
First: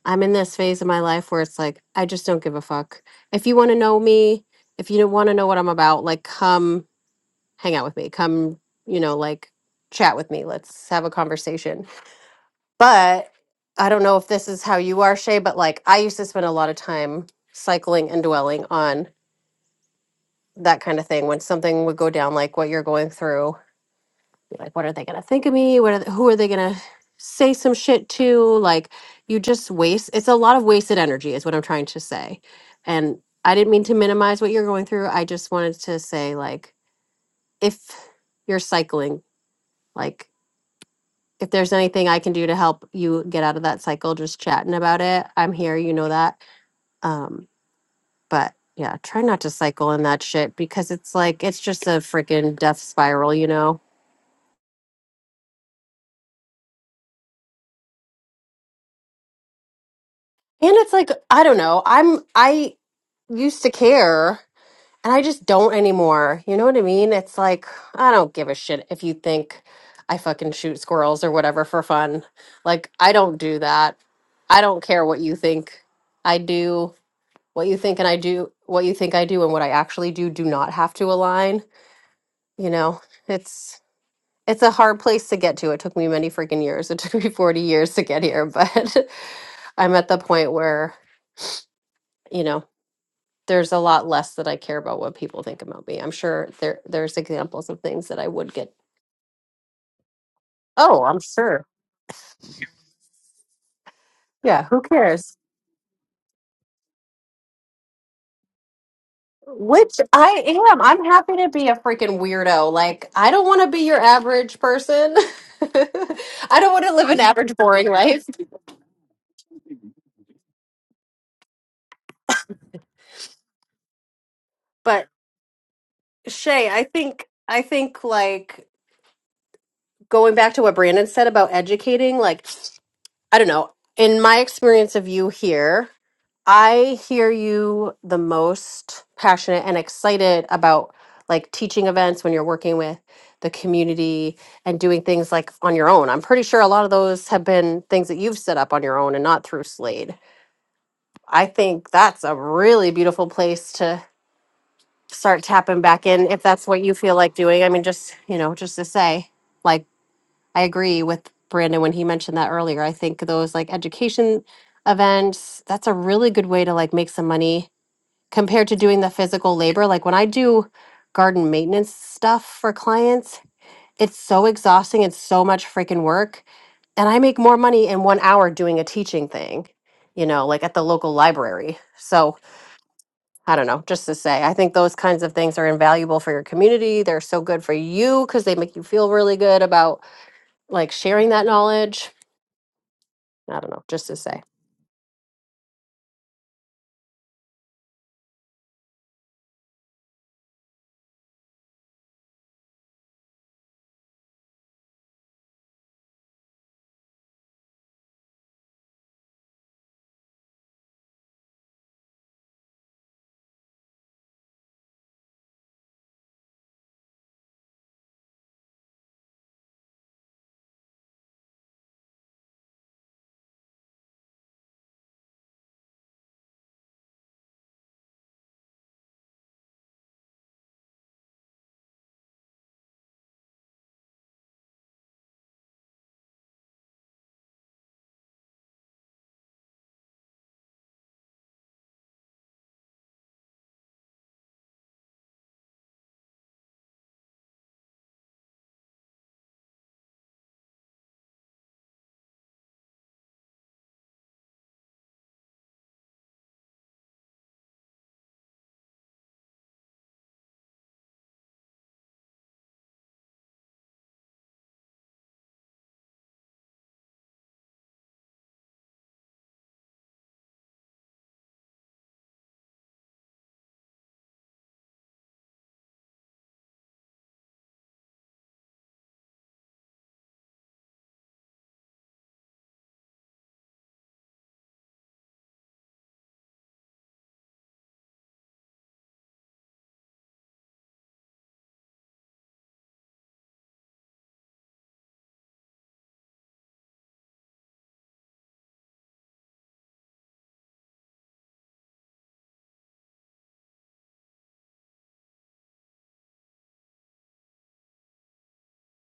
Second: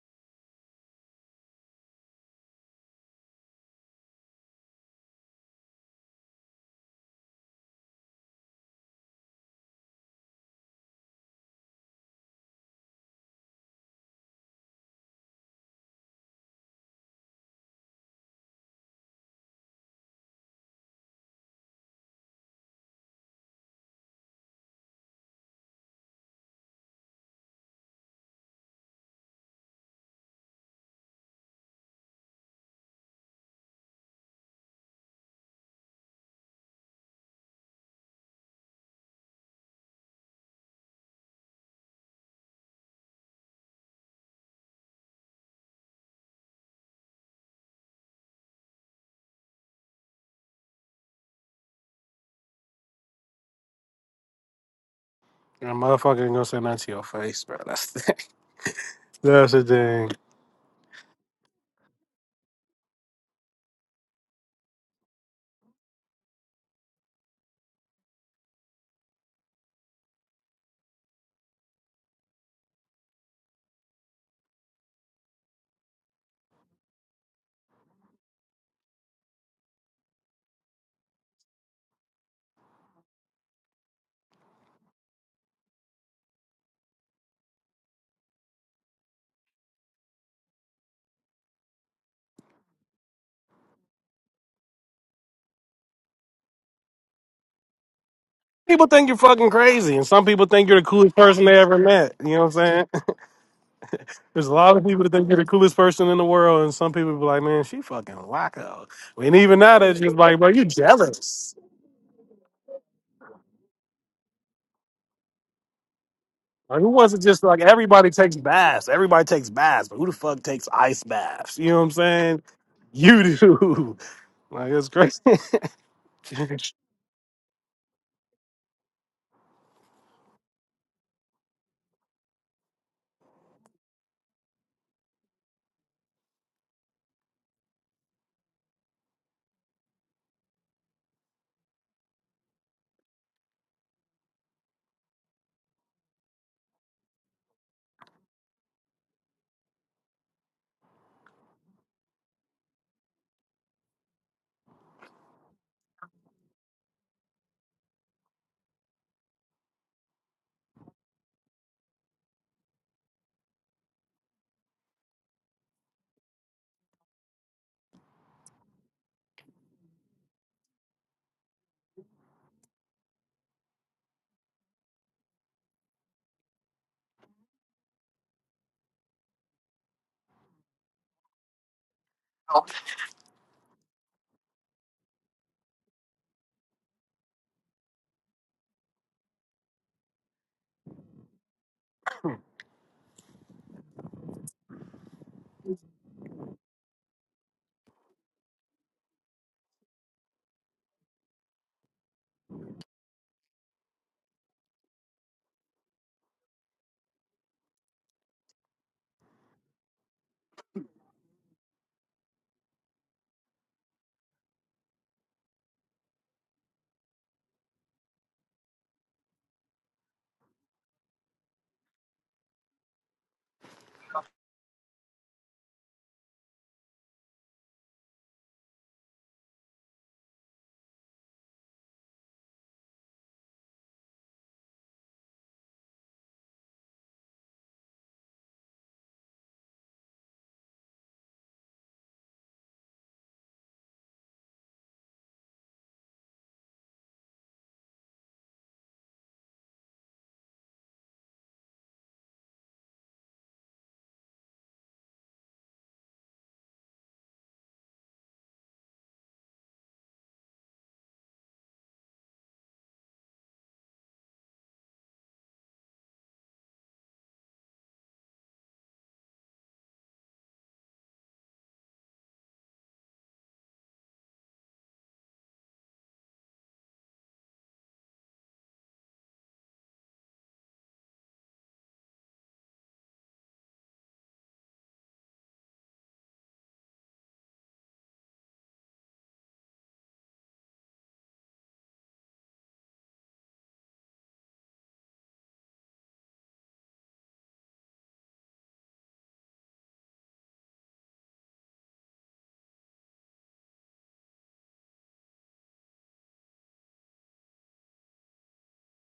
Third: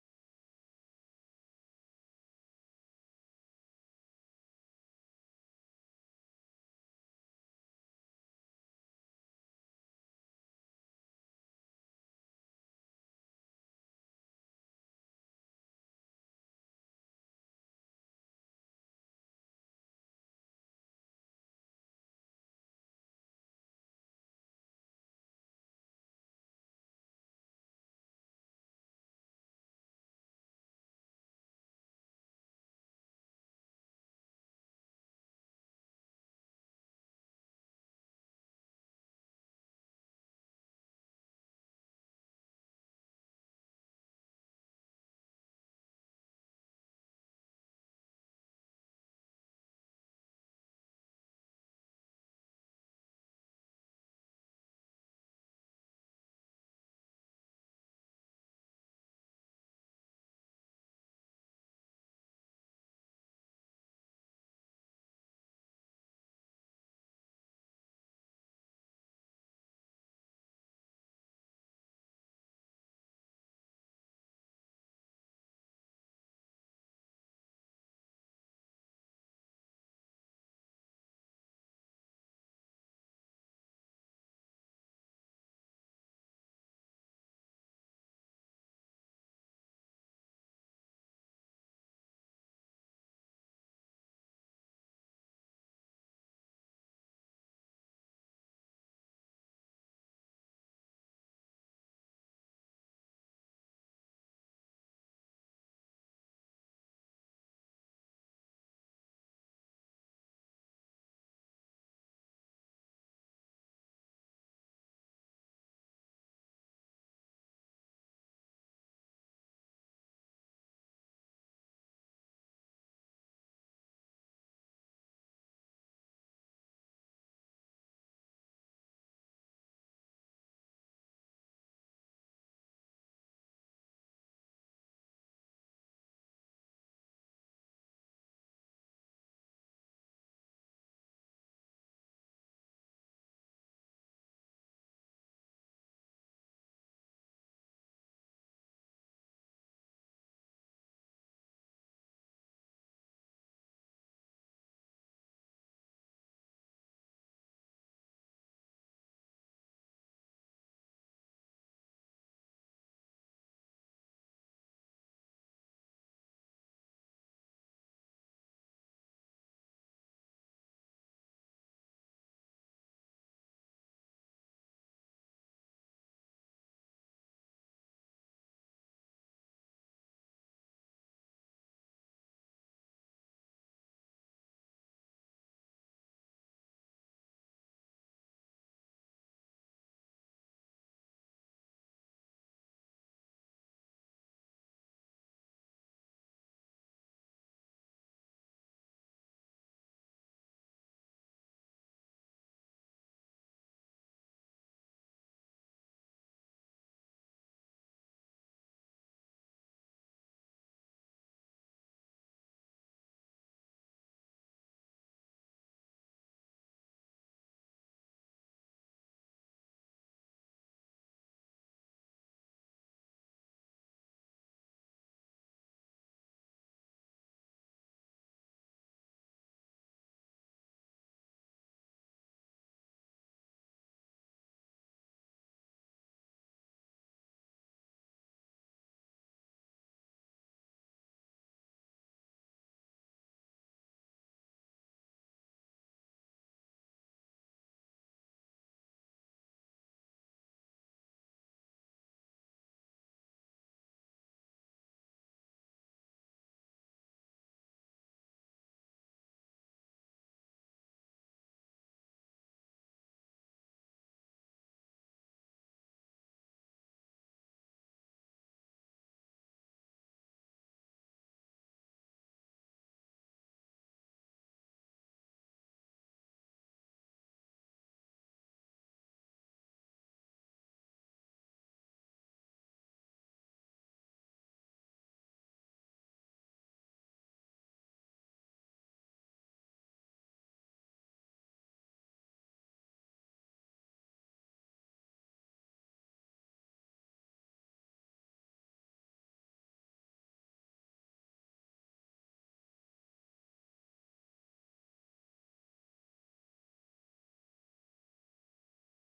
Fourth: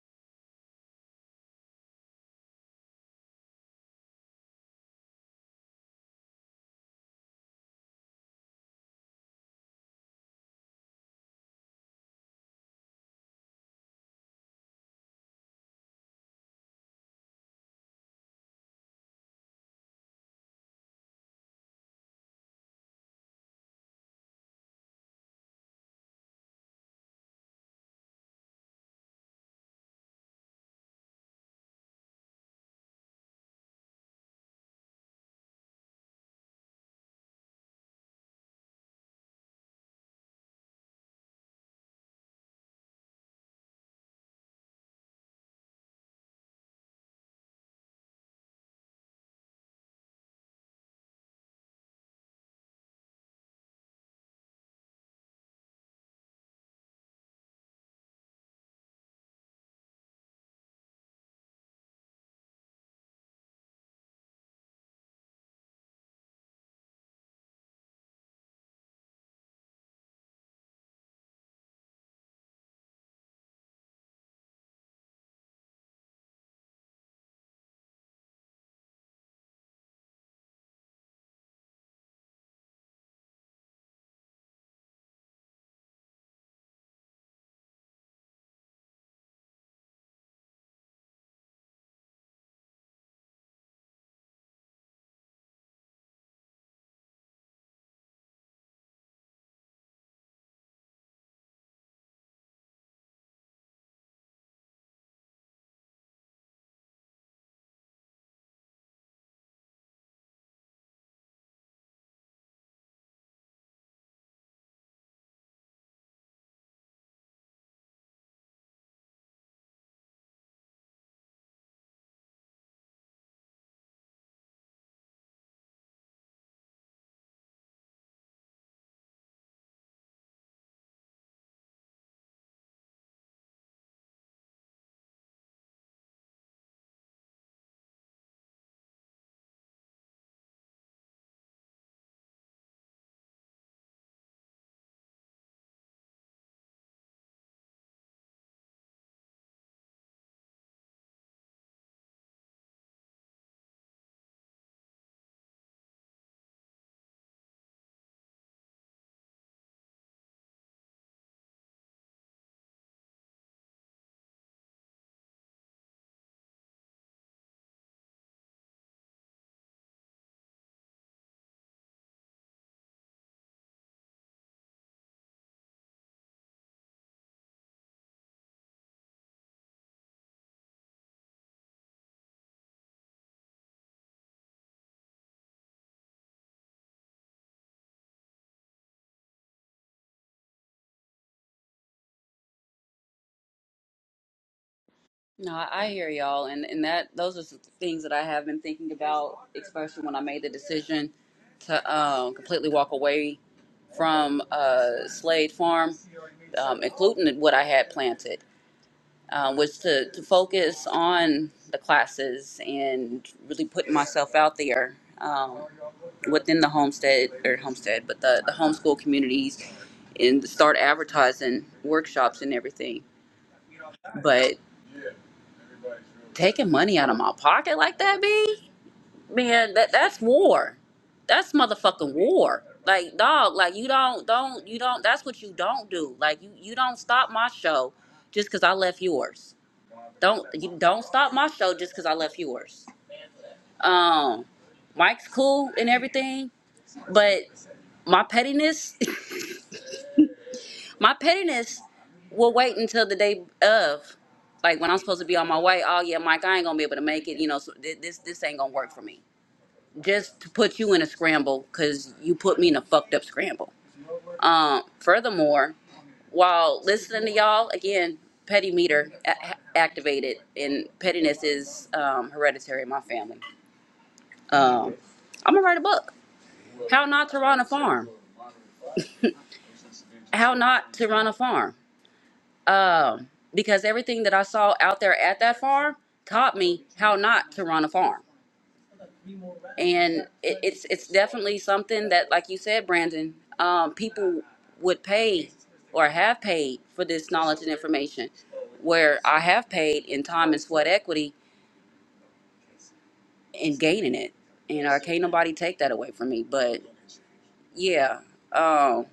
I'm in this phase of my life where it's like, I just don't give a fuck. If you want to know me, if you want to know what I'm about, like, come hang out with me. Come, you know, like, chat with me. Let's have a conversation. But I don't know if this is how you are, Shay, but like, I used to spend a lot of time cycling and dwelling on that kind of thing when something would go down, like what you're going through like what are they gonna think of me what are they, who are they gonna say some shit to like you just waste it's a lot of wasted energy is what i'm trying to say and i didn't mean to minimize what you're going through i just wanted to say like if you're cycling like if there's anything i can do to help you get out of that cycle just chatting about it i'm here you know that um but yeah try not to cycle in that shit because it's like it's just a freaking death spiral you know
And motherfucker ain't gonna say nothing to your face, bro. That's the That's the thing.
and it's like i don't know i'm i used to care and I just don't anymore. You know what I mean? It's like I don't give a shit if you think I fucking shoot squirrels or whatever for fun. Like I don't do that. I don't care what you think I do, what you think and I do, what you think I do and what I actually do do not have to align, you know. It's it's a hard place to get to. It took me many freaking years. It took me 40 years to get here, but I'm at the point where, you know, there's a lot less that I care about what people think about me. I'm sure there there's examples of things that I would get.
people think you're fucking crazy, and some people think you're the
Oh,
coolest
I'm
person they
sure.
ever met. You know what I'm saying? There's a
Yeah,
lot
who
of people that think
cares?
you're the coolest person in the world, and some people be like, "Man, she fucking wacko." And even now, they're
Which
just like,
I
"Bro, you
am. I'm happy to
jealous."
be a freaking weirdo. Like I don't want to be your average person. I don't
Like,
want
who
to live an
wasn't just
average
like
boring
everybody
life.
takes baths? Everybody takes baths, but who the fuck takes ice baths? You know what I'm saying? You do. Like it's
But
crazy.
Shay, I think I think like going back to what Brandon said about educating, like I don't know, in my experience of you here, I hear you the most passionate and excited about like teaching events when you're working with the community and doing things like on your own. I'm pretty sure a lot of those have been things that you've set up on your own and not through Slade. I think that's a really beautiful place to start tapping back in if that's what you feel like doing. I mean, just, you know, just to say, like, I agree with Brandon when he mentioned that earlier. I think those like education events, that's a really good way to like make some money compared to doing the physical labor. Like when I do garden maintenance stuff for clients, it's so exhausting. It's so much freaking work. And I make more money in one hour doing a teaching thing, you know, like at the local library. So I don't know, just to say, I think those kinds of things are invaluable for your community. They're so good for you because they make you feel really good about like sharing that knowledge. I don't know, just to say.
No, I I hear y'all, and and that those are some things that I have been thinking about, especially when I made the decision to um, completely walk away from uh, Slade Farm, um, including what I had planted, um, was to to focus on the classes and really putting myself out there um, within the homestead or homestead, but the the homeschool communities, and start advertising workshops and everything, but. Taking money out of my pocket like that, B? man, that that's war. That's motherfucking war. Like dog, like you don't don't you don't that's what you don't do. Like you you don't stop my show just cuz I left yours. Don't you don't stop my show just cuz I left yours. Um Mike's cool and everything, but my pettiness, my pettiness will wait until the day of like when I'm supposed to be on my way, oh yeah, Mike, I ain't gonna be able to make it. You know, so thi- this this ain't gonna work for me. just to put you in a scramble because you put me in a fucked up scramble. Um, furthermore, while listening to y'all, again, petty meter a- activated, and pettiness is um, hereditary in my family. Um, I'm gonna write a book. How not to run a farm. How not to run a farm. Um, because everything that I saw out there at that farm taught me how not to run a farm. and it, it's it's definitely something that, like you said, Brandon, um, people would pay or have paid for this knowledge and information. Where I have paid in time and sweat equity in gaining it, and I can't nobody take that away from me. But yeah, um,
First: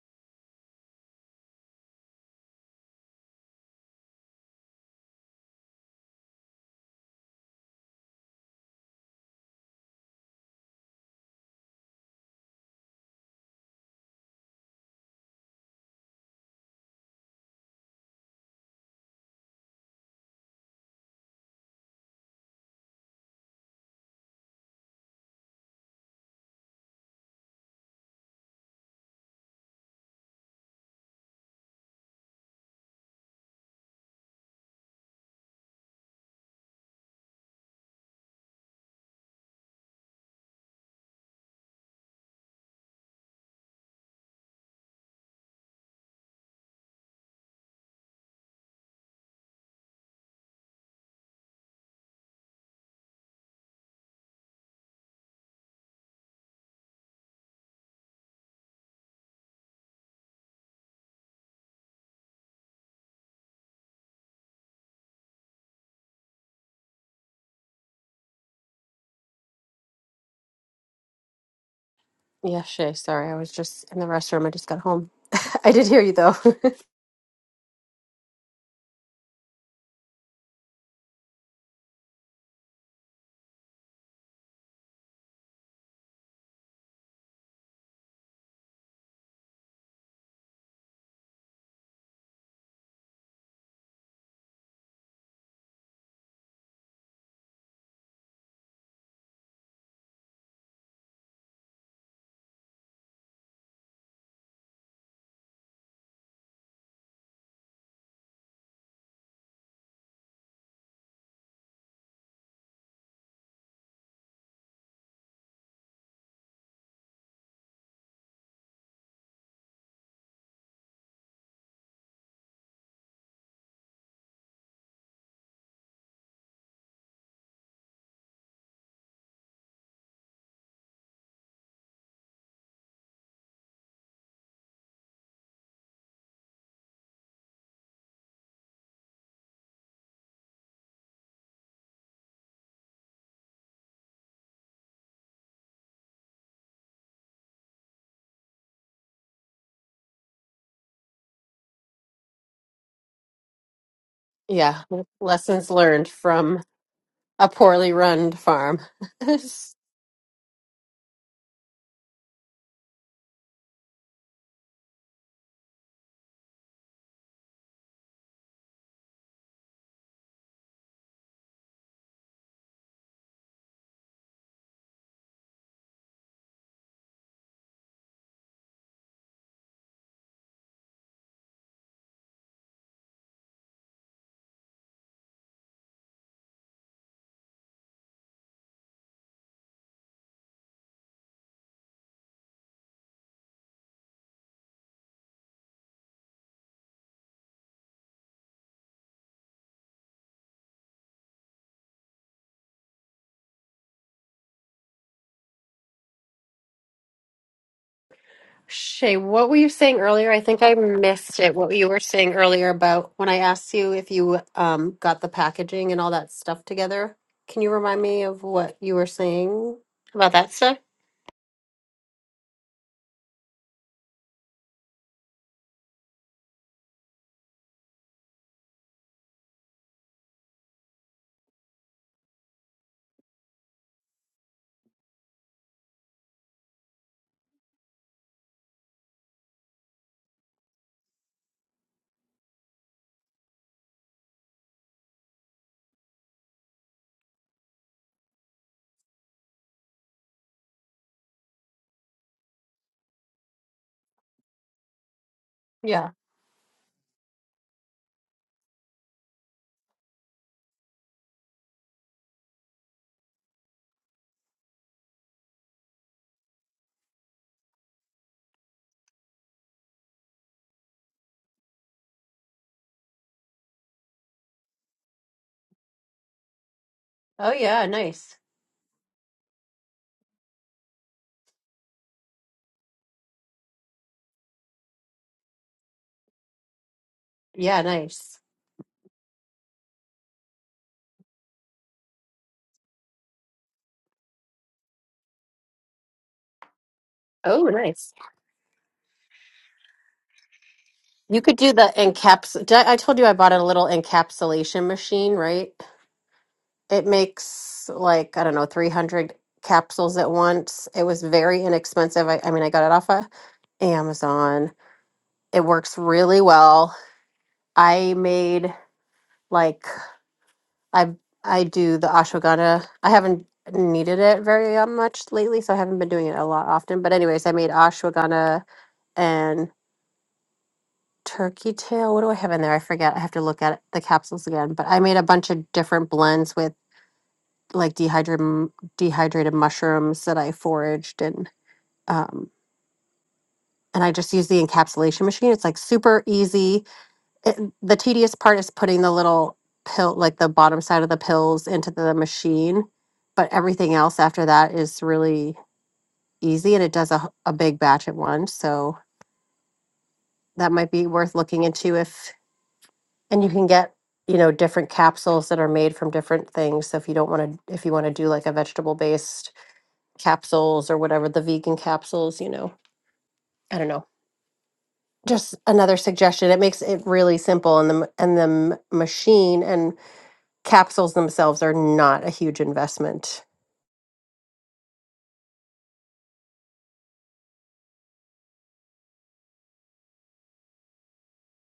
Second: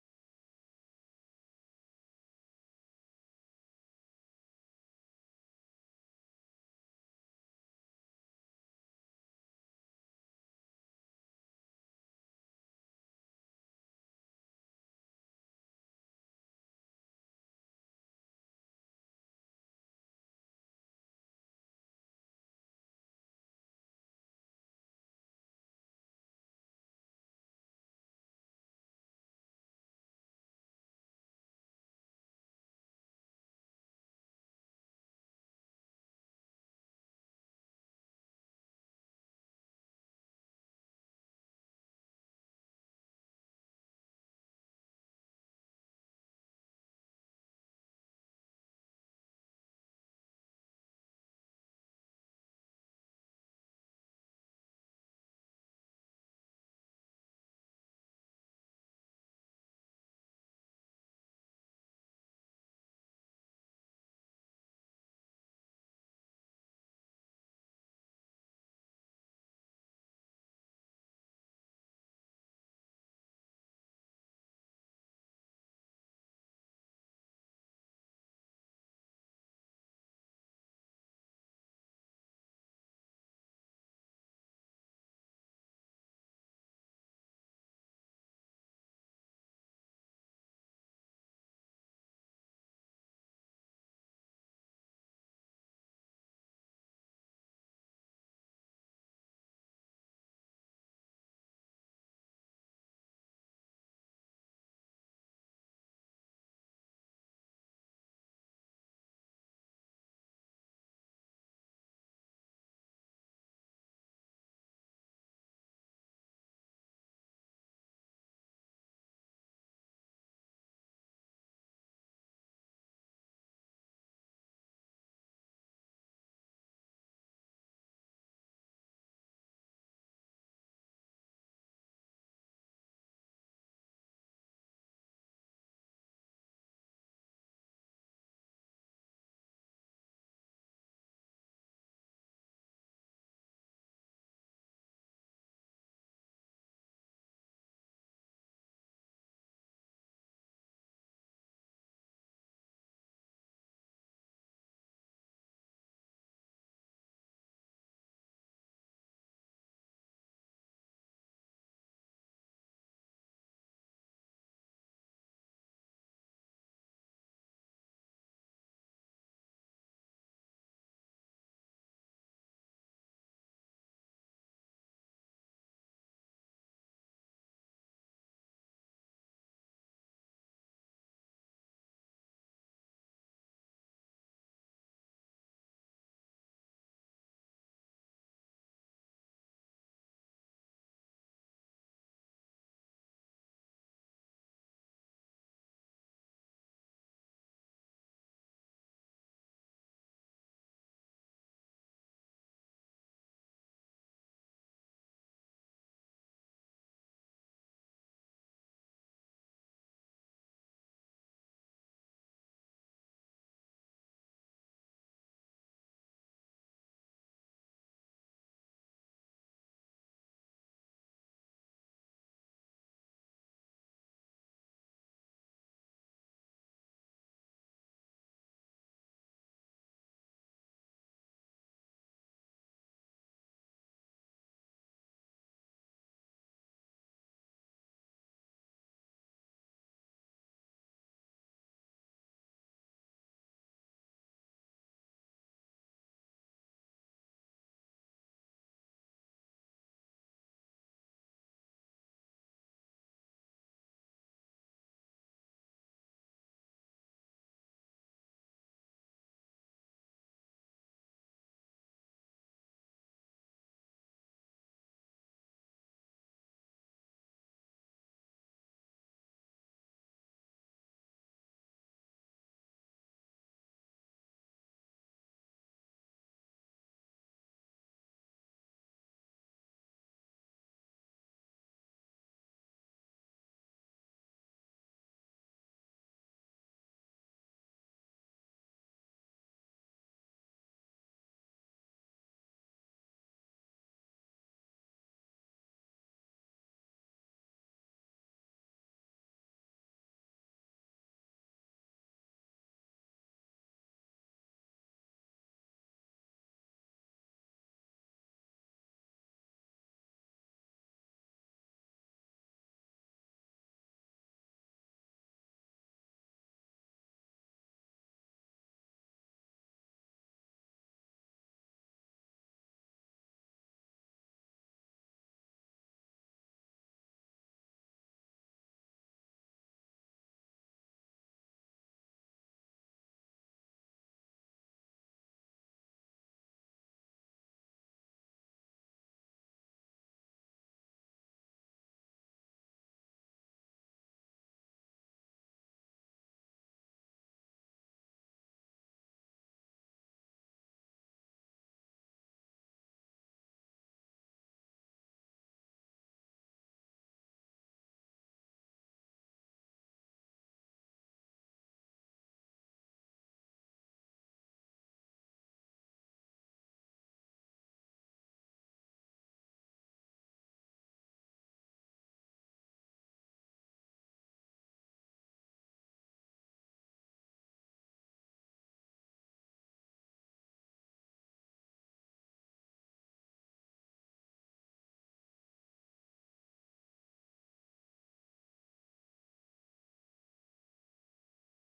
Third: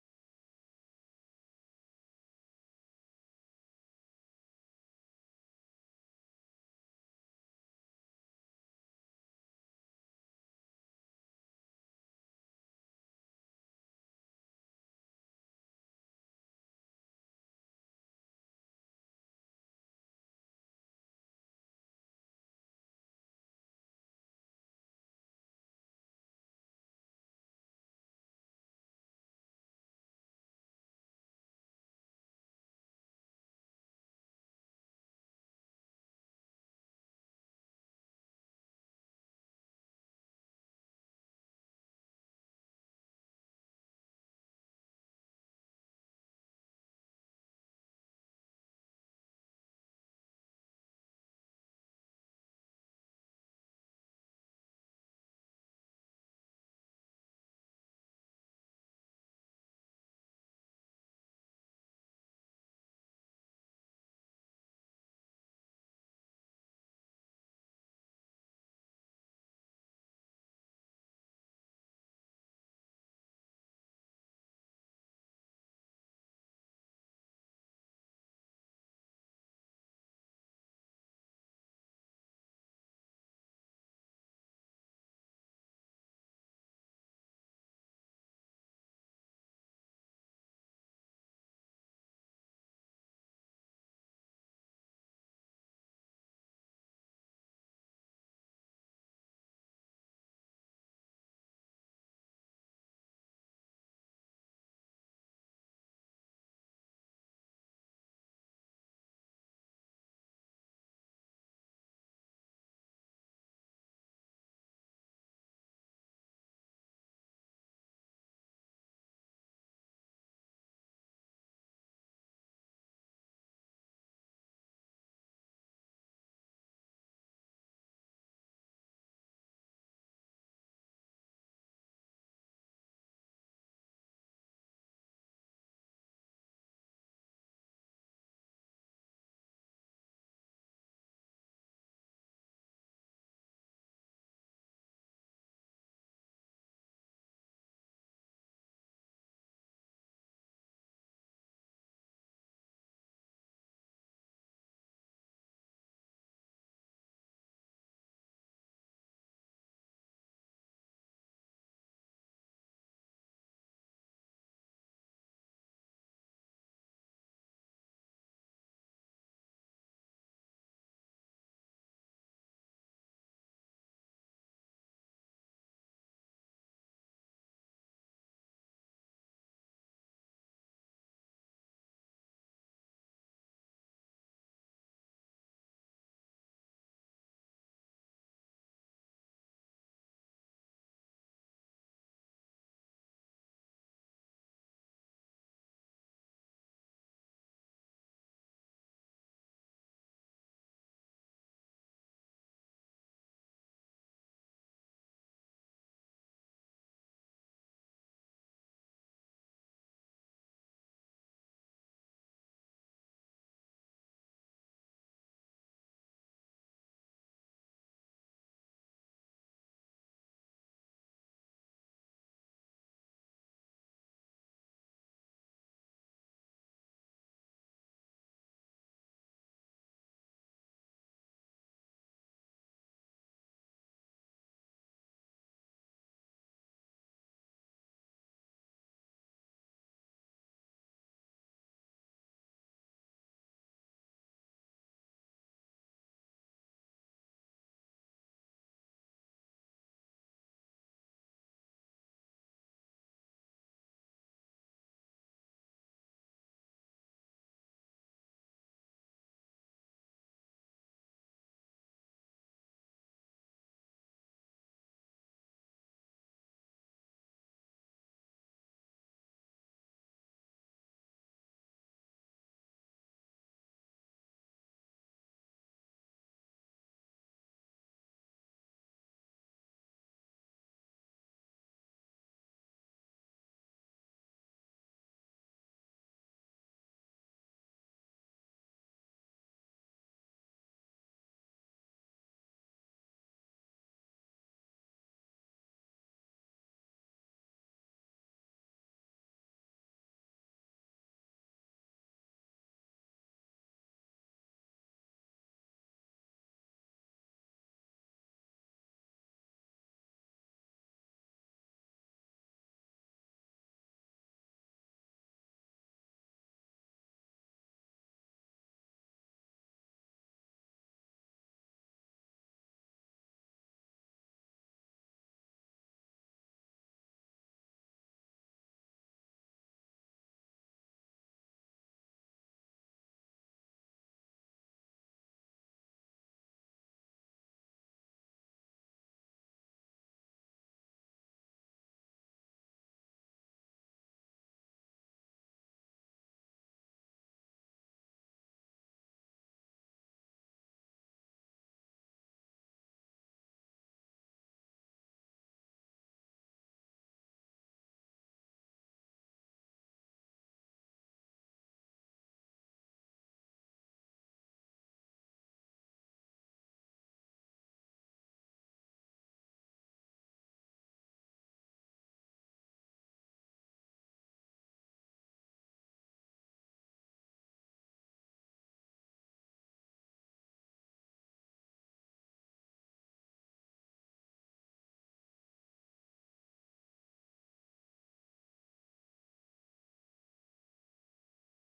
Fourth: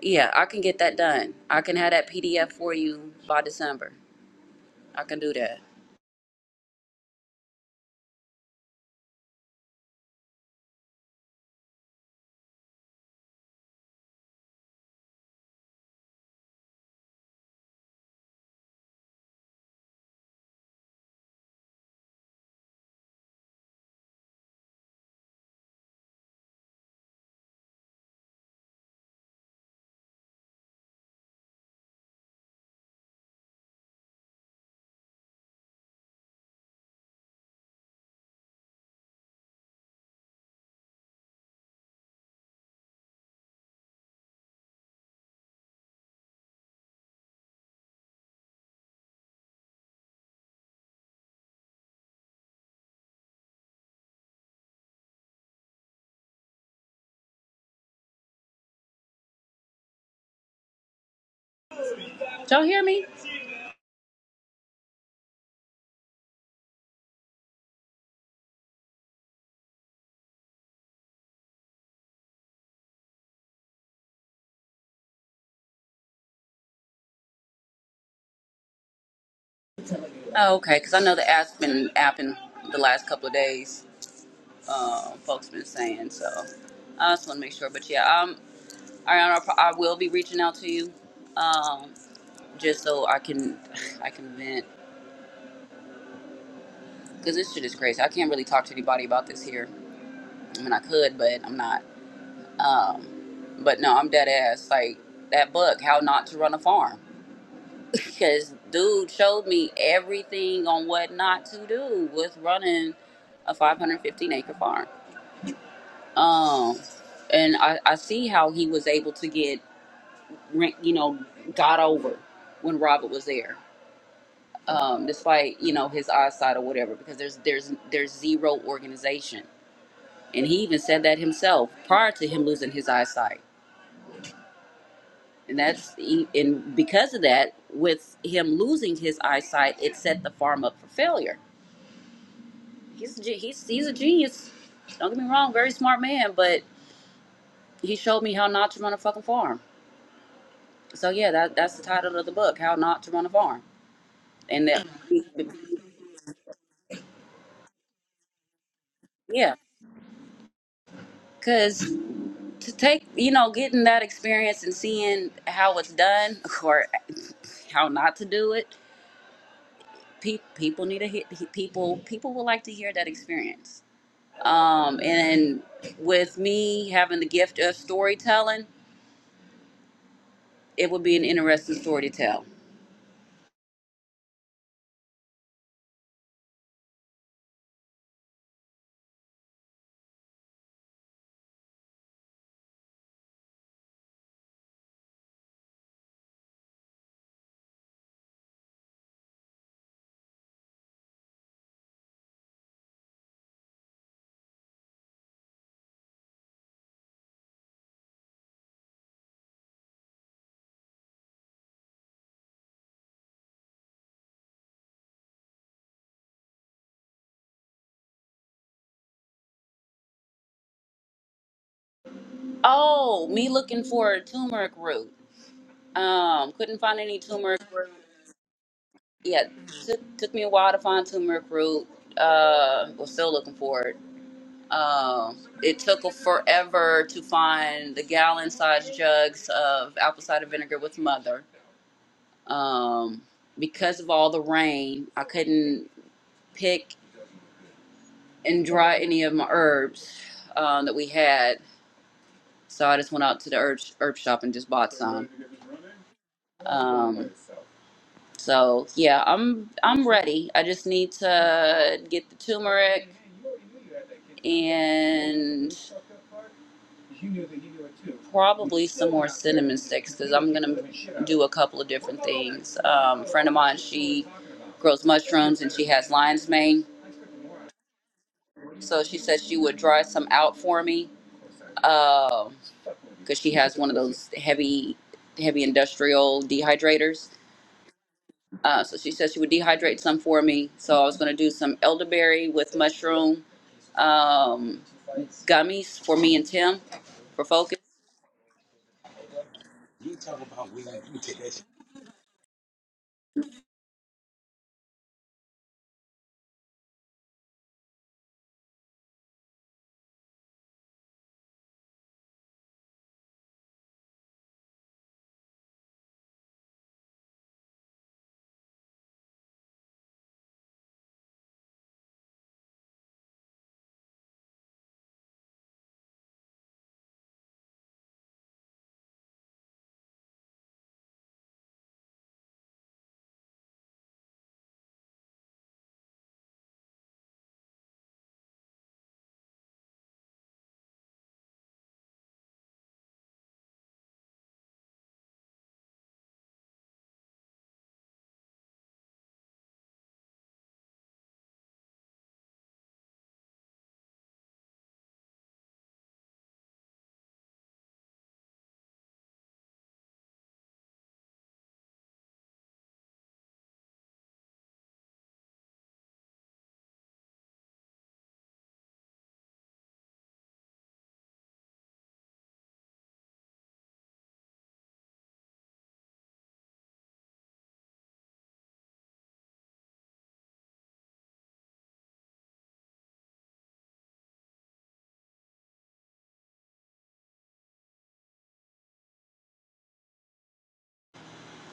yeah, I can get that done. I can have that PDF for you by December. I can do that. Y'all hear me?
Yeah, Shay, sorry. I was just in the restroom. I just got home. I did hear you though.
Oh, okay, because I know the app's been apping the last couple of days. um, folks been saying. So I just want to make sure. But yeah, um, Ariana, I I will be reaching out to you, um, just so I can, I can vent because this shit is crazy. I can't really talk to anybody about this here. I mean, I could, but I'm not. Um, but no, I'm dead ass. Like that book, How Not to Run a Farm, because dude showed me everything on what not to do with running a 515 acre farm. Um, and I, I see how he was able to get ran- you know, got over when Robert was there, um, despite you know his eyesight or whatever, because there's there's there's zero organization, and he even said that himself prior to him losing his eyesight, and that's he- and because of that, with him losing his eyesight, it set the farm up for failure. He's a ge- he's he's a genius. Don't get me wrong, very smart man, but he showed me how not to run a fucking farm. So yeah, that that's the title of the book, how not to run a farm, and
Yeah,
that
lessons learned from a poorly run farm.
yeah, 'cause to take you know getting that experience and seeing how it's done or how not to do it pe- people need to hit people people will like to hear that experience um and with me having the gift of storytelling it would be an interesting story to tell
Shay, what were you saying earlier? I think I missed it. What you were saying earlier about when I asked you if you um, got the packaging and all that stuff together. Can you remind me of what you were saying about that stuff?
oh me looking for a turmeric root um couldn't find any turmeric yeah took, took me a while to find turmeric root uh was still looking for it Um, it took forever to find the gallon-sized jugs of apple cider vinegar with mother. Um, because of all the rain, I couldn't pick and dry any of my herbs um, that we had. So I just went out to the herb, herb shop and just bought some.
Yeah.
Um, so yeah, I'm I'm ready. I just need to get the turmeric and probably some more cinnamon sticks because I'm gonna do a couple of different things. Um, a friend of mine, she grows mushrooms and she has lion's mane,
Oh, yeah. Nice.
so she said she would dry some out for me because she has one of those heavy, heavy industrial dehydrators.
Yeah, nice.
Uh, so she said she would dehydrate some for me. So I was gonna do some elderberry with mushroom um, gummies for me and Tim for
Oh,
focus.
nice. You could do the encaps. Did I I told you I bought a little encapsulation machine, right? It makes like, I don't know, 300 capsules at once. It was very inexpensive. I, I mean, I got it off of Amazon. It works really well. I made like I I do the ashwagandha. I haven't needed it very uh, much lately, so I haven't been doing it a lot often. But anyways, I made ashwagandha and turkey tail. What do I have in there? I forget. I have to look at the capsules again. But I made a bunch of different blends with like dehydrated dehydrated mushrooms that I foraged and um, and I just use the encapsulation machine. It's like super easy. It, the tedious part is putting the little pill, like the bottom side of the pills, into the machine. But everything else after that is really easy, and it does a a big batch at once. So that might be worth looking into if, and you can get you know different capsules that are made from different things. So if you don't want to, if you want to do like a vegetable based capsules or whatever the vegan capsules, you know, I don't know just another suggestion it makes it really simple and the m- and the m- machine and capsules themselves are not a huge investment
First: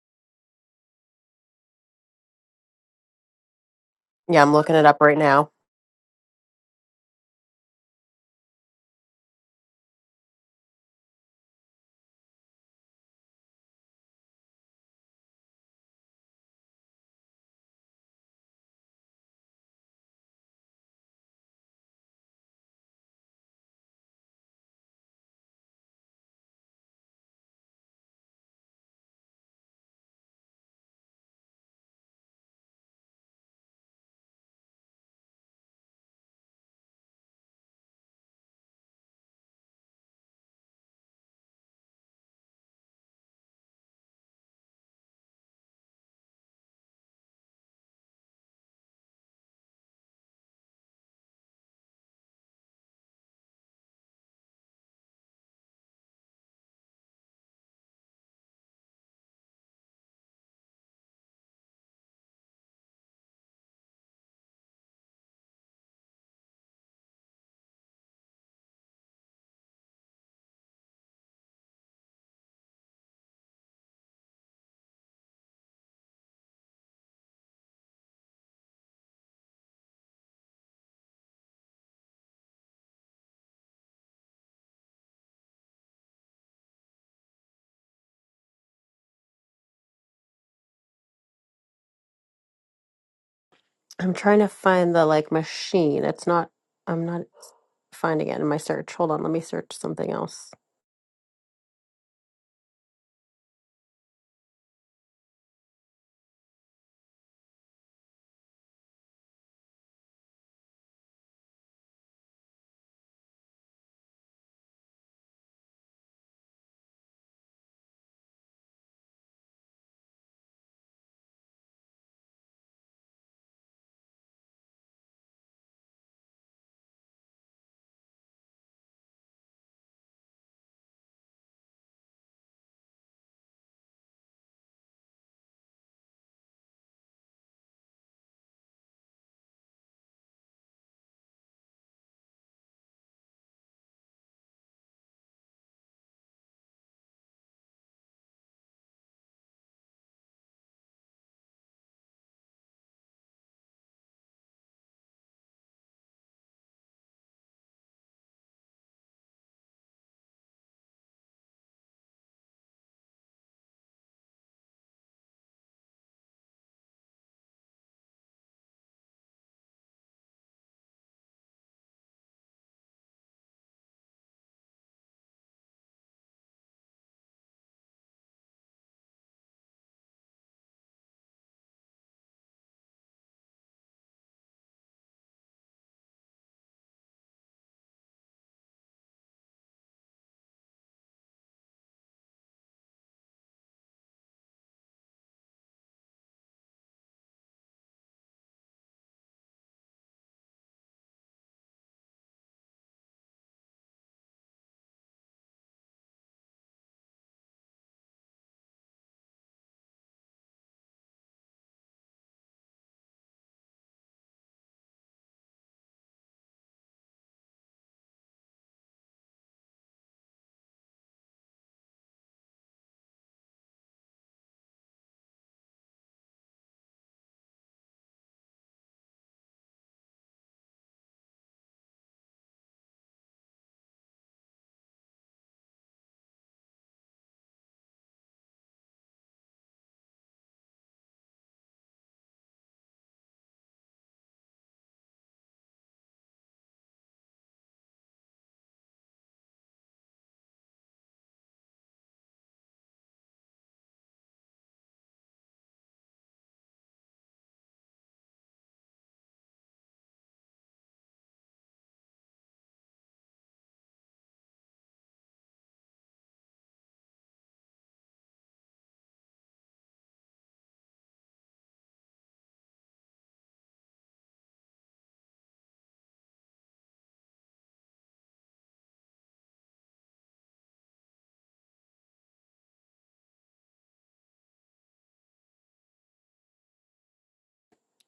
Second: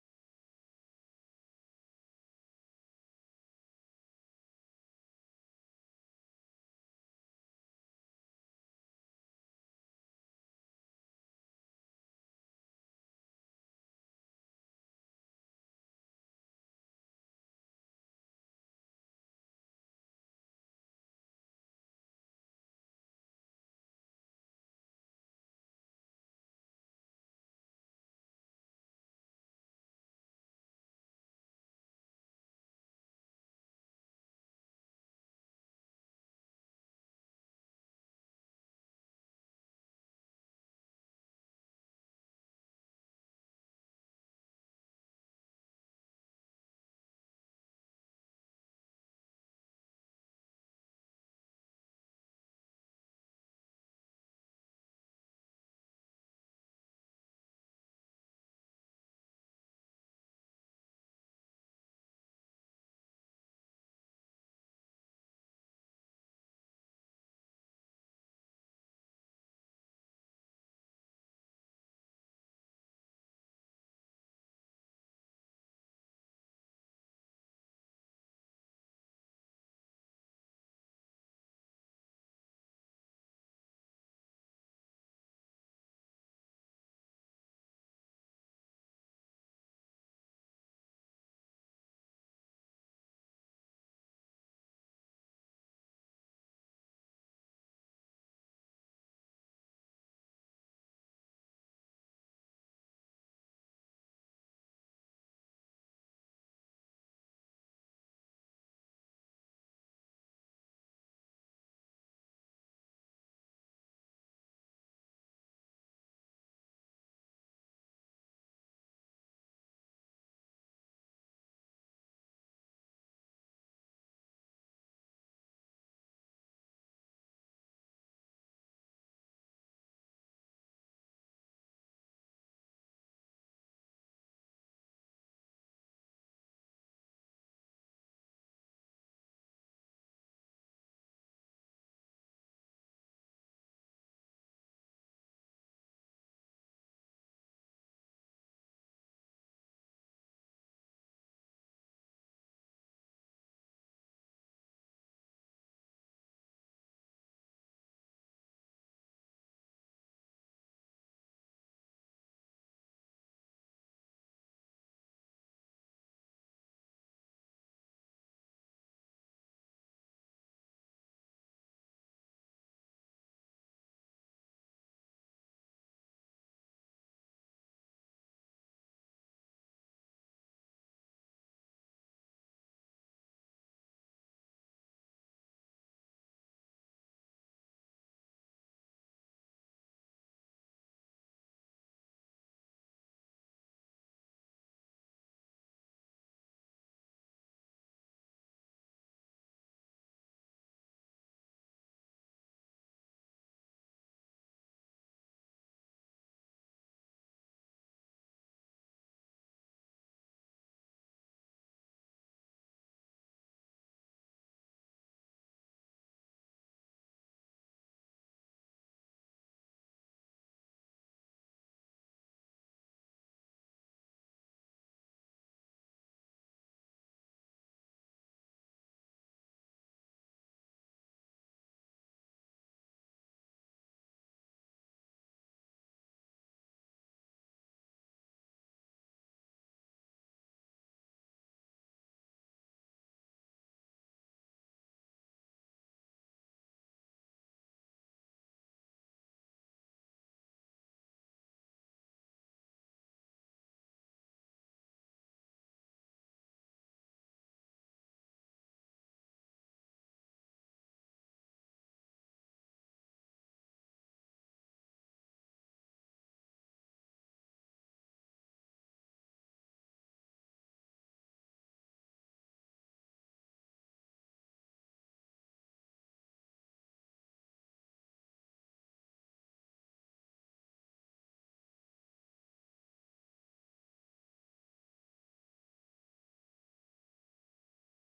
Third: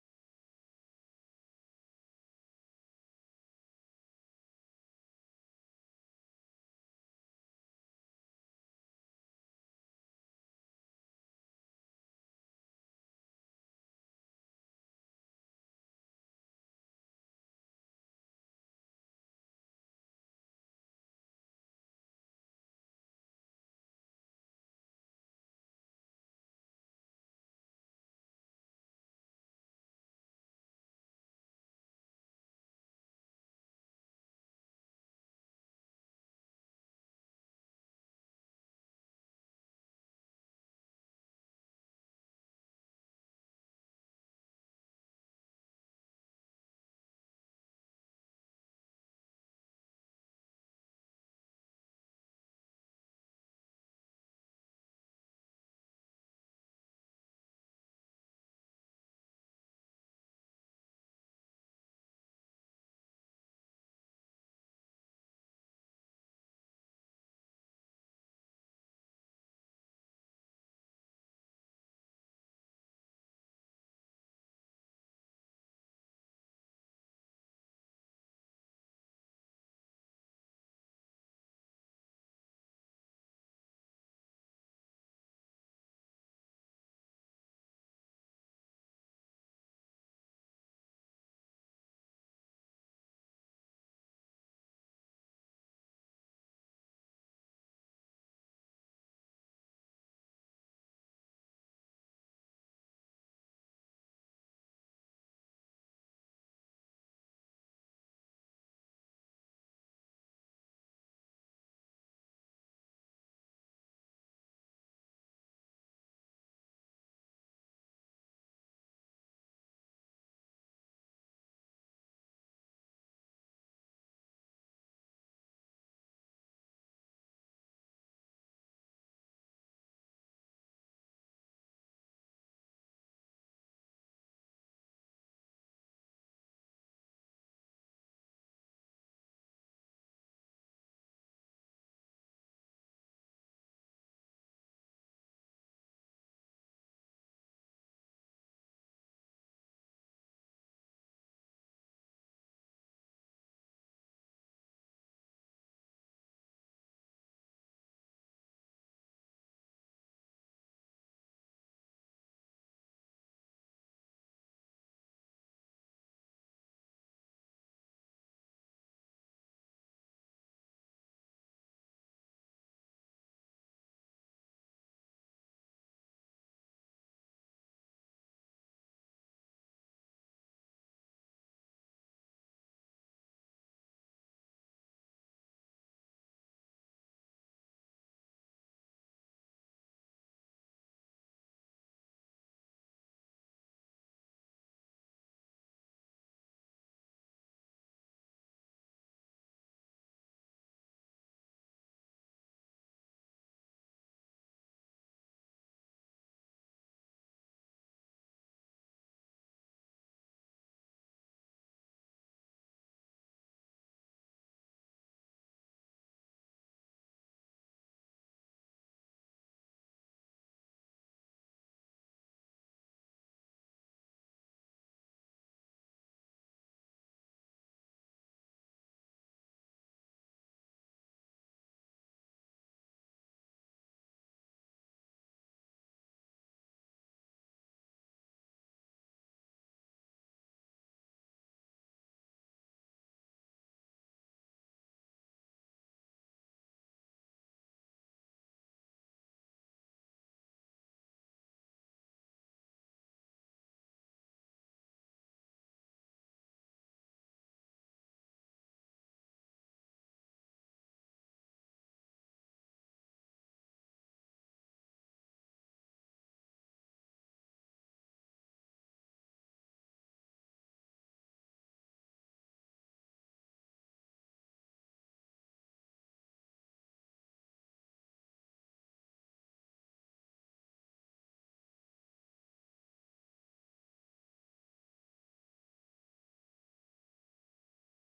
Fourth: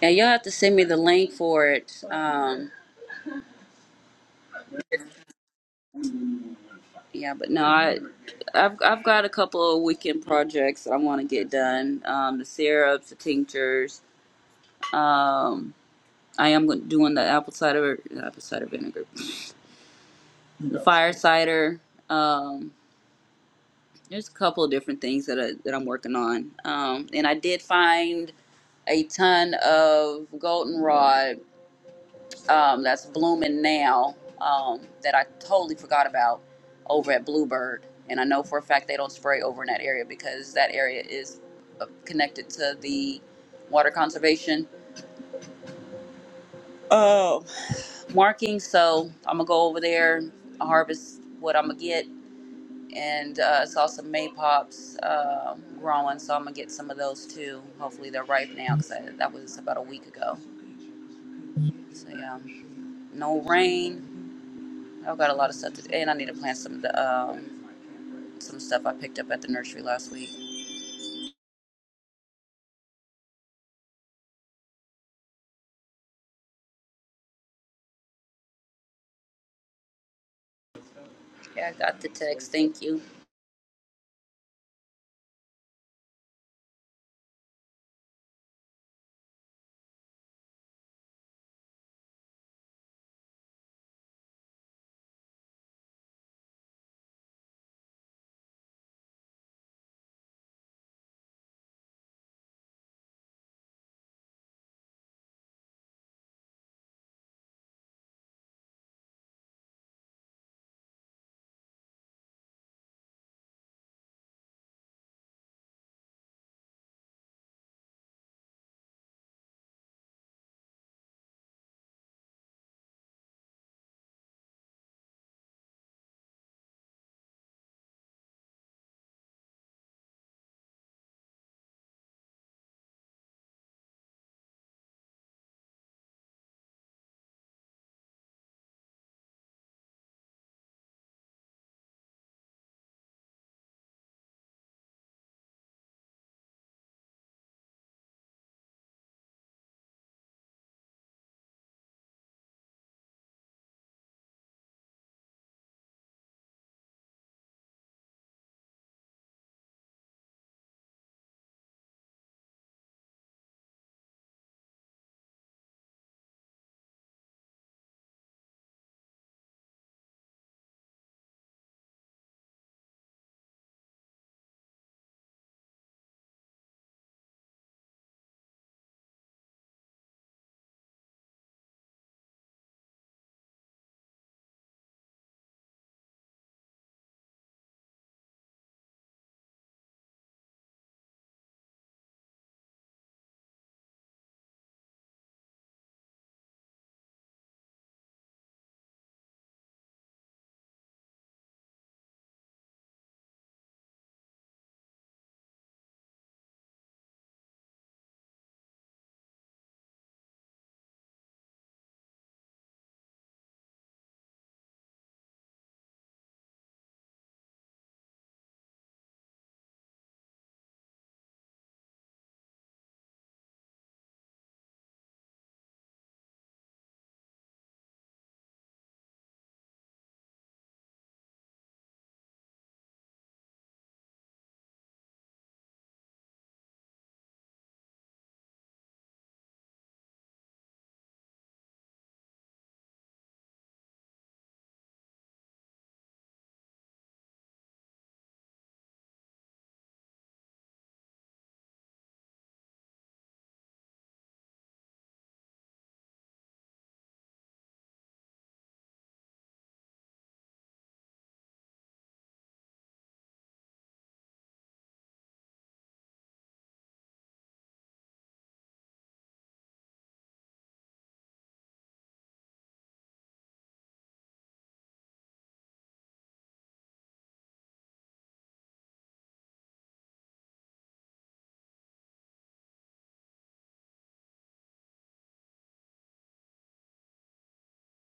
And you'll have to send me the link for it Um,
yeah i'm looking it up right now
Yeah, but no, I, I've I've got a couple of weekend projects I want to get done. Um, the syrups, the tinctures. Um, I am gon- doing the apple cider apple cider vinegar, the fire cider. Um, there's a couple of different things that I, that I'm working on. Um, and I did find a ton of goldenrod um, that's blooming now um, that I totally forgot about over at Bluebird. And I know for a fact they don't spray over in that area because that area is uh, connected to the water conservation uh, marking. So I'm gonna go over there, harvest what I'm gonna get, and uh, I saw some maypops uh, growing, so I'm gonna get some of those too. Hopefully they're ripe now because that was about a week ago. So yeah, no rain, I've got a lot of stuff to do, and I need to plant some of the um some stuff I picked up at the nursery last week. Yeah, I got the text. Thank you.
i'm trying to find the like machine it's not i'm not finding it in my search hold on let me search something else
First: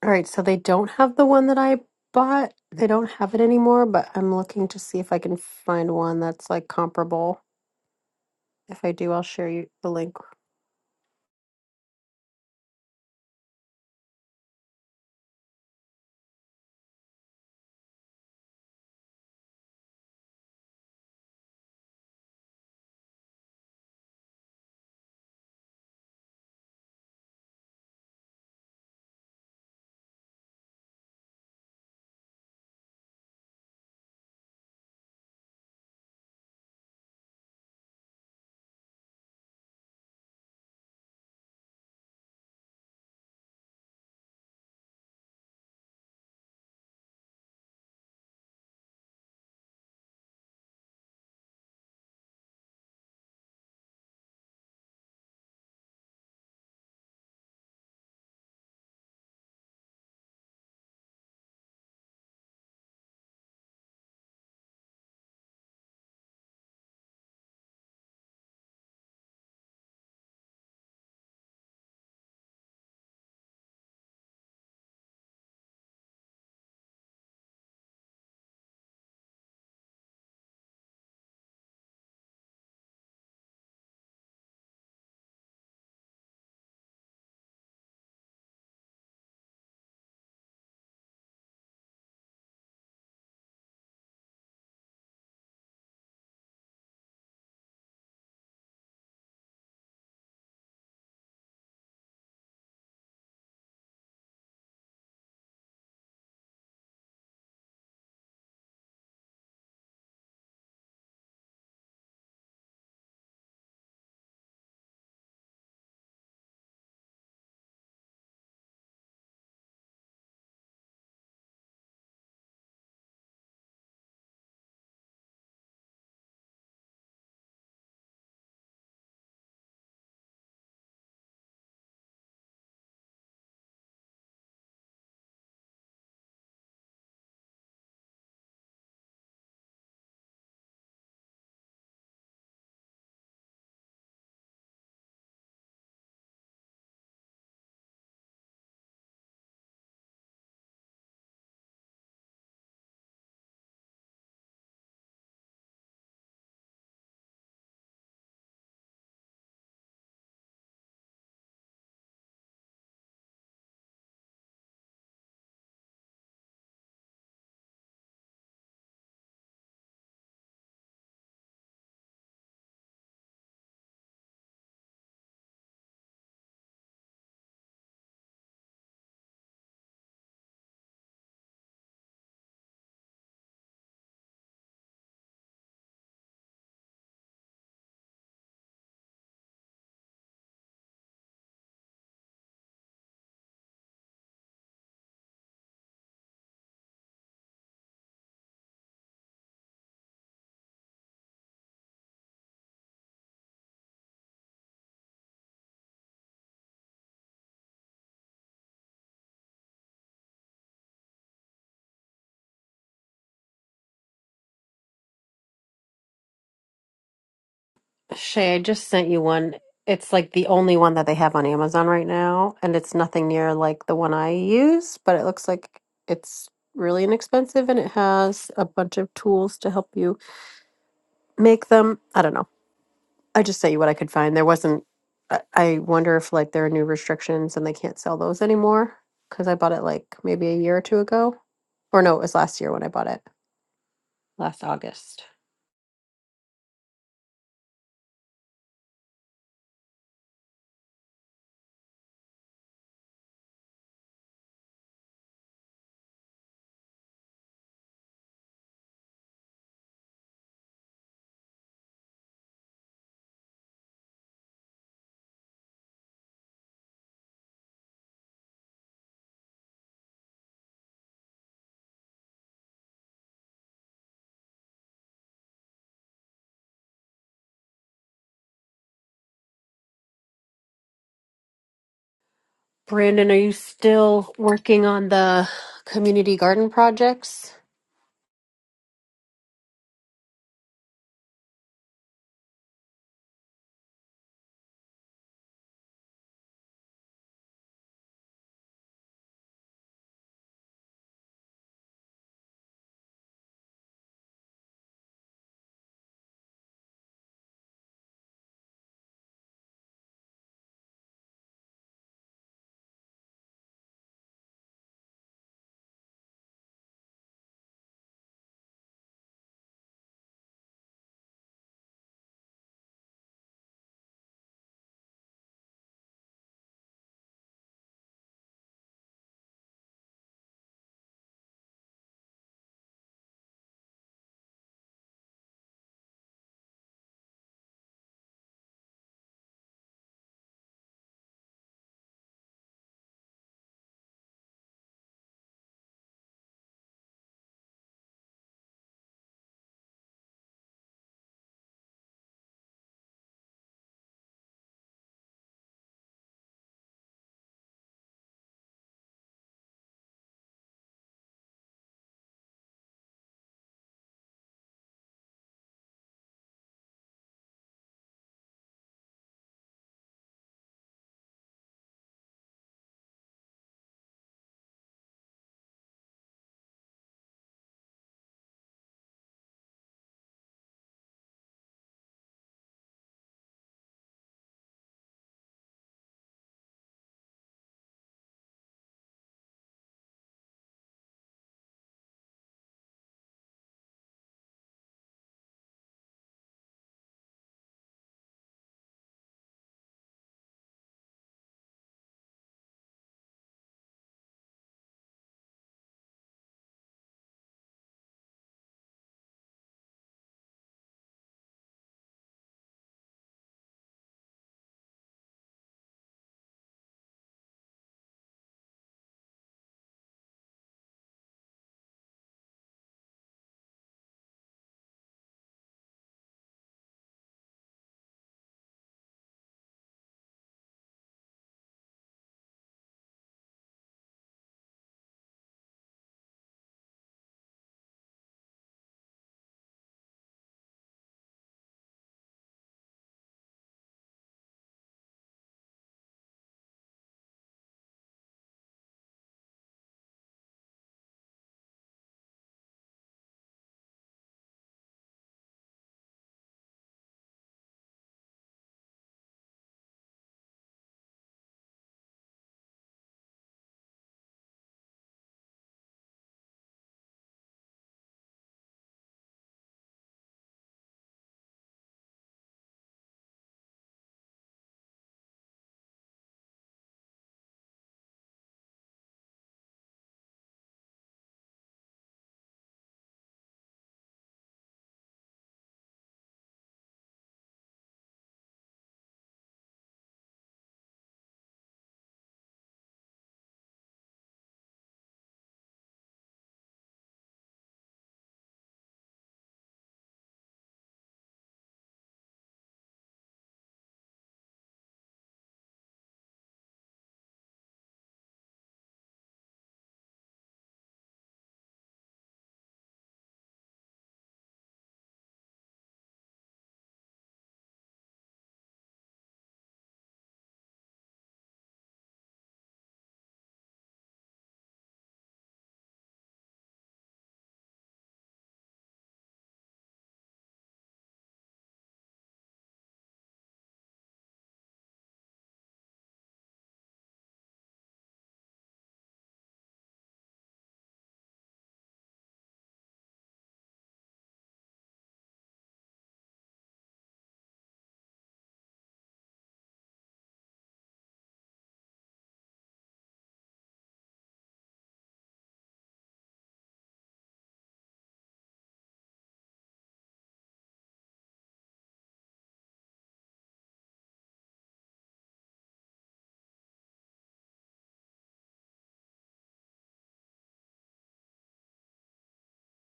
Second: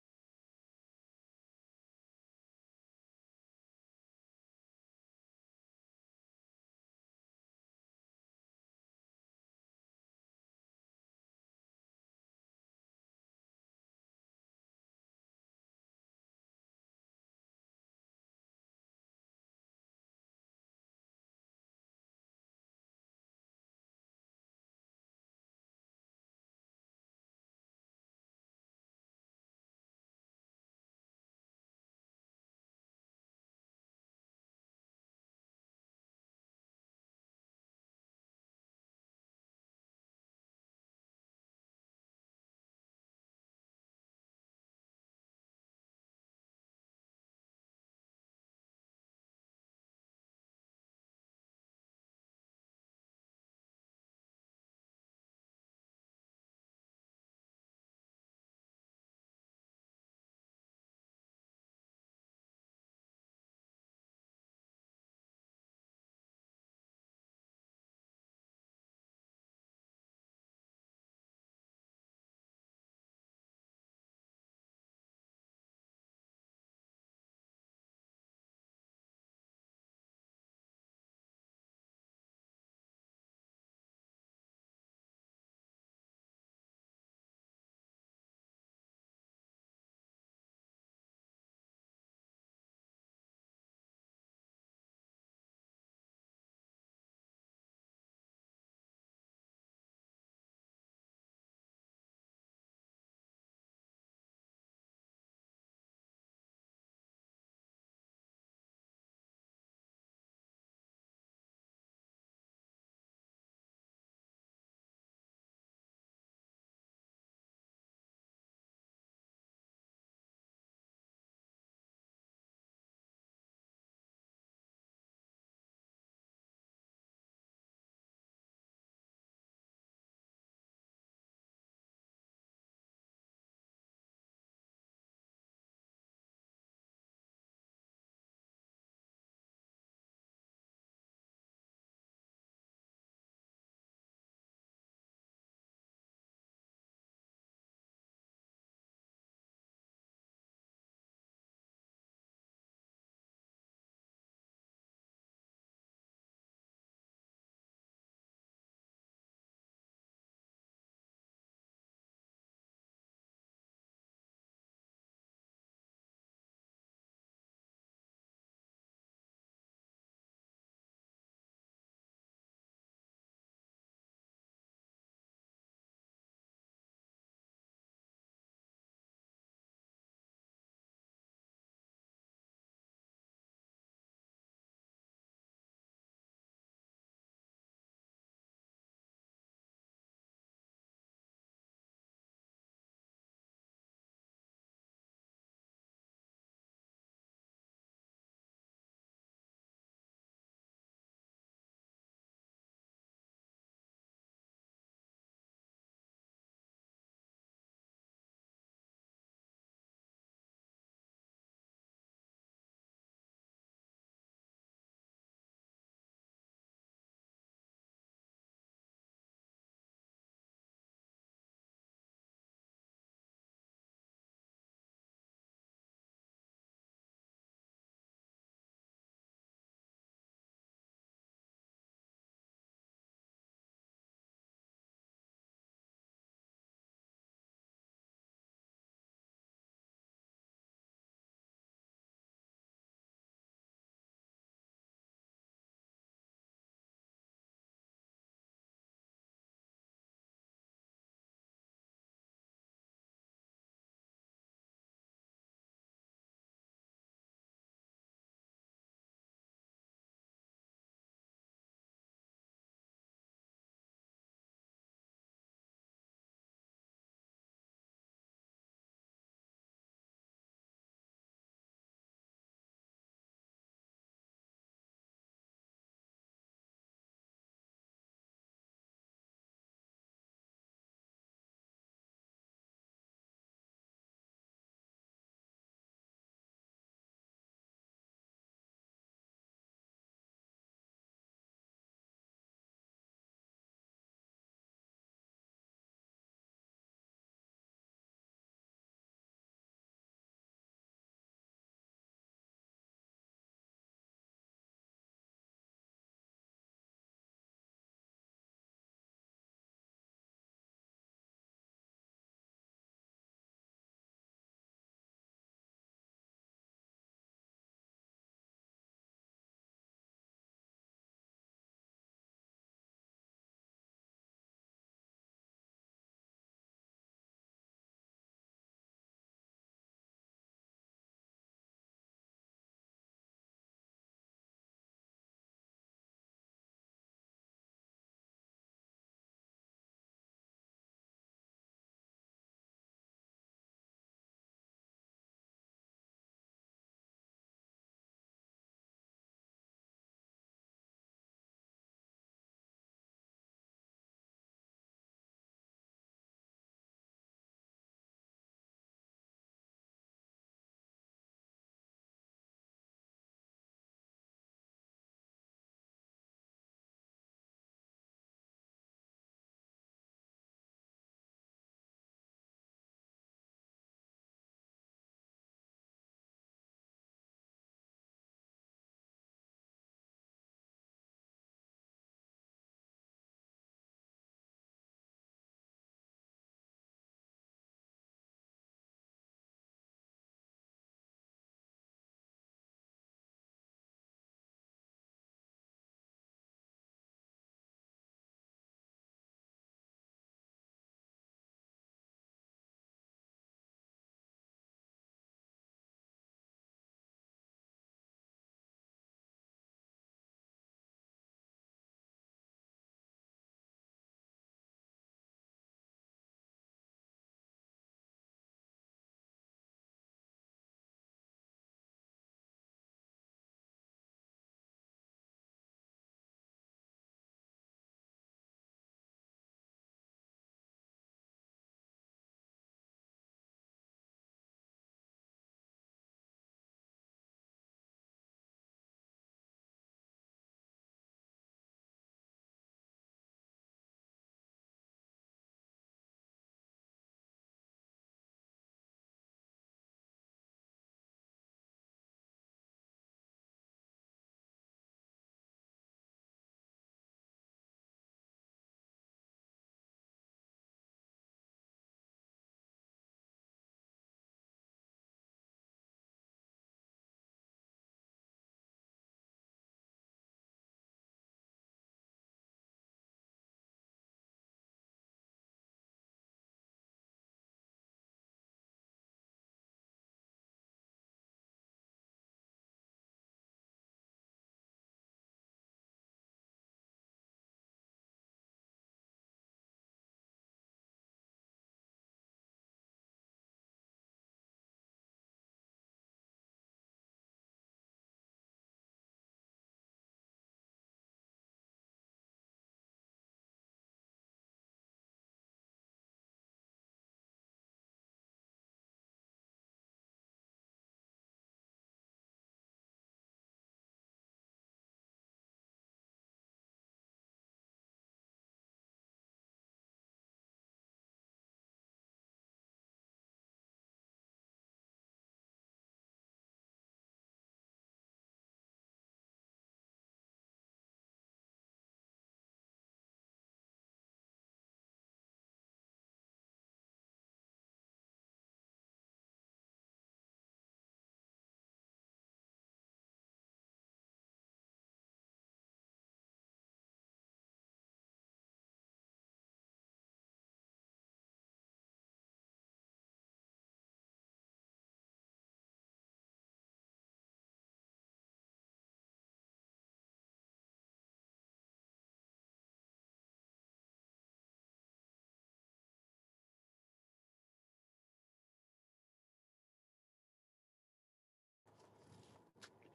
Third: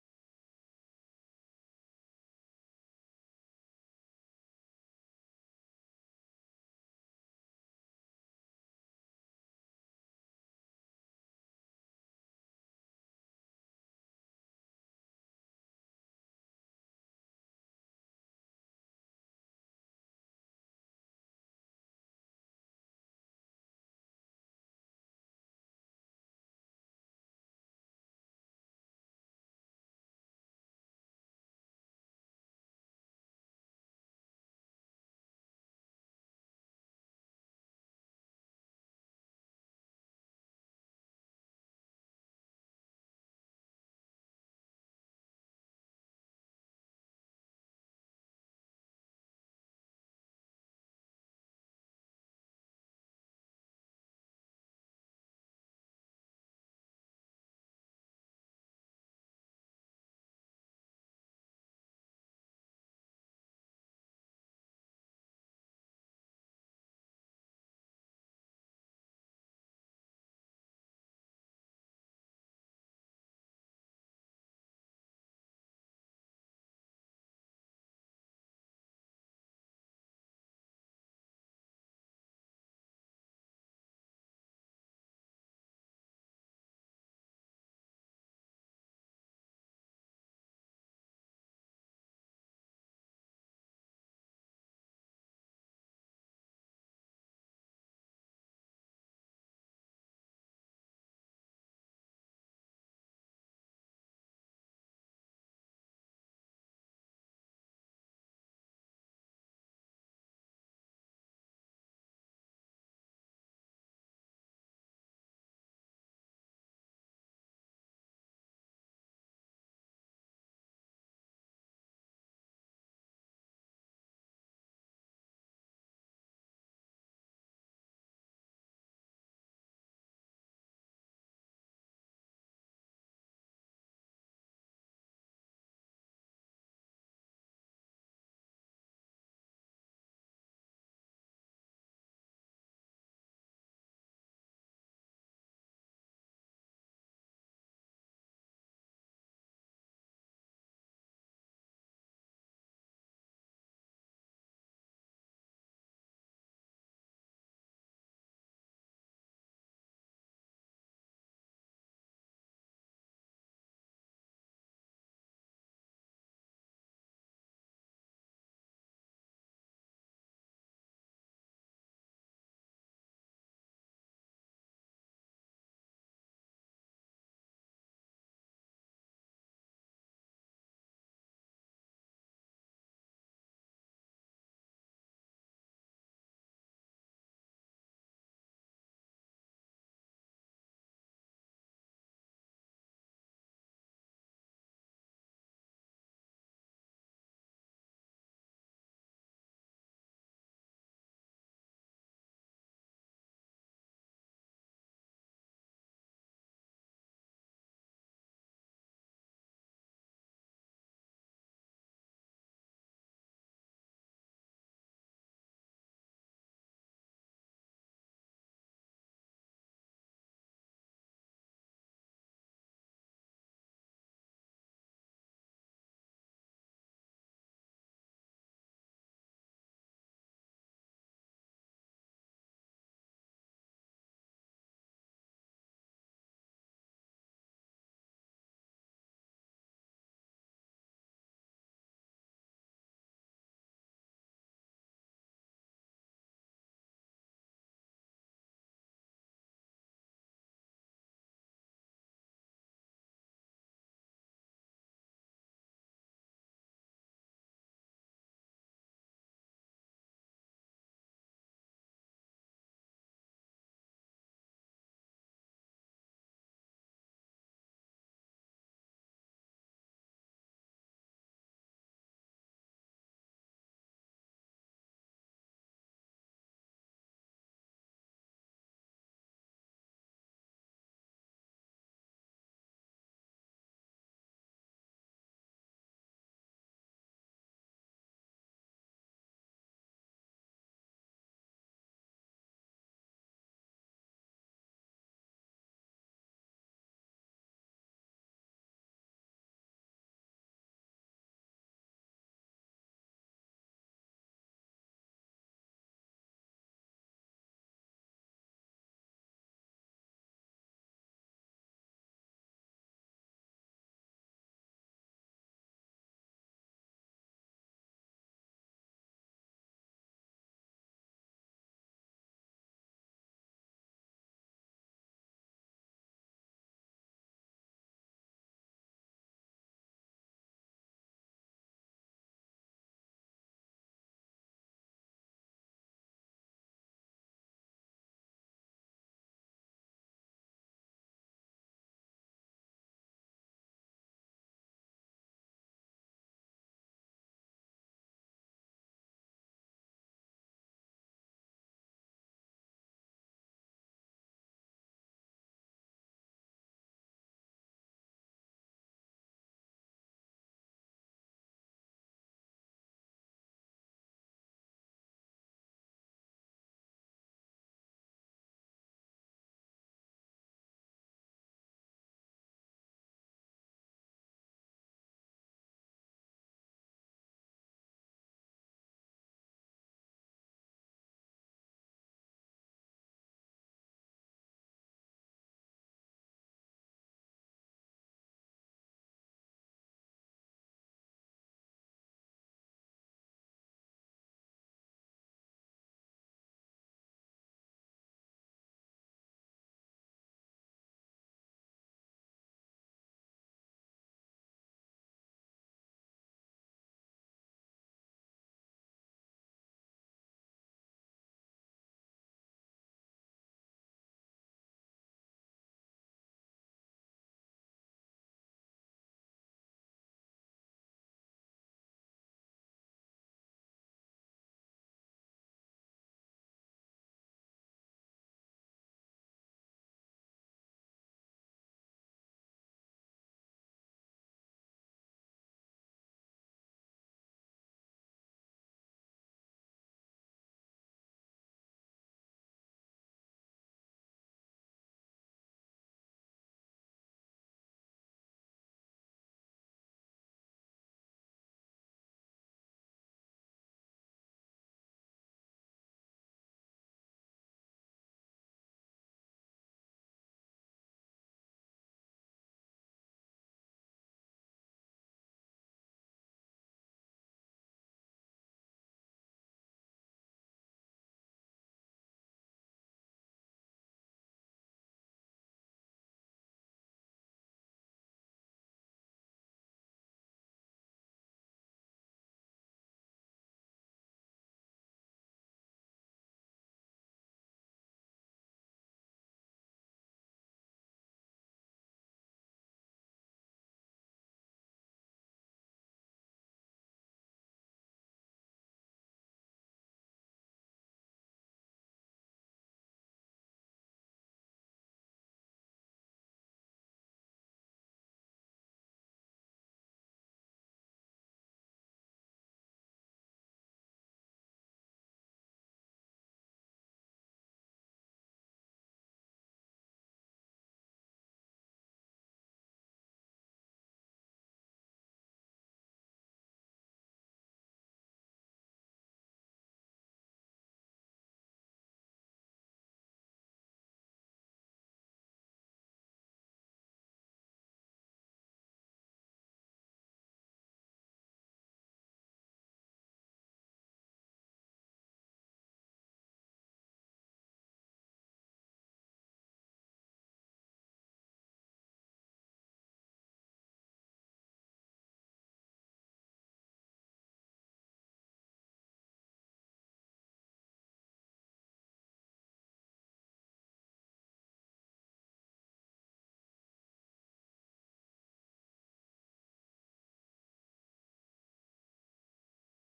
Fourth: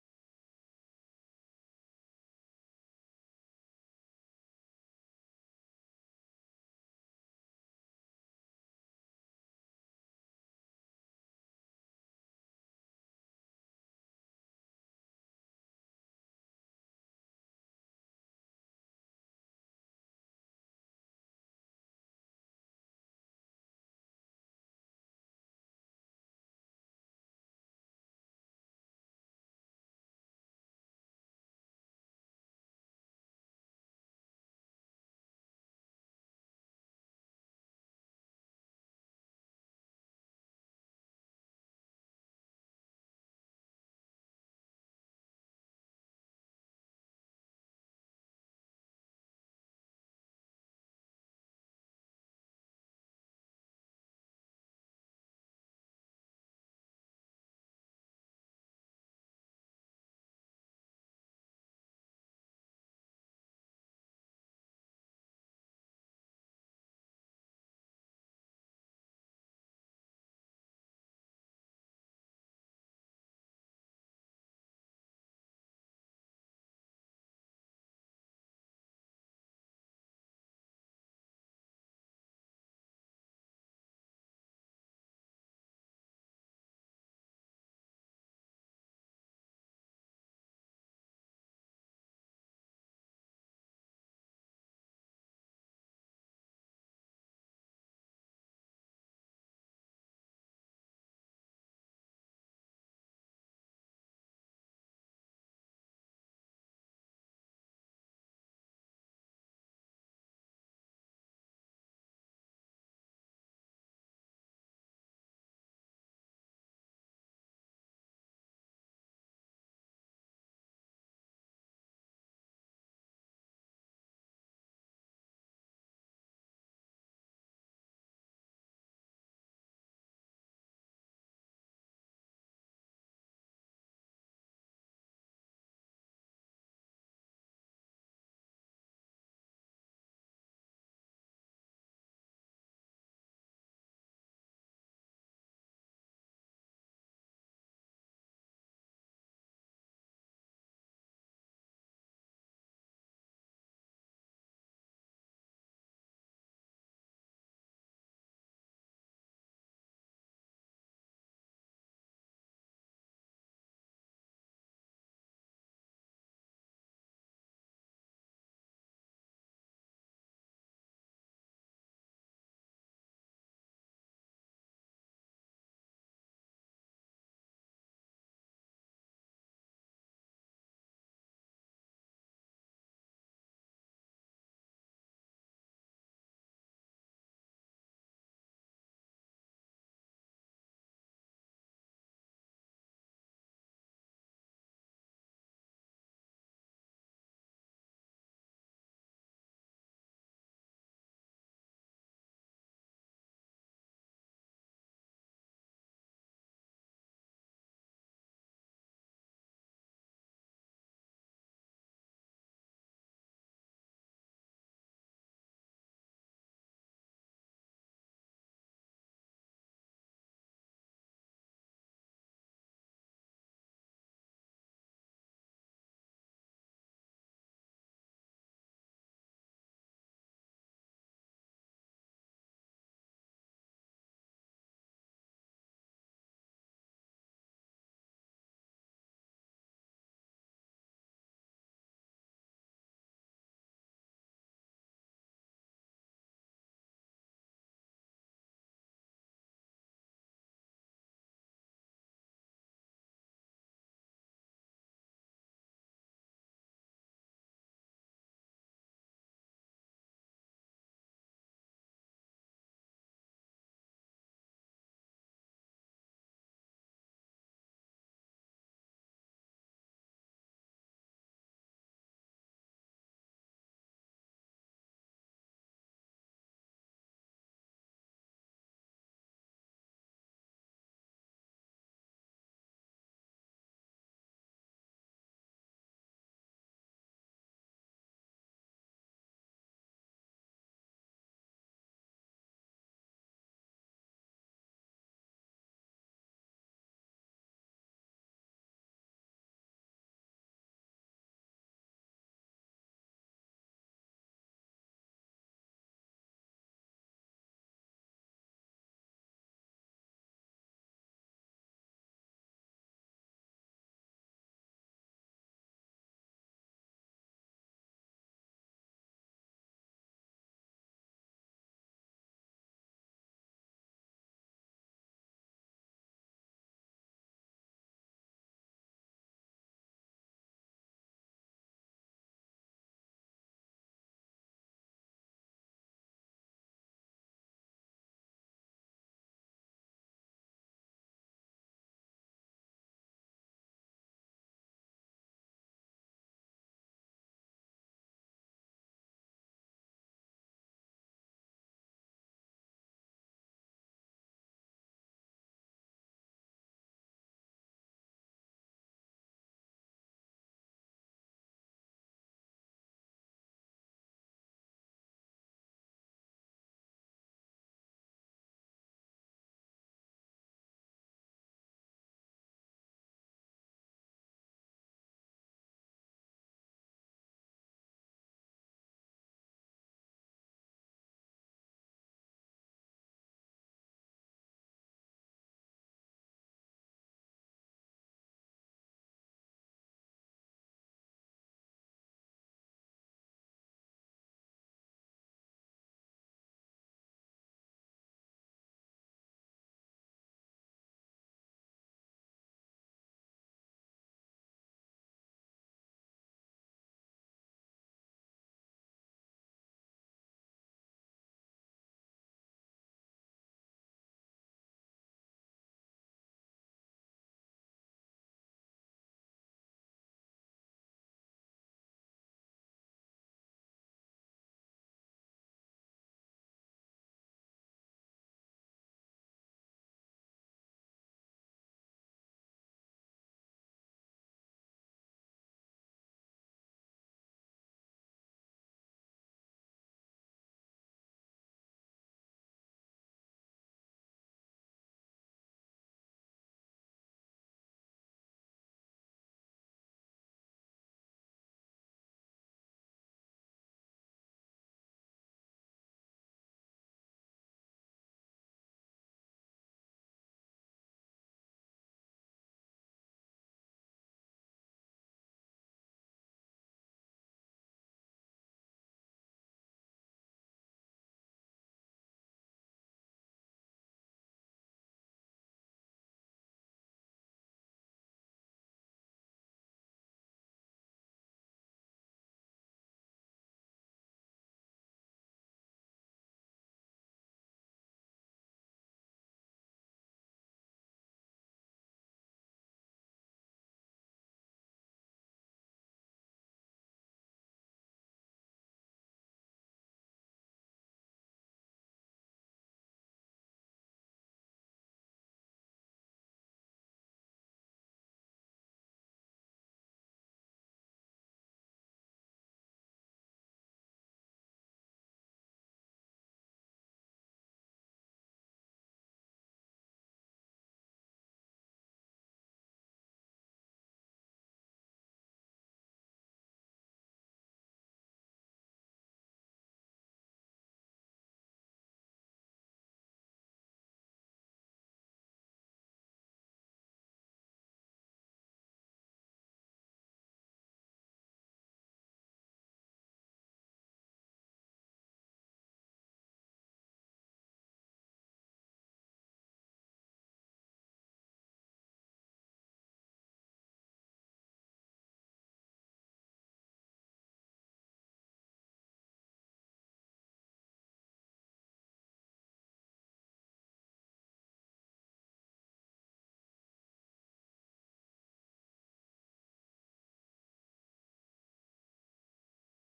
All right, so they don't have the one that I bought. They don't have it anymore, but I'm looking to see if I can find one that's like comparable. If I do, I'll share you the link. Shay, I just sent you one. It's like the only one that they have on Amazon right now, and it's nothing near like the one I use, but it looks like it's really inexpensive and it has a bunch of tools to help you make them. I don't know. I just sent you what I could find. There wasn't. I I wonder if like there are new restrictions and they can't sell those anymore because I bought it like maybe a year or two ago, or no, it was last year when I bought it, last August. Brandon, are you still working on the community garden projects?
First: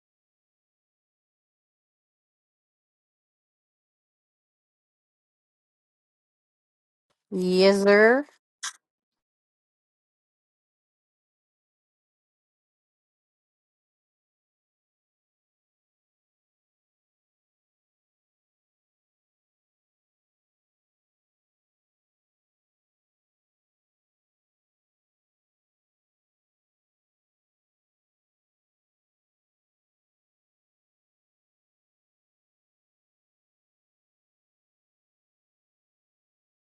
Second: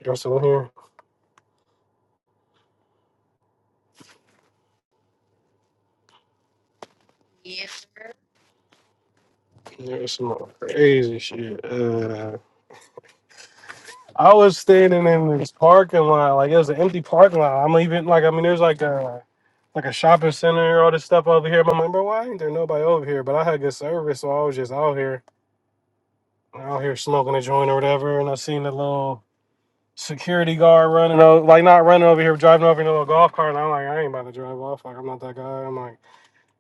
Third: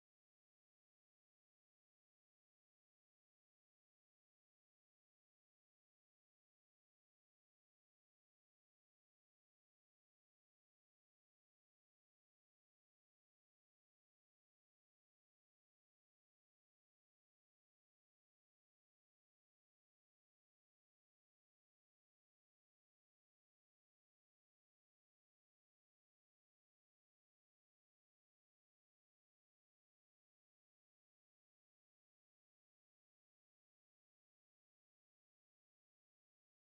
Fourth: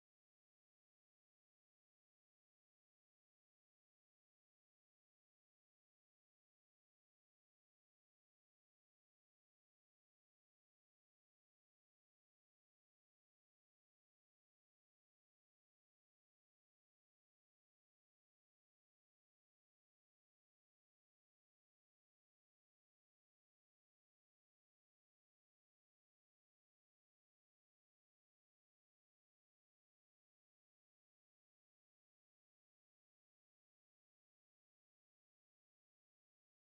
There's some here.
Yes, sir.
There's some crazy shit. Uh, I was standing in this parking lot, like it was an empty parking lot. I'm even like, I mean, there's like a like a shopping center, all this stuff over here. But I'm like, bro, why ain't there nobody over here? But I had good service, so I was just out here, out here smoking a joint or whatever. And I seen the little security guard running, over, like not running over here, driving over in a little golf cart. And I'm like, I ain't about to drive off. Like I'm not that guy. I'm like,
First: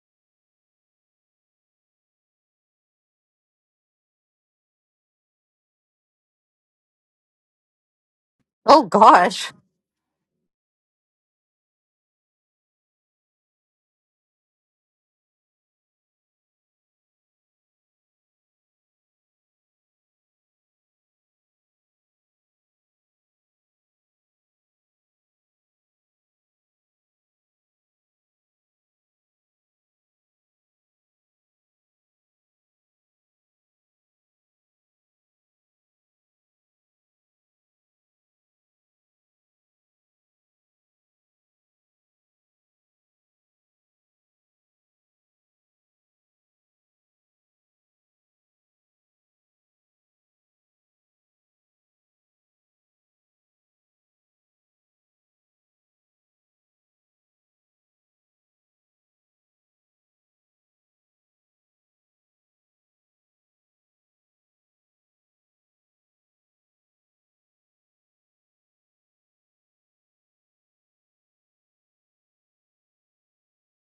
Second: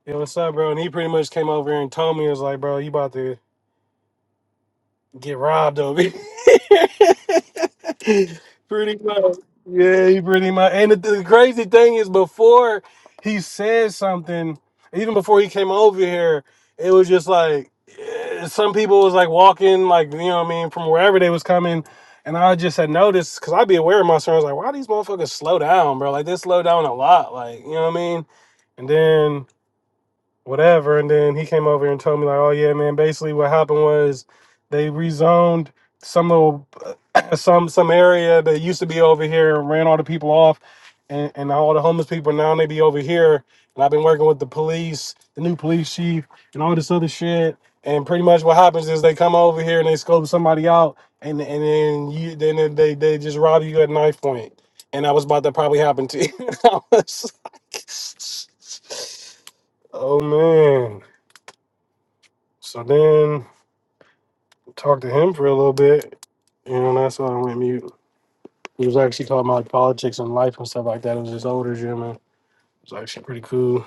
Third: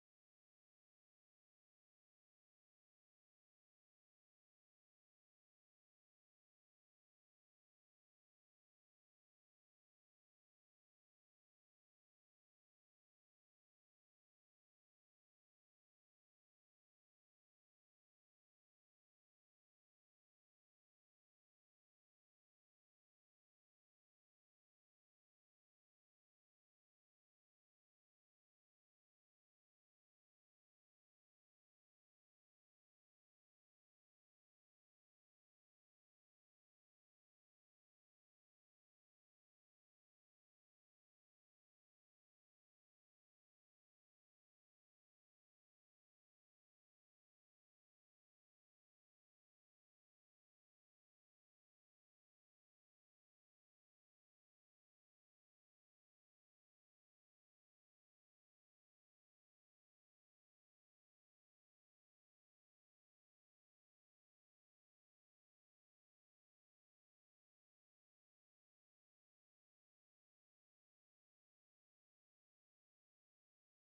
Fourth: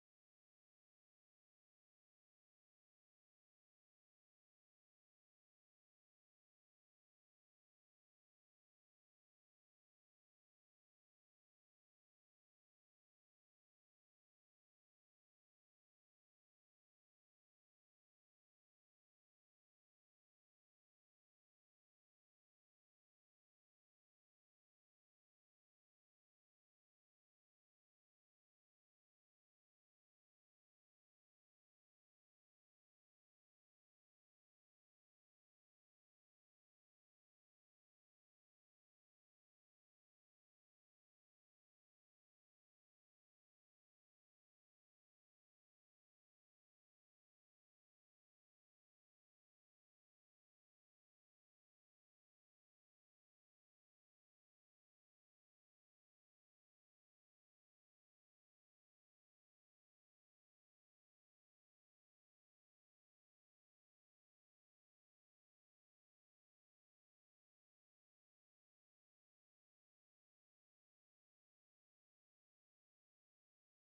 yo, what's up, bro? And he pretty much came over here and told me, it was like, bro, you about to Get robbed of it.
Oh
pretty much.
gosh,
Yeah, he pretty much. And the, the crazy thing is, before he said something, even before he came over here, it was just like eh, some people was like walking, like you know what I mean, from wherever they was coming. And I just had noticed because I'd be aware of my surroundings. Like, why these motherfuckers slow down, bro? Like, they slow down a lot. Like, you know what I mean? And then whatever. And then he came over and told me like, oh yeah, man. Basically, what happened was they rezoned some little some some area that used to be over here and ran all the people off, and and all the homeless people now they be over here. And I've been working with the police, the new police chief, and all this other shit. And pretty much what happens is they come over here and they scope somebody out, and and then you then they they just rob you at knife point. And that was about to probably happen to you. I was like, Oh man. So then talked to him for a little bit. You know, and that's why I went mute. He was actually talking about politics and life and stuff like that. It was his older gentleman. It was actually pretty cool.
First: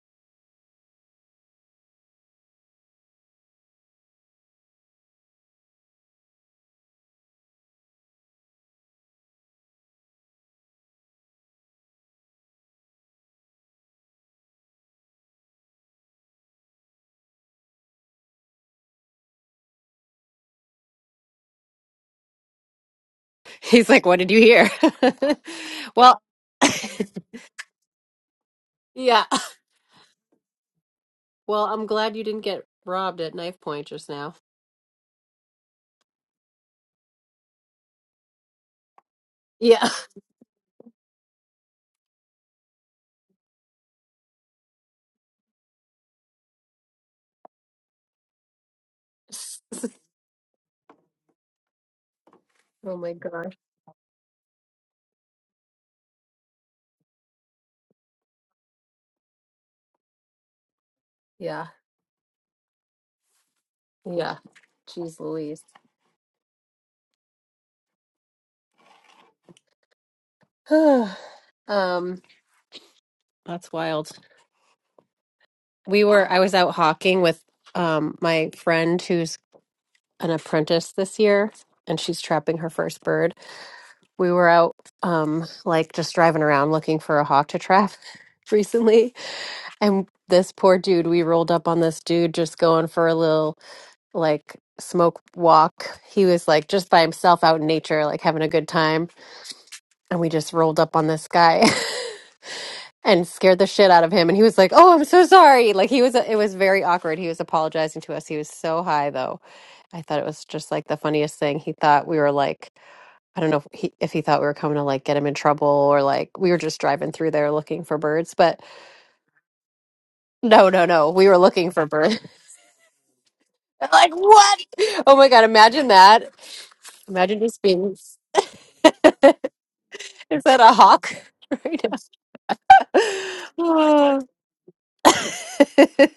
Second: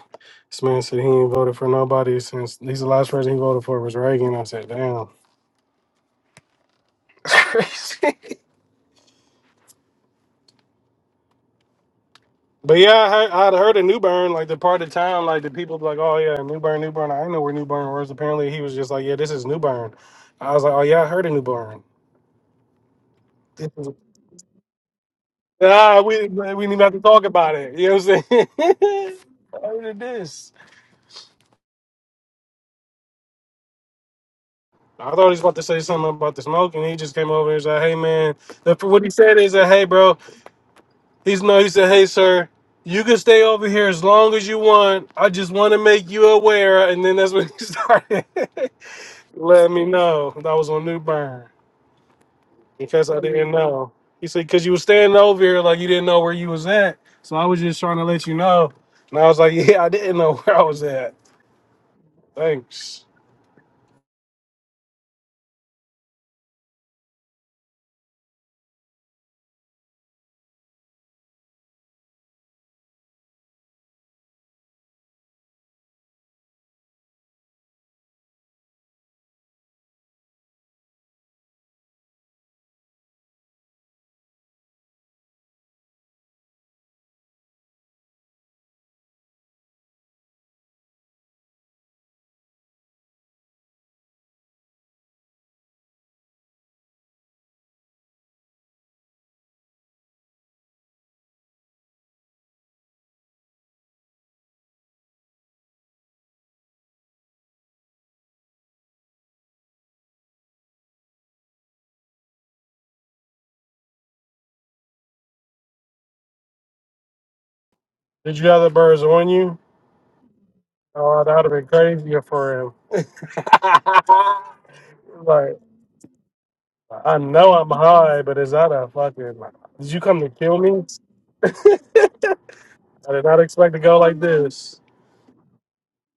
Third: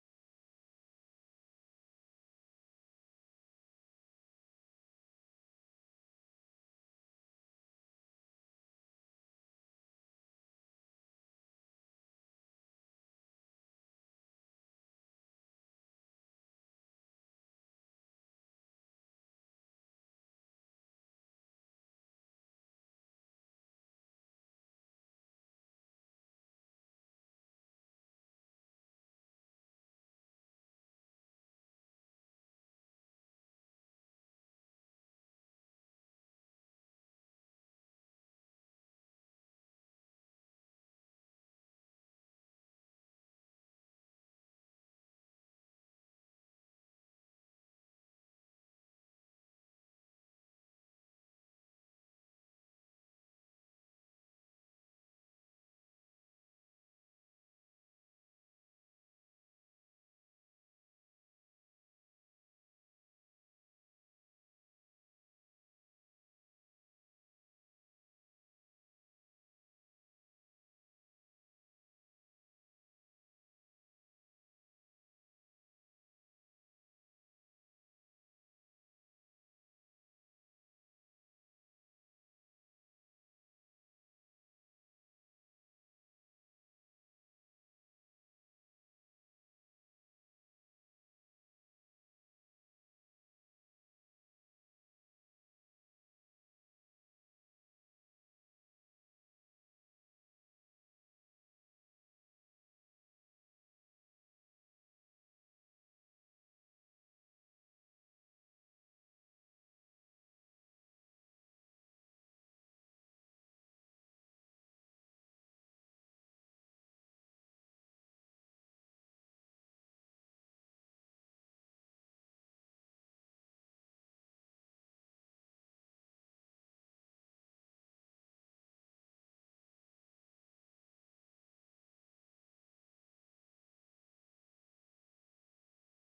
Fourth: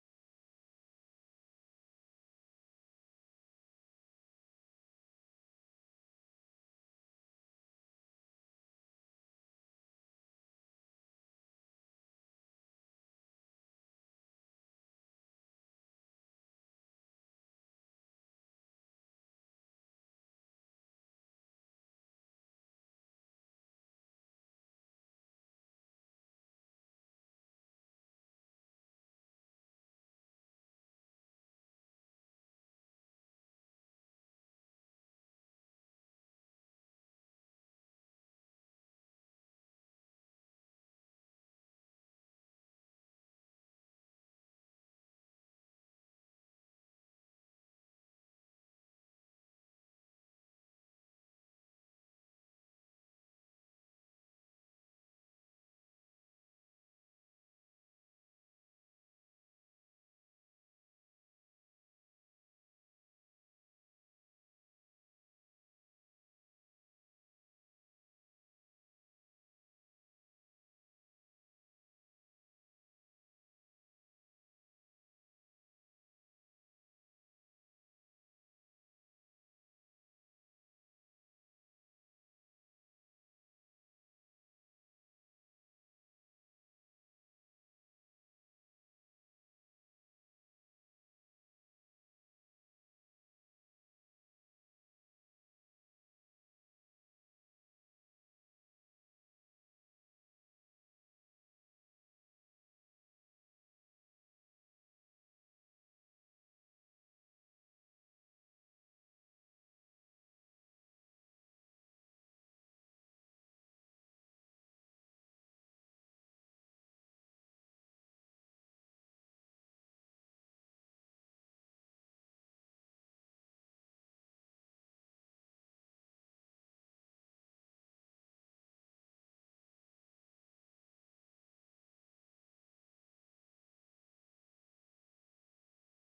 This man said he ain't voted for nobody since he's the last person he voted for was Reagan. I said, damn. That's crazy. But yeah, I heard, I'd heard of New Bern, like the part of town, like the people be like, oh yeah, New Bern, New Bern. I didn't know where New Bern was. Apparently, he was just like, yeah, this is New Bern. I was like, oh yeah, I heard of New Bern.
he's like, what did you hear?
Ah,
well,
we we didn't even have to talk about it. You know what I'm saying?
yeah.
How did this?
Well, I'm glad you didn't get robbed at knife point just now.
I thought he was about to say something about the smoke, and he just came over and said, "Hey, man." The, what he said is that, "Hey,
Yeah.
bro." He's no. He said, "Hey, sir." You can stay over here as long as you want. I just want to make you aware, and then that's when he started. Let me know. That was on New Bern
Oh
because
my
I
gosh.
didn't know. He said because you was standing over here like you didn't know where you was at, so I was just trying to let you know. And I was like, yeah, I didn't know where I was at.
Yeah.
Thanks.
Yeah. Jeez Louise. um, that's wild. We were I was out hawking with um my friend who's an apprentice this year and she's trapping her first bird. We were out um like just driving around looking for a hawk to trap recently. And this poor dude, we rolled up on this dude just going for a little like smoke walk. He was like just by himself out in nature, like having a good time. And we just rolled up on this guy. and scared the shit out of him. And he was like, "Oh, I'm so sorry." Like he was, it was very awkward. He was apologizing to us. He was so high though. I thought it was just like the funniest thing. He thought we were like, I don't know if he if he thought we were coming to like get him in trouble or like we were just driving through there looking for birds.
Did you
But
have the birds on you?
no, no, no,
Oh,
we
that
were
would have been
looking for birds.
crazier for him.
like what? Oh my god!
like,
Imagine that.
I
Imagine
know
just
I'm
being. Is
high, but is that a fucking. Did you come to kill
that a
me?
hawk? right now.
I did not expect to go like
Oh.
this.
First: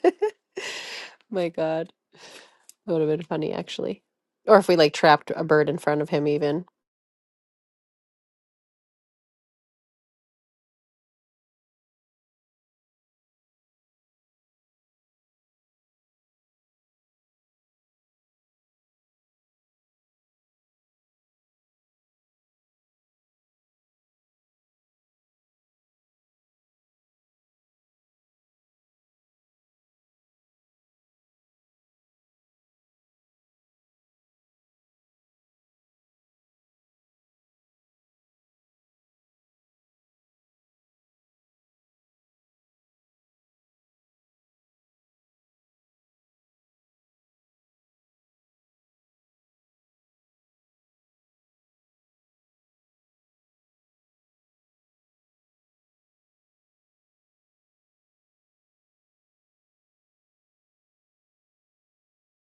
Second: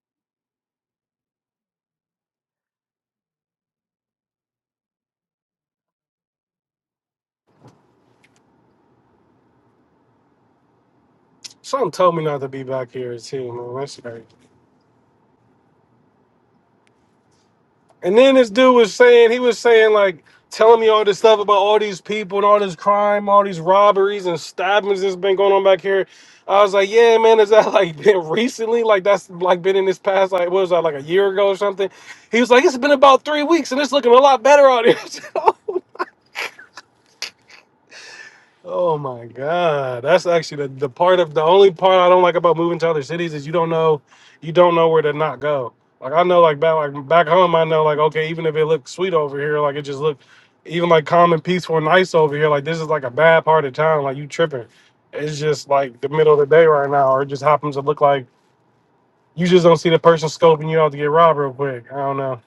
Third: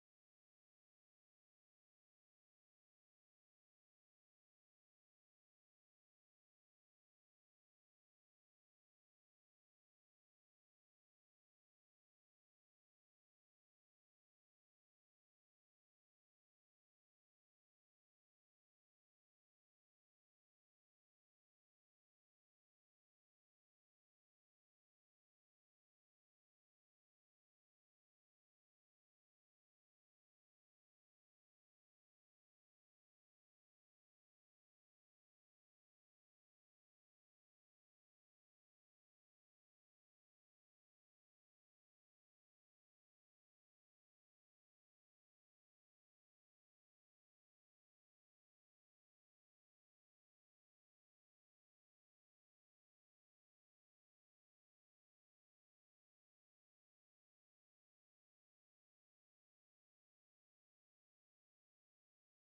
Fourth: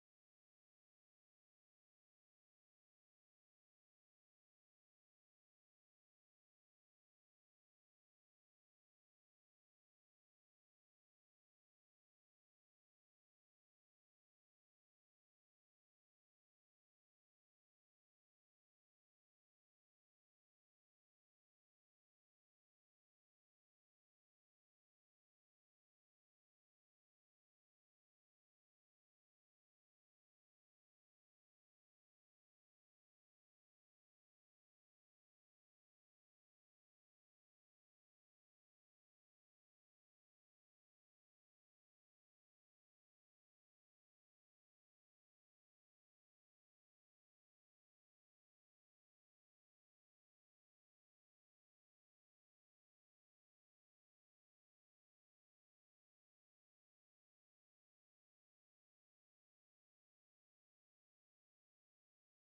my god. It would have been funny, actually. Or if we like trapped a bird in front of him, even.
Something told me not to be back here, too, man. That's crazy. And then this dude was saying, he was saying, like, telling me all this stuff about all these people and all this crime, all these robberies and stabbings that's been going on back here. I was like, yeah, man, is that like been recently? Like, that's like been in this past, like, what was that, like a year ago or something? He was like, it's been about three weeks and it's looking a lot better out here. Oh my god, that's actually the, the part of the only part I don't like about moving to other cities is you don't know you don't know where to not go. Like I know, like back like back home, I know like okay, even if it looks sweet over here, like it just looked even like calm and peaceful and nice over here. Like this is like a bad part of town. Like you tripping. It's just like the middle of the day right now, or it just happens to look like you just don't see the person scoping you out to get robbed real quick. I don't know.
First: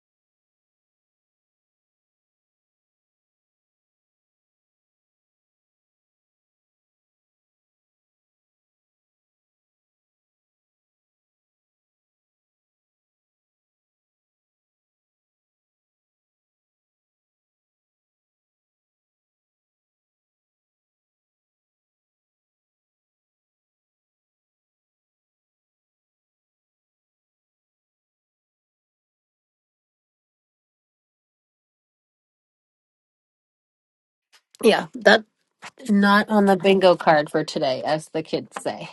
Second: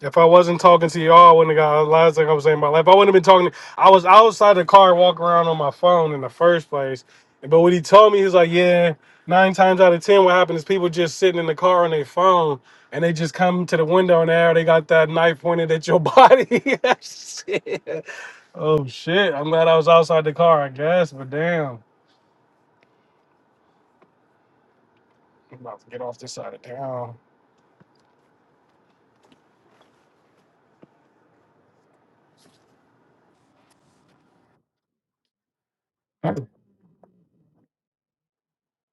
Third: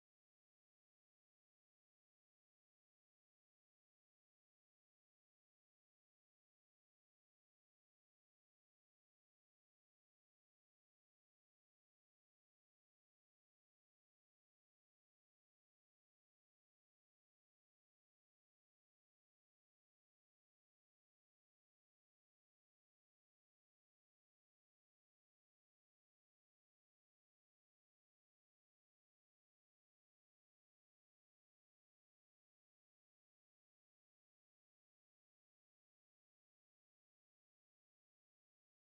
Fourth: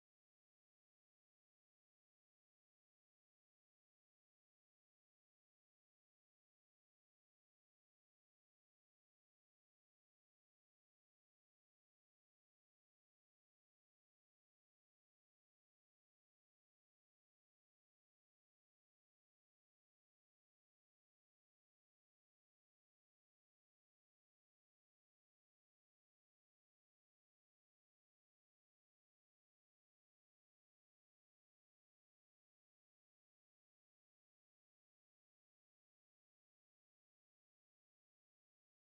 If I wasn't talking to y'all, I wouldn't have got a lot of I was saying about life. I wouldn't have been talking. I was outside the car, walking around on my phone in the first place. But what he told me, he was like, "Yeah, nine times out of ten, what happened is people just sitting in the car on their phone, and they just come to the window and there they got that knife pointed at your body." Shit. Oh shit! I'm glad I was outside the car, I guess. But damn, I'm about to get off this side of town.
Yeah, that not on the bingo card for today, as the kids say.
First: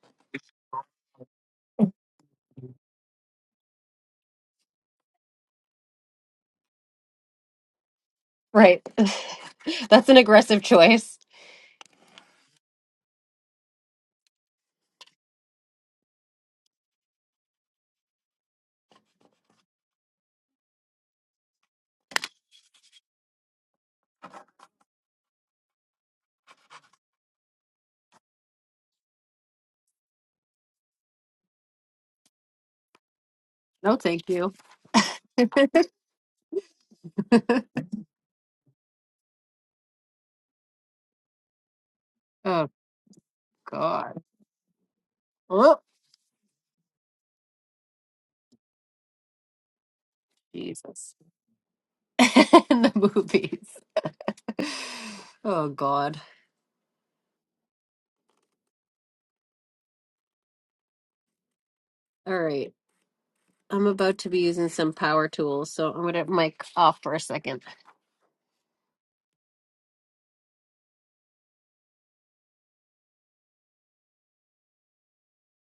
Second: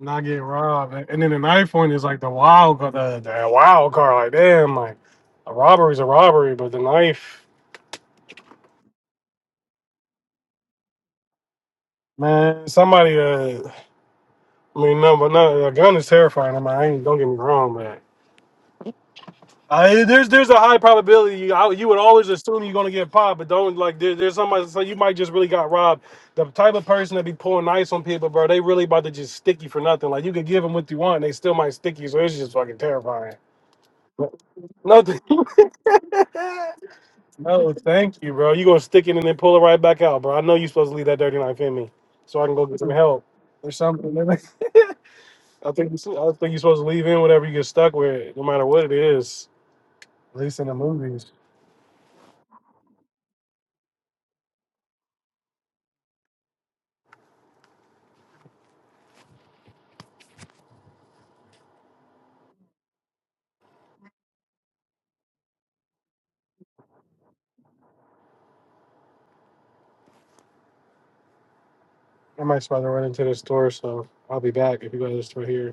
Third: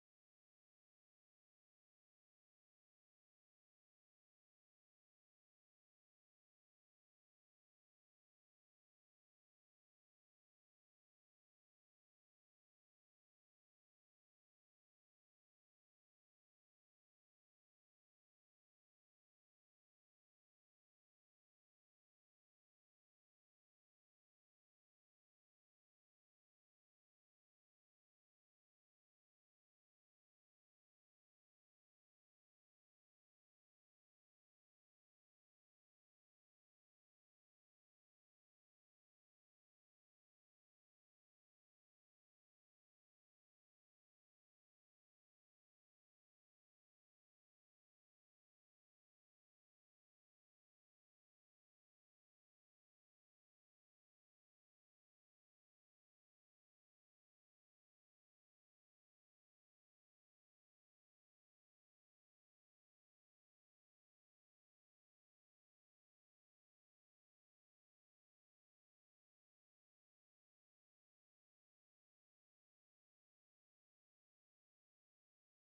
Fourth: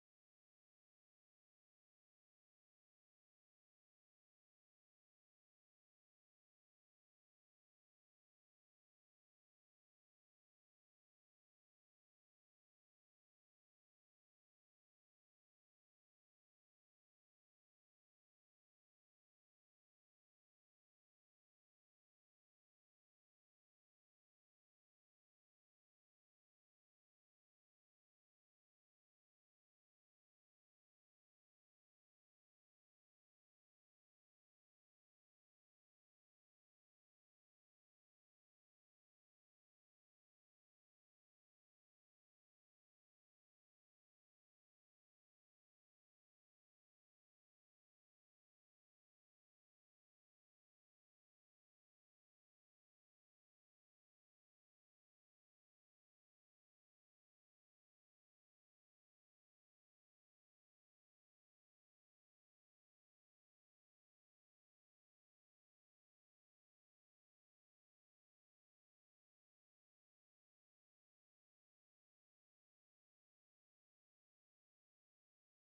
not getting robbed. And and then the knife one is like the wild, ca- the, the wild card. Like damn, like a robbery's a robbery, but the knife,
Right. That's an aggressive choice.
man, somebody. Uh, I mean, no, but no, a gun is terrifying. I mean, I ain't, don't get me wrong, man. I, there's there's a high probability you, I, you would always assume you're gonna get popped, but don't like there, there's somebody so you might just really got robbed. The type of person that be pulling knives on people, bro, they really about to just stick you for nothing. Like you could give them what you want, and they still might stick you. So it's just fucking terrifying.
No, thank you.
No, Oh, thank you, bro. You gonna stick it and then pull it right back out, bro. I know you're supposed to leave that dirty knife in me, so I can go
Oh
get some help or something.
God.
I
Oh
think you I think you're supposed to leave in whatever you get stuck with, no matter what it is. At least in the
Jesus.
movies,
And the movies. Oh God. All right. I'm about to be using some power tools, so I'm gonna mic off for a second.
I might just about to run into the store, so I'll be back if you go to the store here.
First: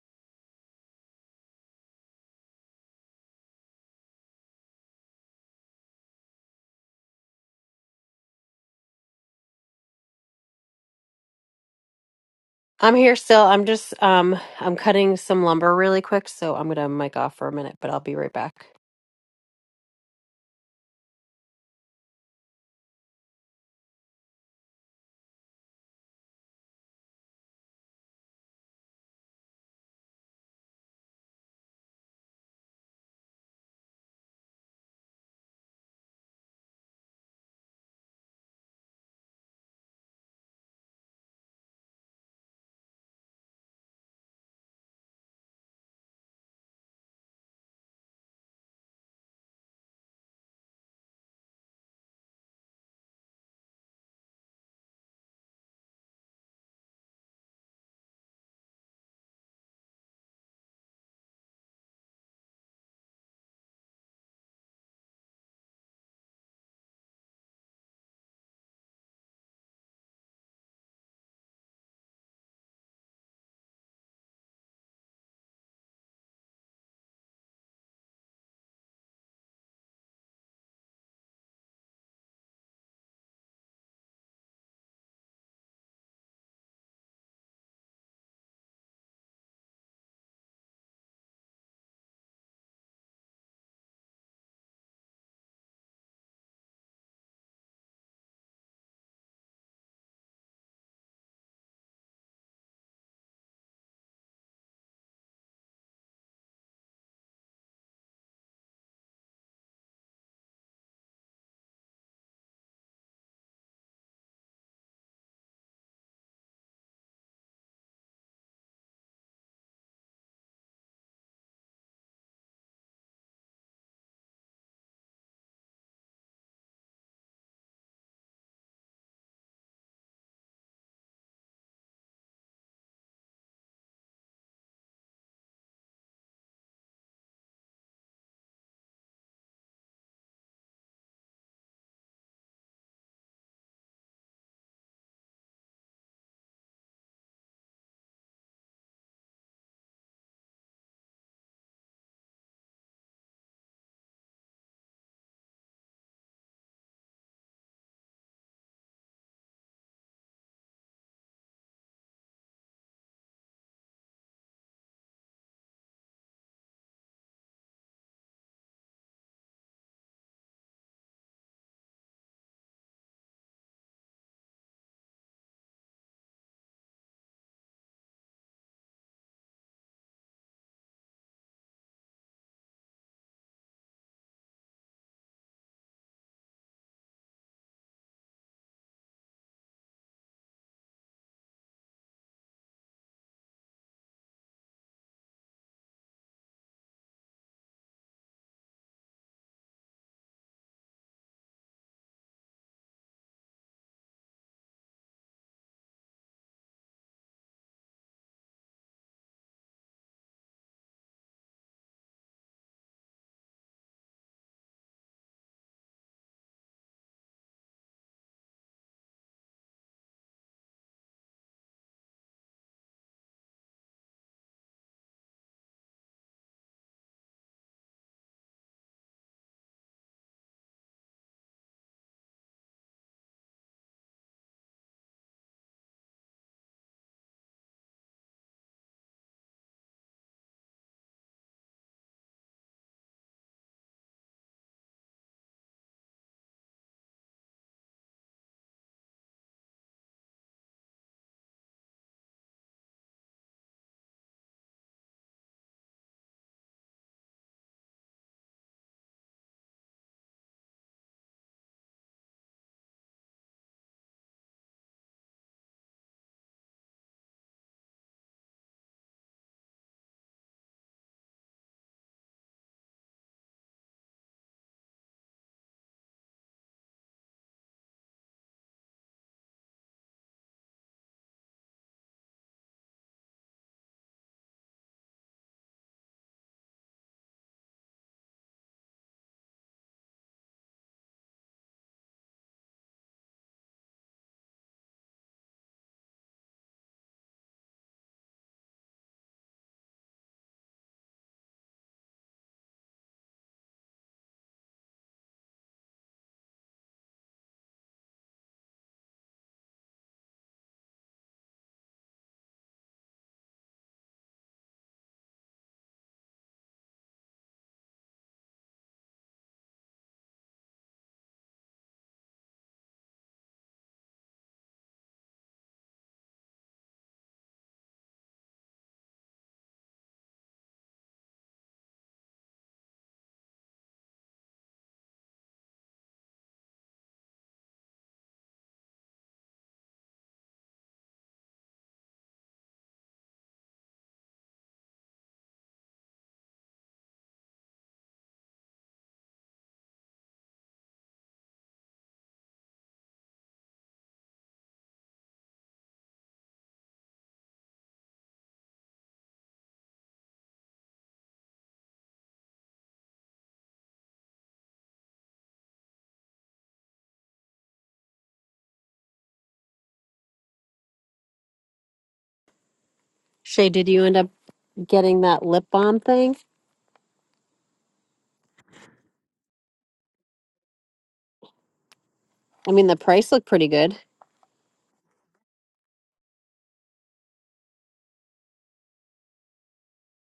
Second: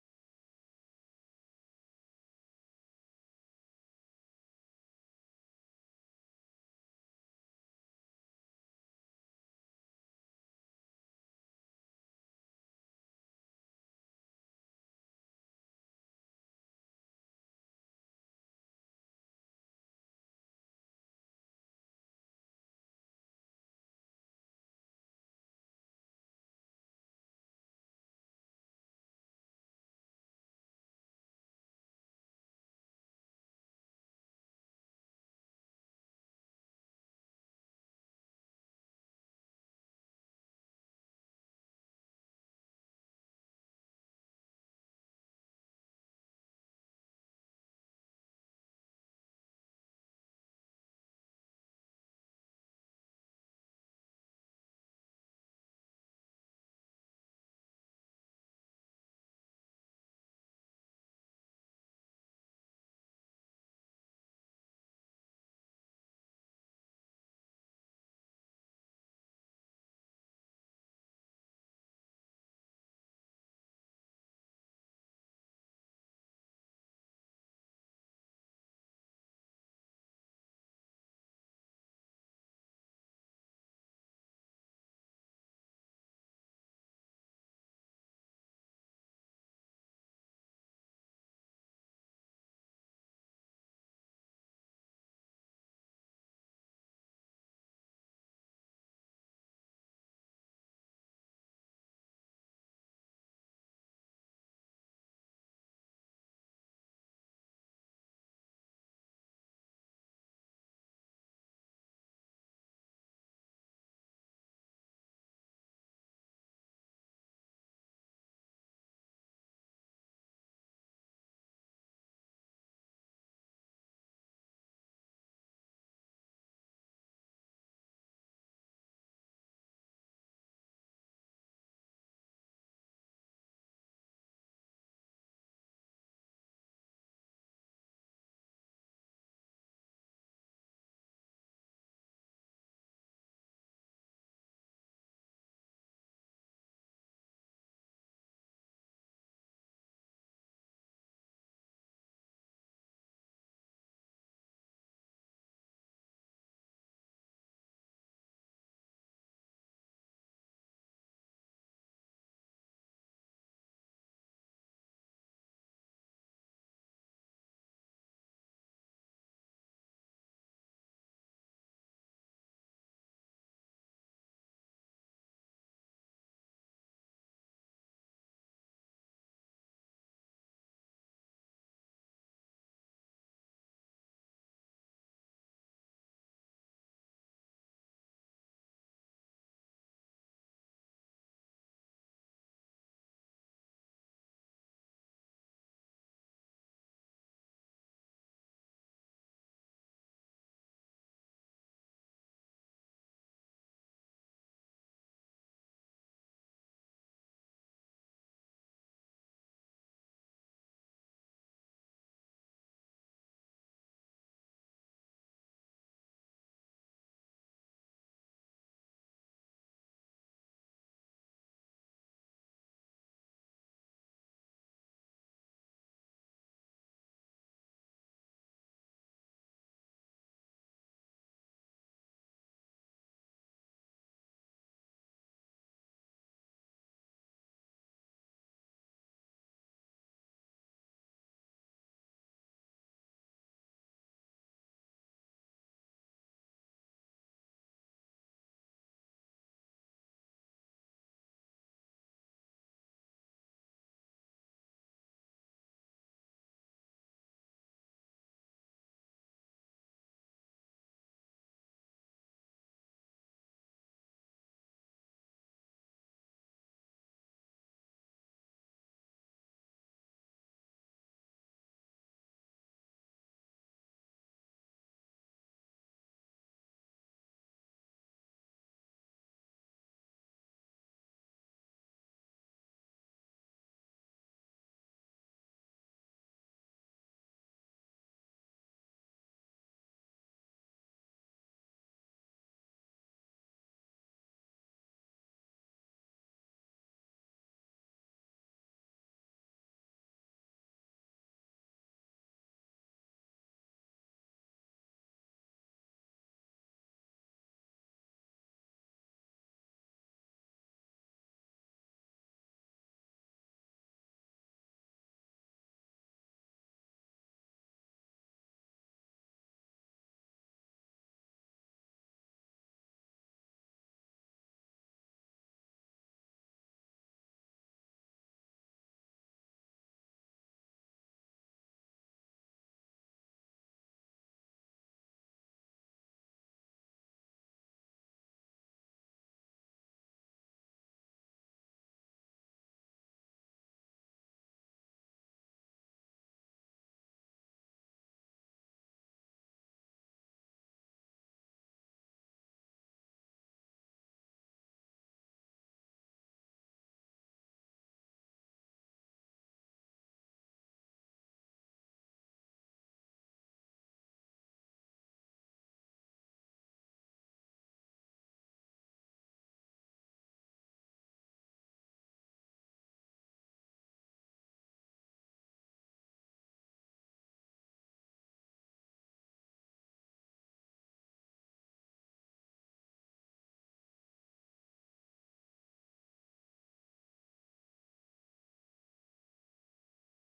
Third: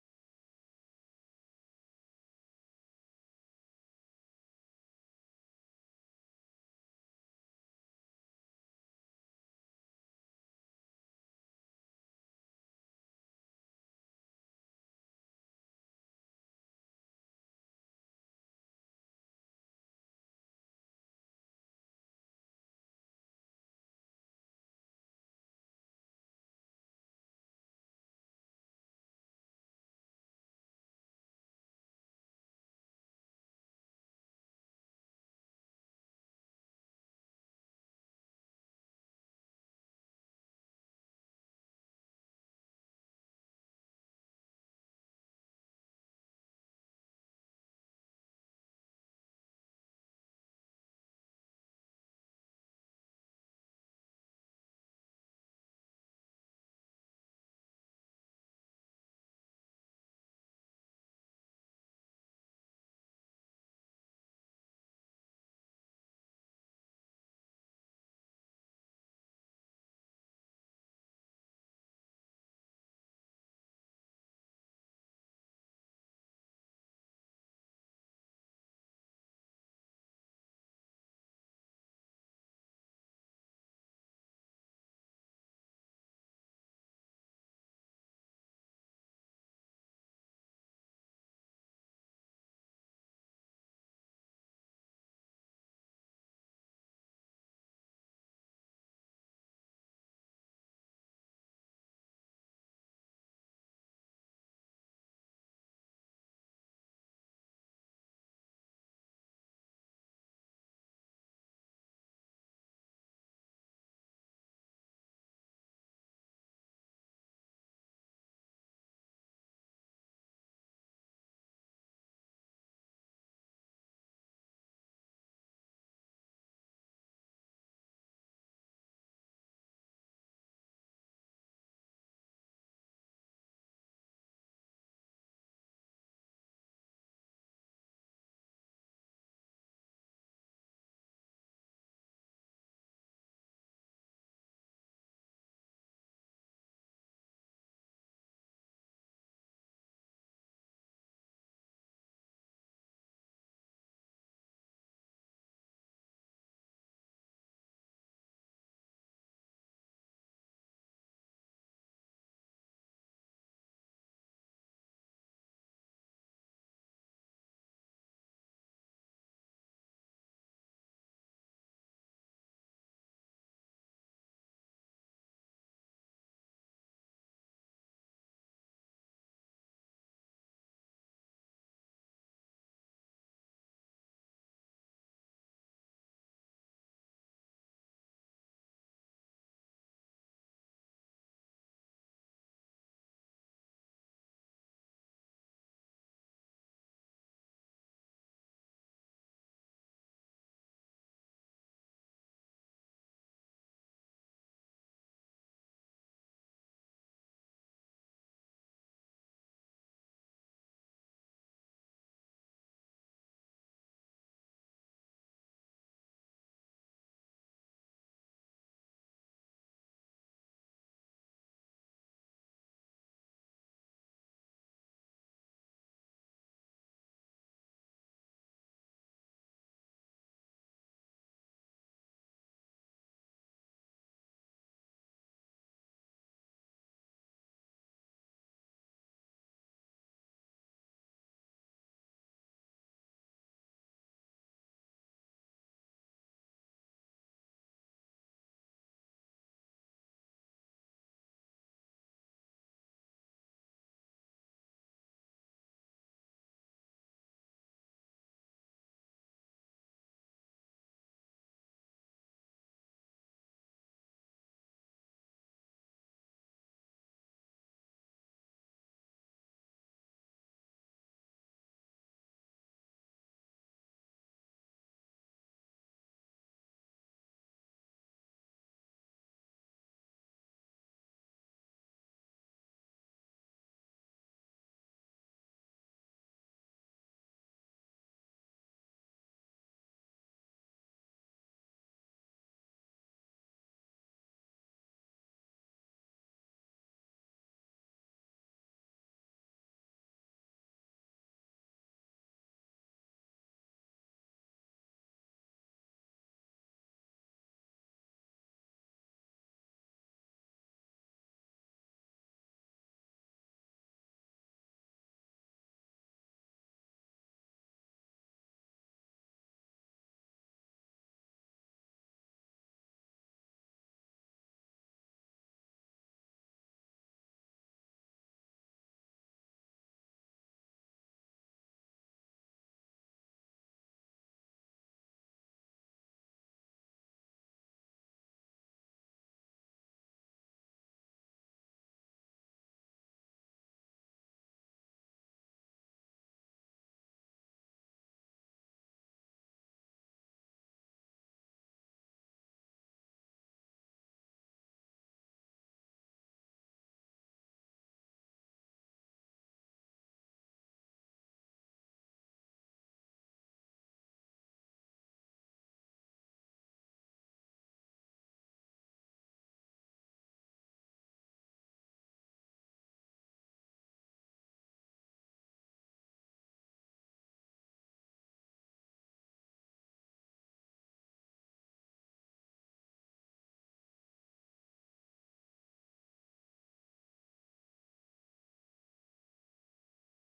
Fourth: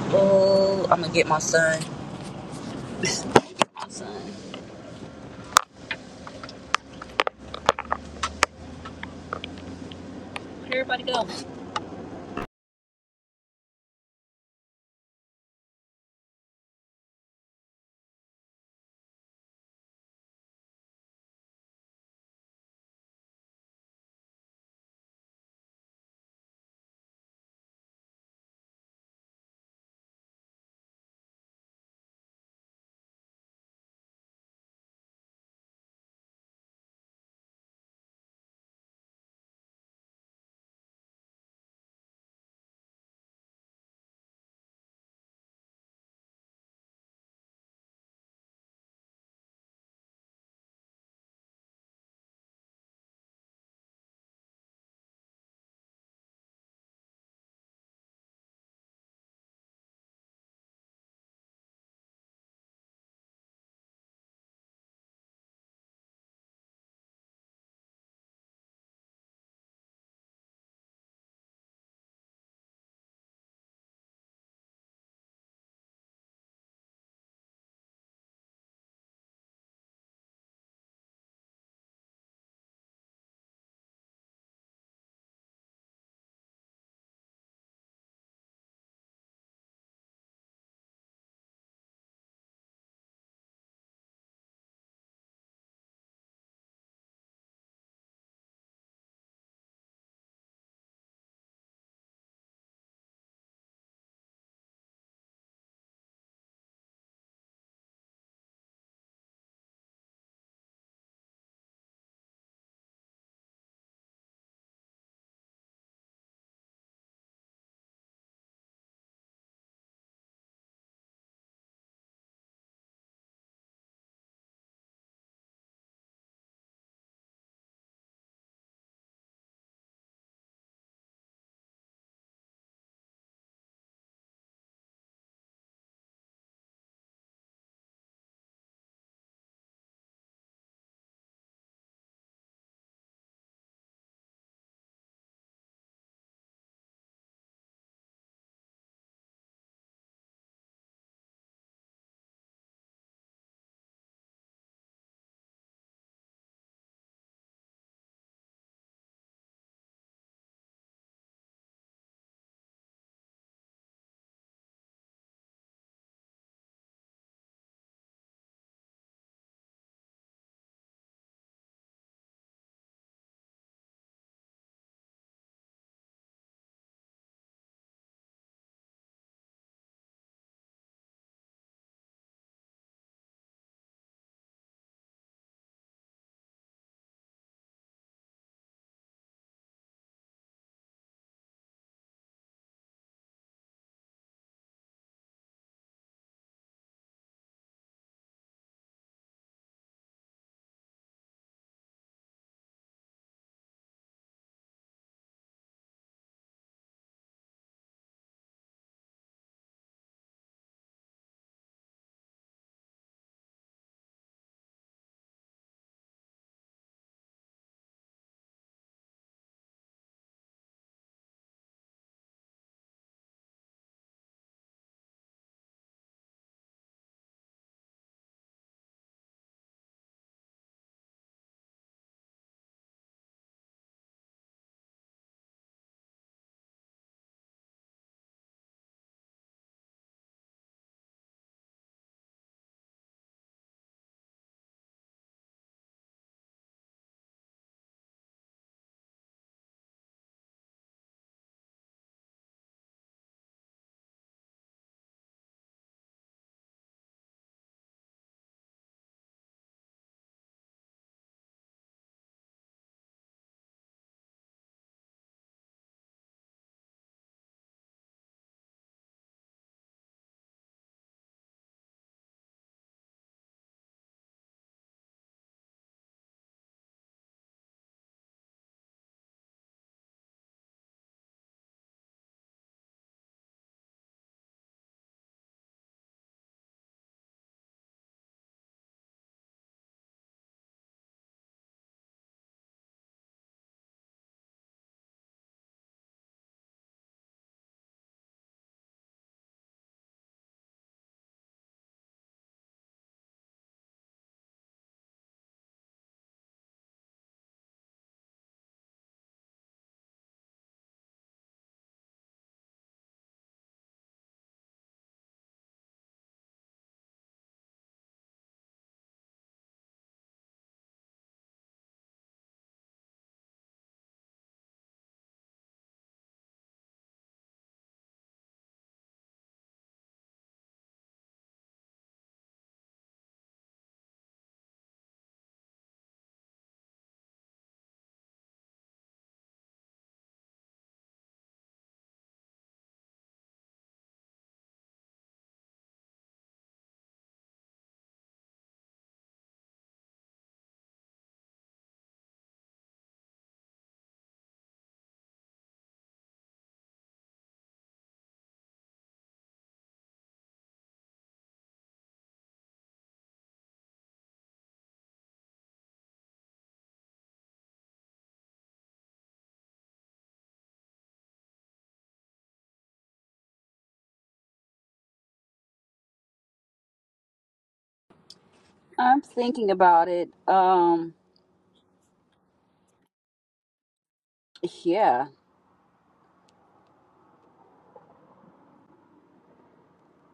Oh, I'm gonna get my son. where everybody go?
I'm here still. I'm just um I'm cutting some lumber really quick, so I'm gonna mic off for a minute, but I'll be right back. Shay, did you end up getting that lip balm thing?
I'm thinking about it. Um,
I mean, the price looked pretty good.
yeah,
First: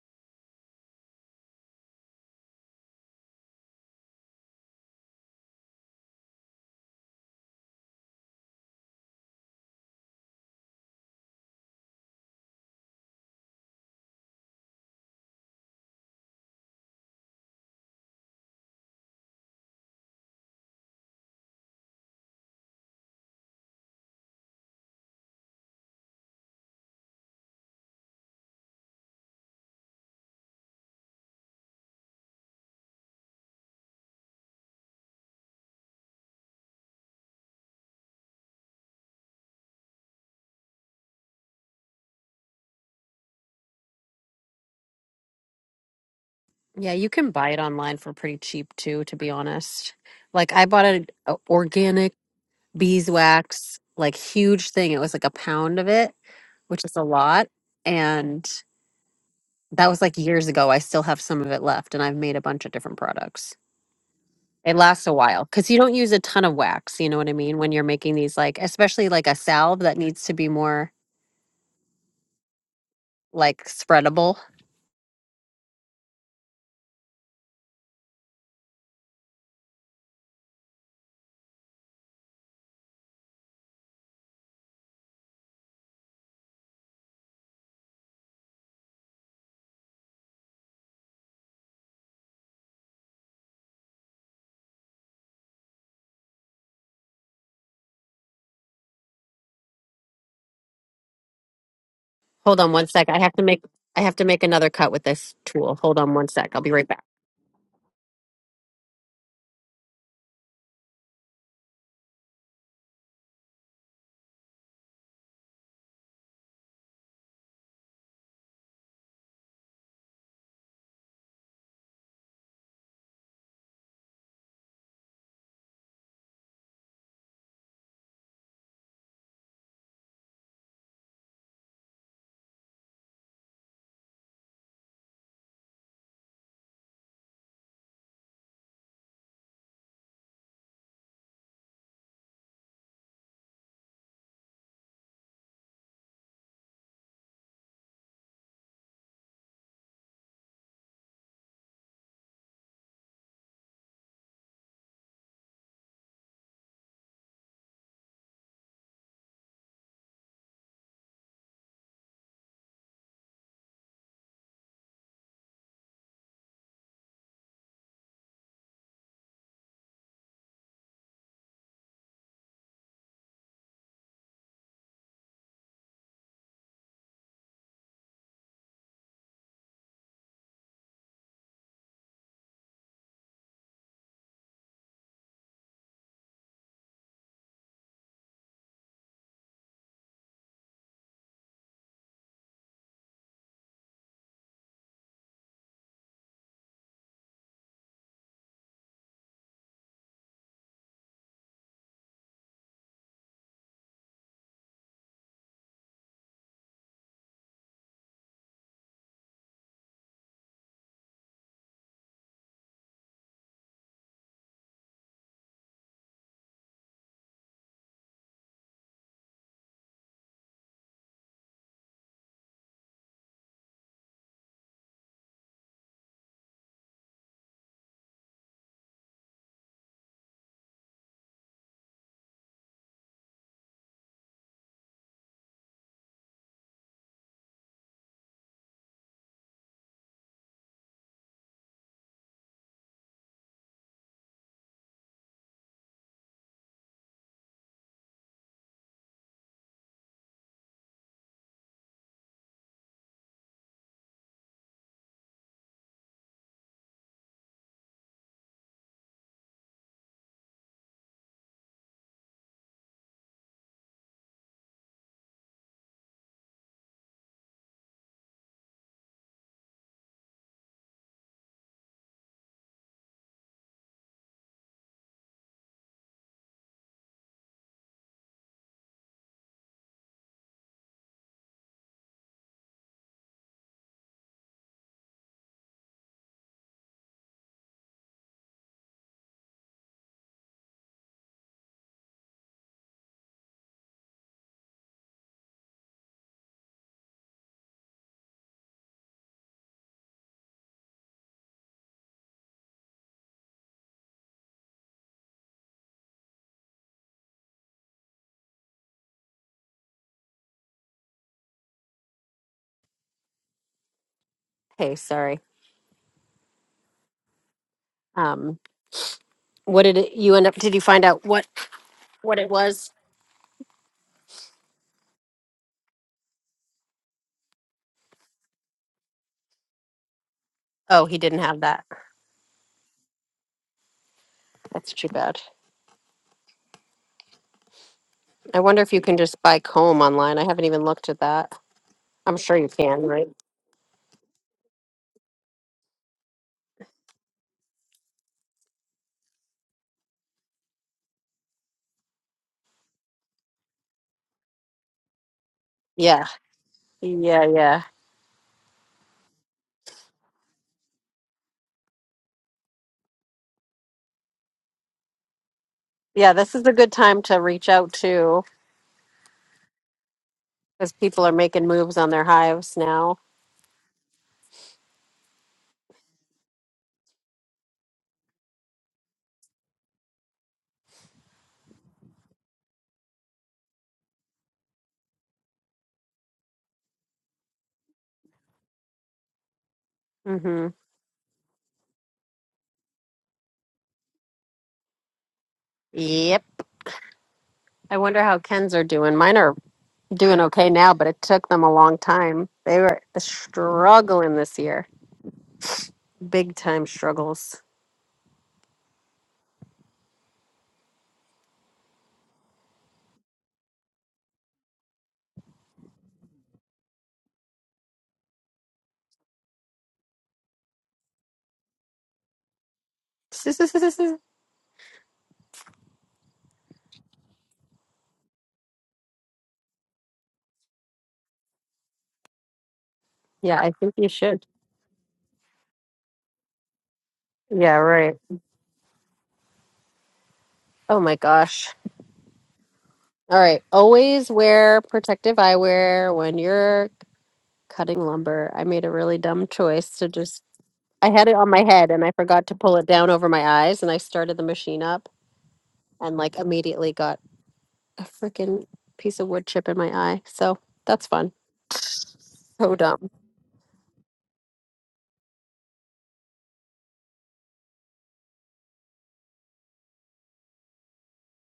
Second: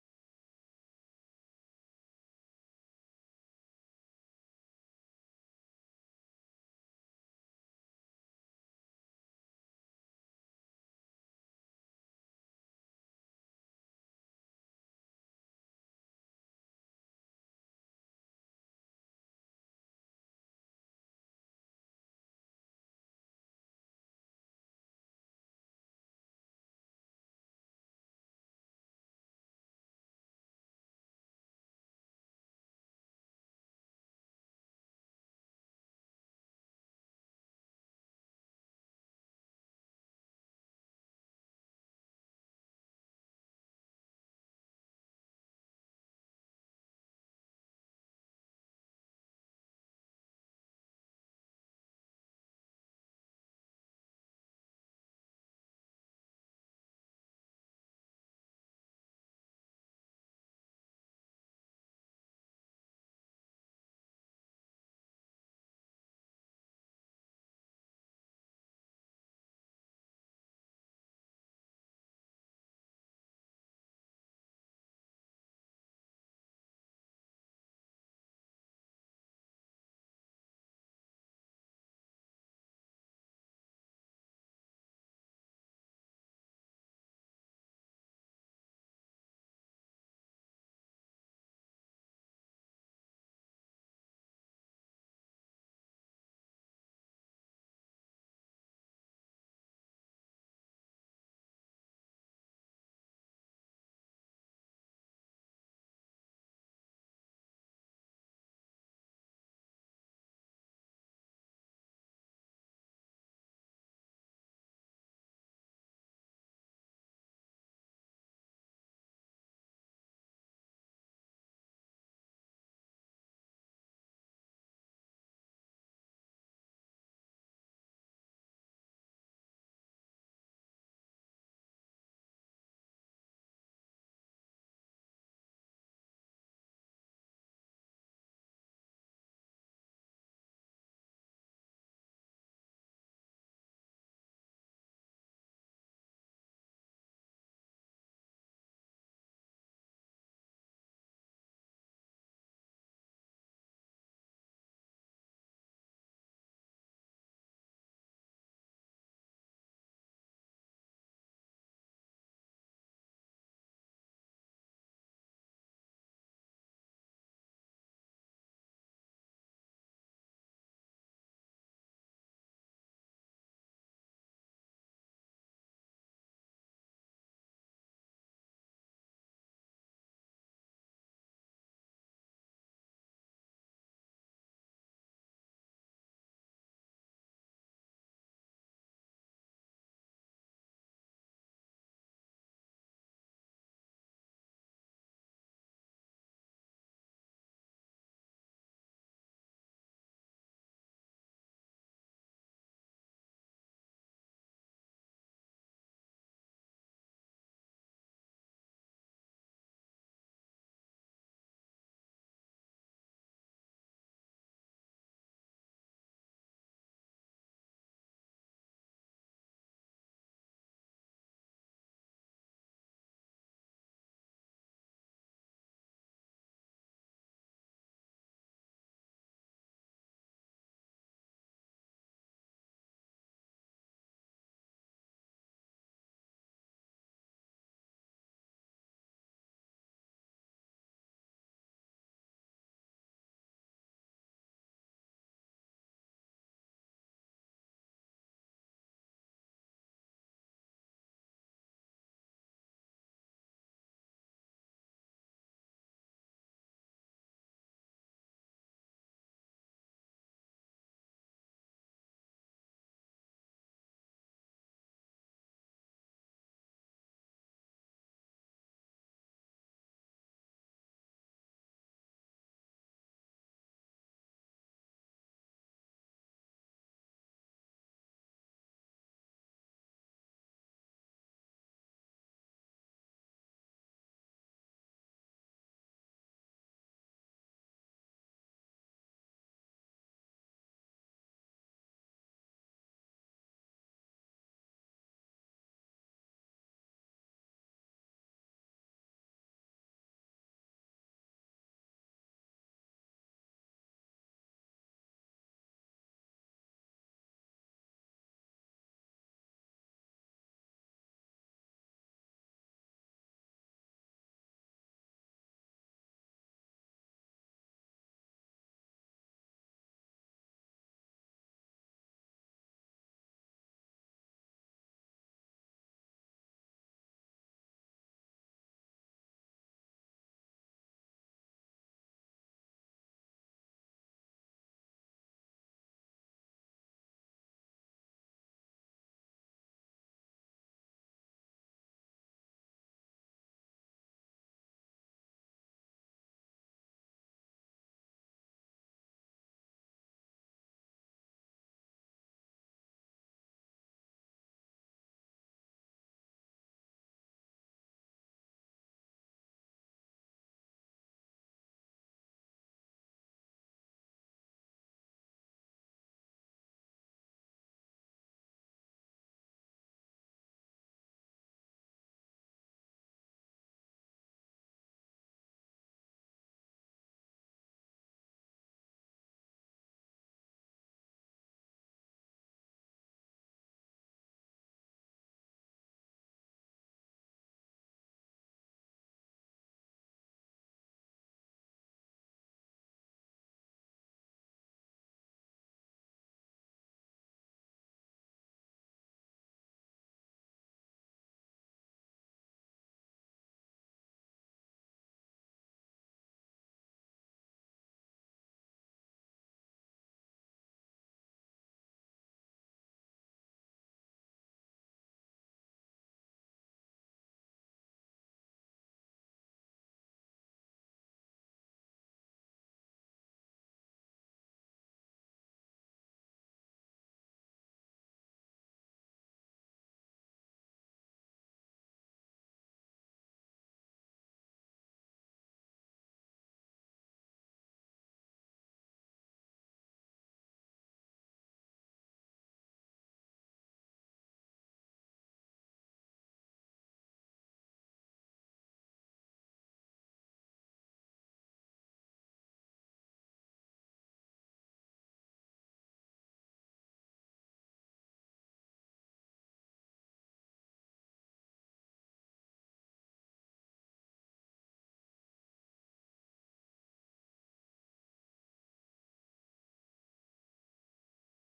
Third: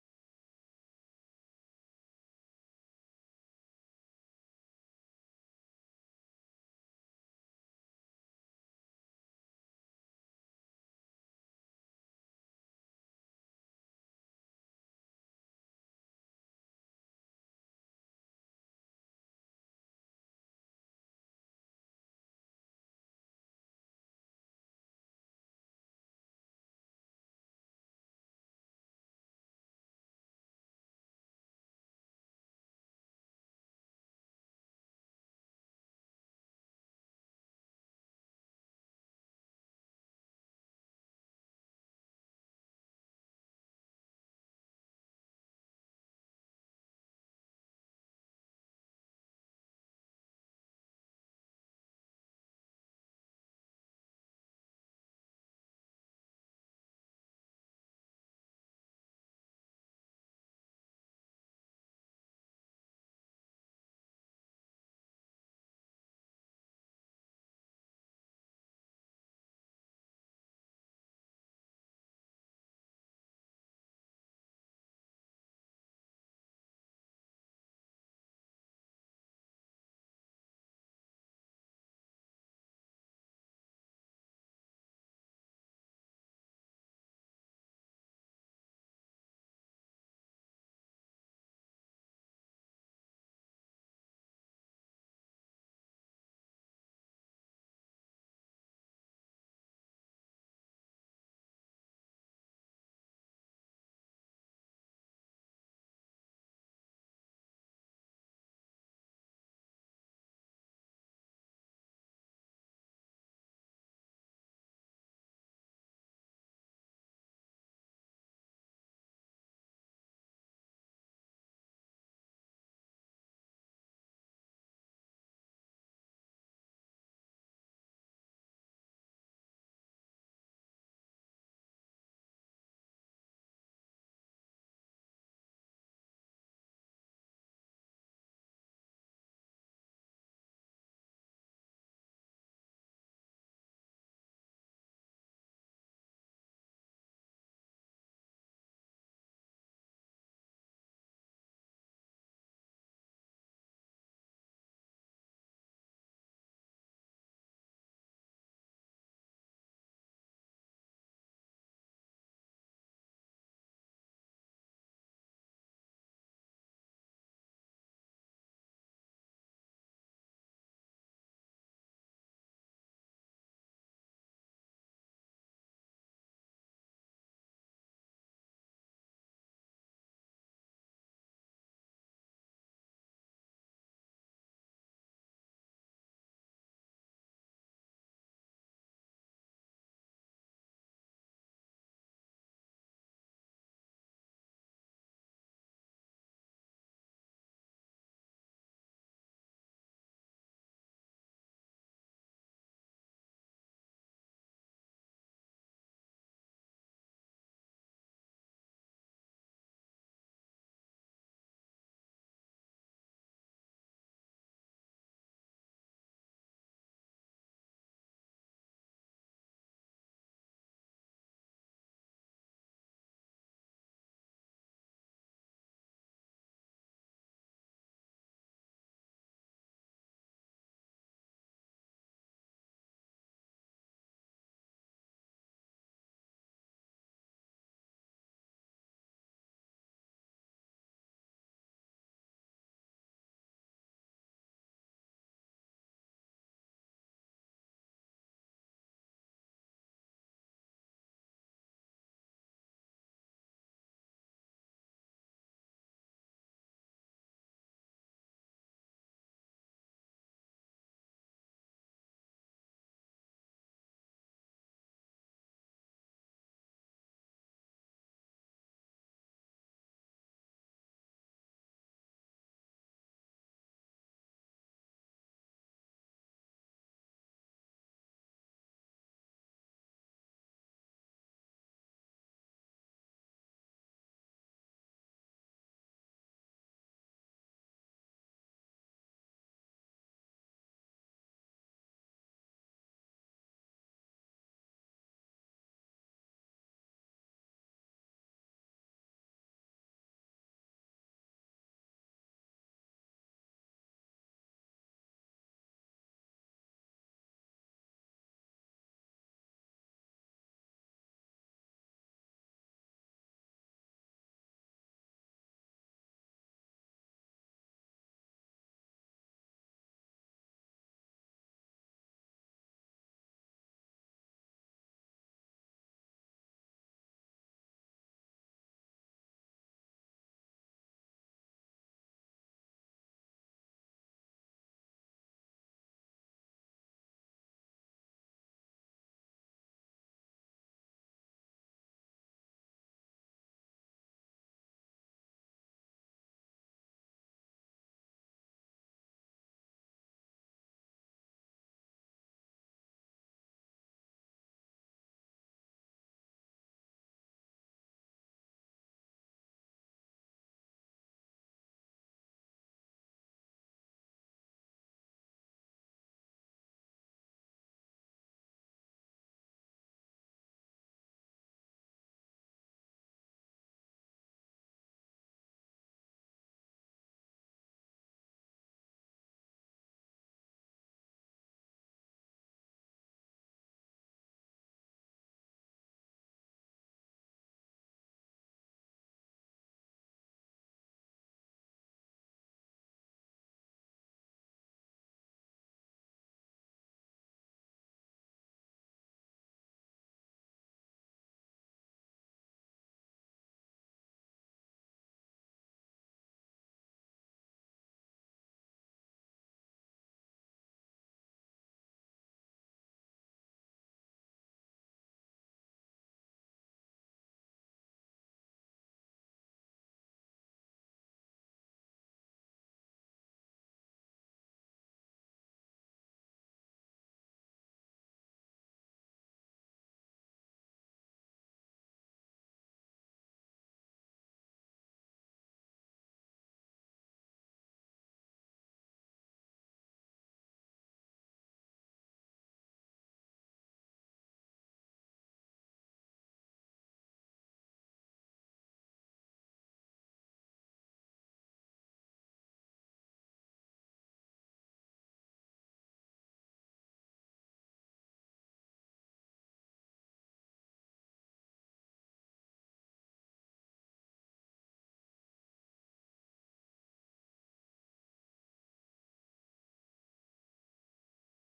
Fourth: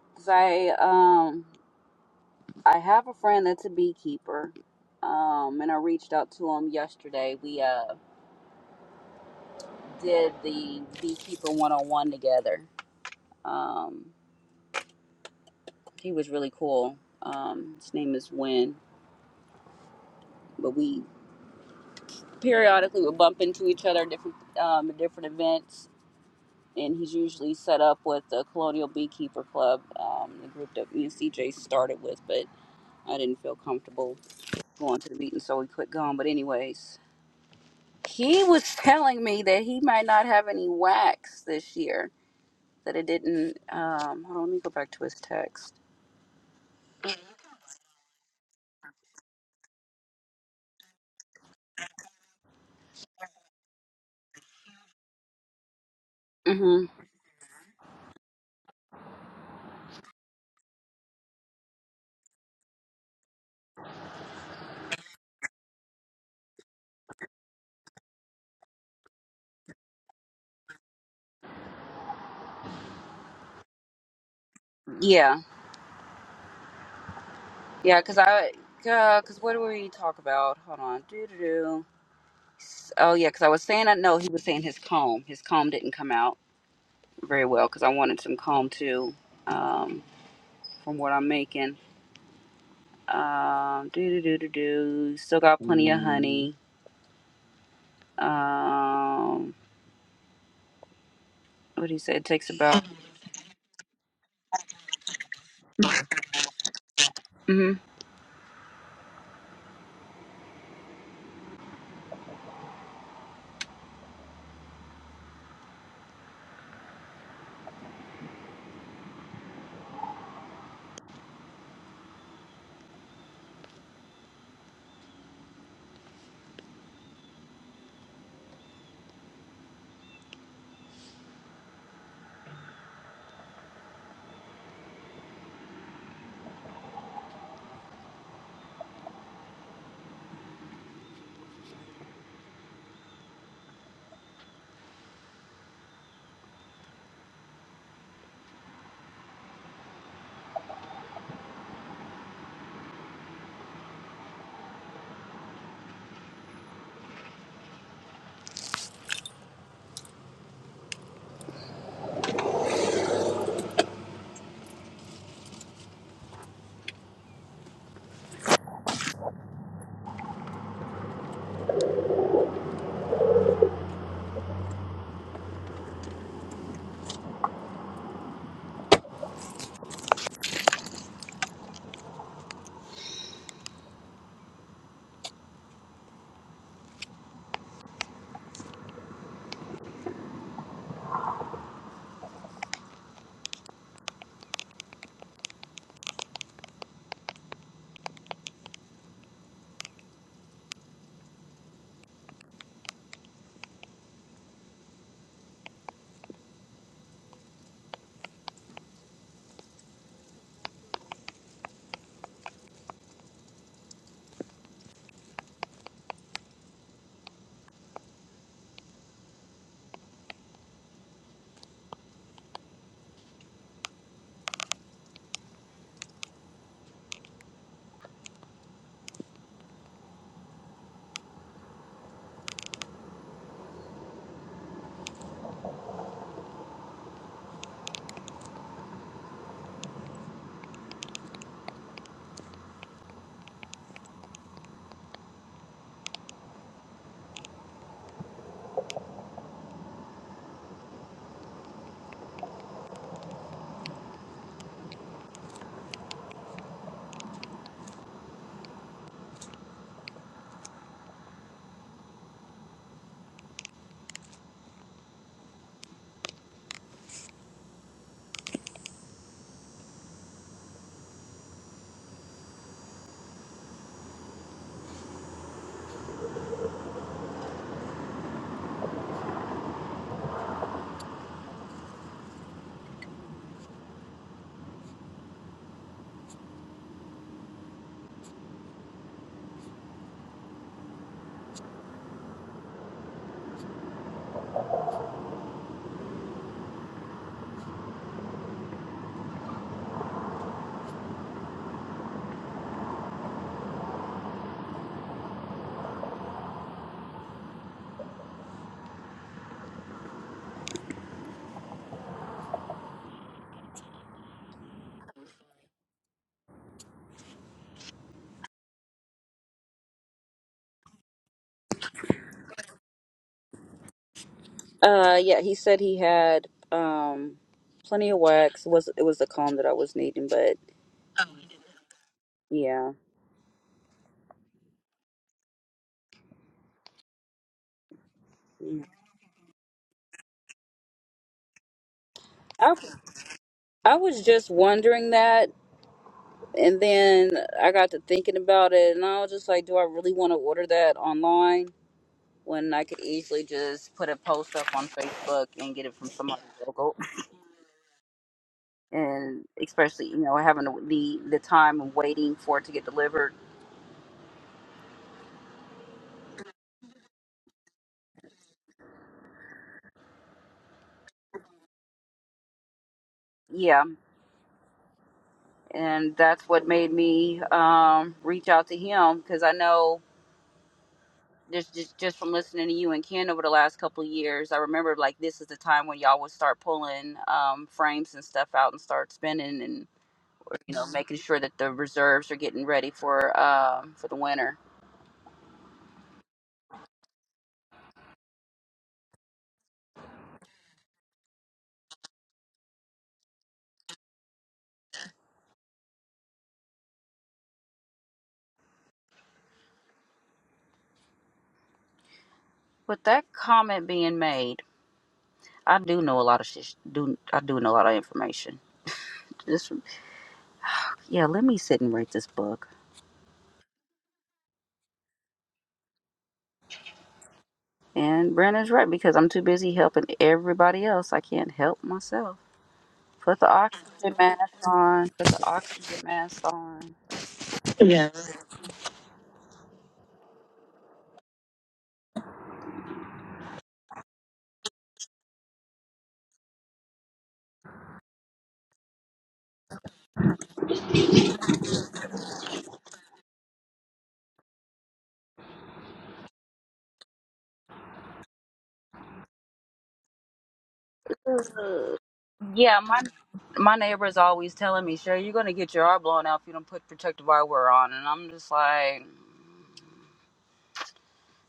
because I um I have a friend that's a beekeeper. Um, and I reached out to him yesterday. We uh did the beekeeper one on one together. Um, he was really cool. Um, his name is Win, but we periodically we bump into each other at different um, at different events, and he's usually set up with the Colonial Beekeeper Club, um, the group that me and CJ started with, but I didn't feel comfortable going to the meeting, so we quit going. But anyways, he was telling me that he might not have any wax this year. That it didn't. Um, hold on, let me go back to his text.
Yeah, you can buy it online for pretty cheap too, to be honest. Like I bought an a organic beeswax, like huge thing. It was like a pound of it, which
Mm-hmm.
is a lot, and that was like years ago. I still have some of it left, and I've made a bunch of different products. It lasts a while because you don't use a ton of wax. You know what I mean? When you're making these, like, especially like a salve that needs to be more like spreadable.
Yeah, yeah, because I. Uh, cause what do we talk about? Hold on. Do do do. Oh yeah, because I was saying I know he was saying his comb. His comb didn't come out very well because I wanted some comb too. Um, from what I'm making, um, do do do do do. Still got plenty of honey. Um, what did he said it takes
Hold on
about.
one sec. I have to make, I have to make another cut with this tool. Hold on one sec. I'll be right back.
hmm
Hey, sorry. Um, what did it, you end up? Did you find out what what it was?
Uh, yeah, he said he had um plenty of wax. It was it was the comb that I was needing, but
Oh, he didn't have that.
yeah,
That's too bad. I wonder if you can just buy comb online. I haven't even looked at that. I'm sure you
I
can, right?
I was just wondering that and then I got to thinking about it, and I was just like, do I really want to order that online? when I could easily just put a post up on Facebook and get it from
Yeah,
somebody local.
yeah, yeah,
And especially, you know, having the the time of waiting for it to get delivered.
yeah. This is a good time to reach out to because people are making moves on their hives now.
Yeah, and that's what made me um, reach out to him because I know just, just just from listening to you and Ken over the last couple of years, I remember like this is the time when y'all would start pulling um, frames and stuff out and start spinning and
Mm-hmm.
you know making sure that the reserves are getting ready for um, for the winter.
Yep. I wonder how Ken's are doing. Mine are doing okay now, but it took them a long time. They were struggling this year, big time struggles.
With that comment being made, I do know a lot of shit. Do I do know a lot of information? This, yeah. Let me sit and write this book. And Brandon's right because I'm too busy helping everybody else. I can't help myself. Put the
Yeah, I think you
oxygen mask
should.
on. Put the oxygen mask on.
Yeah, right. Oh my gosh. All right. Always wear protective eyewear when you're cutting lumber. I made a really dumb choice to just, I had it on my head and I forgot to pull it down over my eyes and I started the machine up and like immediately got a freaking piece of wood chip in my eye. So that's fun.
Ugh.
So
Yeah, my
dumb.
my neighbor's always telling me, "Sure, you're gonna get your eye blown out if you don't put protective eyewear on." And I'm just like,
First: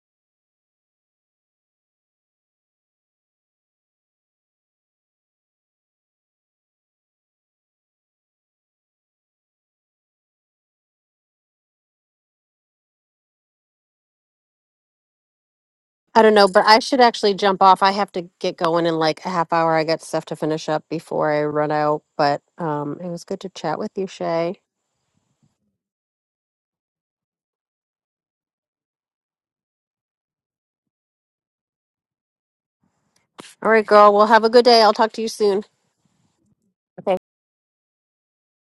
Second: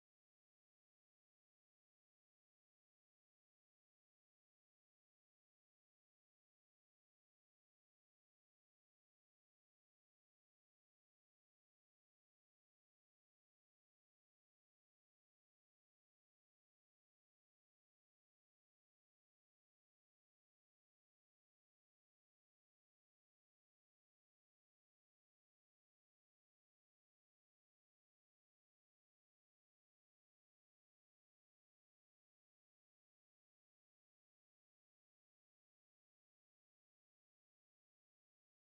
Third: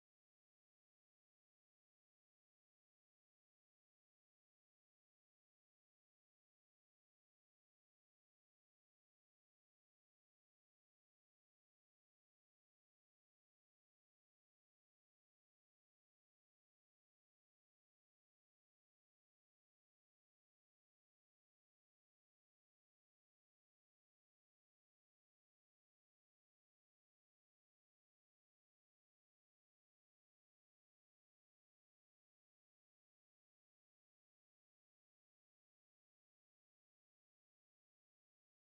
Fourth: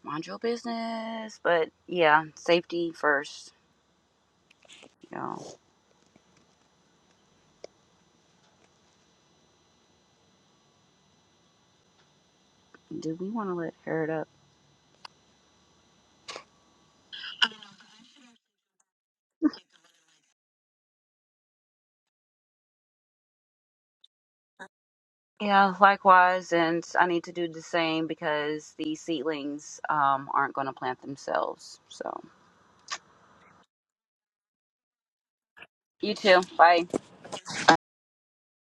"Mind your business." But yeah, safety first. Y'all, do we want to let Herod up?
I don't know, but I should actually jump off. I have to get going in like a half hour. I got stuff to finish up before I run out. But um, it was good to chat with you, Shay.
Yeah, likewise, and I need to do the same because the seedlings um, aren't going to plant themselves. So,
All right, girl. Well, have a good day. I'll talk to you soon.
you too. Bye.
Okay.